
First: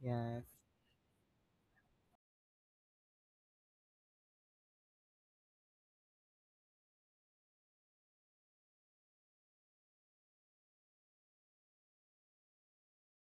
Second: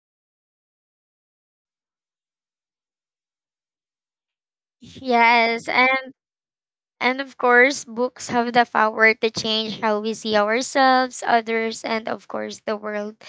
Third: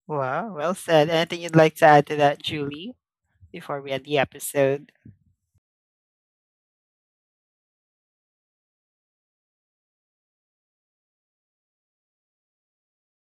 Speaker 2: Yes.
Speaker 1: Wow, well said. Anything you'd like to add to that, Julie, before we end the episode?
Speaker 3: Yes. And of course, books have the power to change how we see ourselves, others, and of course, the world.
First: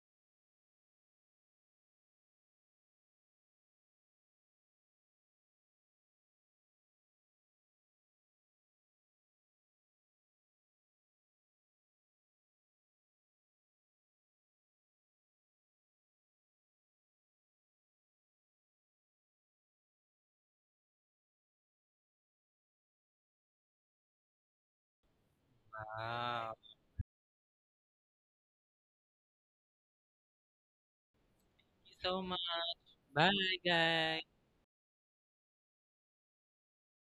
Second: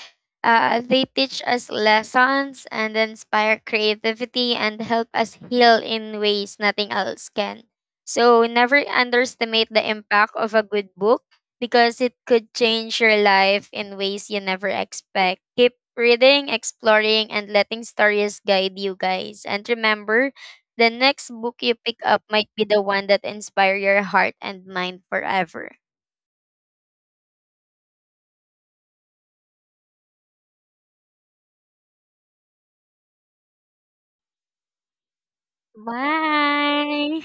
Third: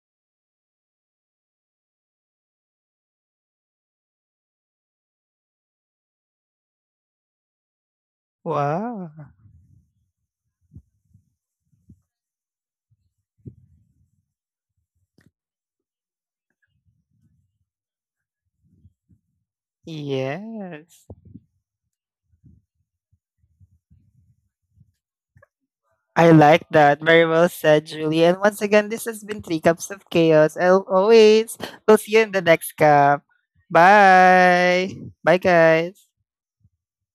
Speaker 3: They teach us lessons and inspire creativity and help us heal in ways nothing else can. So, never
Speaker 1: Wow.
Speaker 3: underestimate the impact of a good book, because it could change your life in ways you never expect. Keep reading, exploring, and letting stories guide you, guys. And remember, the
Speaker 1: Yes.
Speaker 3: next book you pick up might be the one that inspire your heart and mind forever.
Speaker 1: I
Speaker 2: Wow.
Speaker 1: like that. Very well said, Julie. And once again, this has been Three Cups of Chaos. As always, we'll
Speaker 2: Thank you
Speaker 1: see you
Speaker 2: so
Speaker 1: in
Speaker 2: much.
Speaker 1: the next cup.
Speaker 2: Bye, guys.
Speaker 1: Bye. Bye, guys.
Speaker 3: Bye.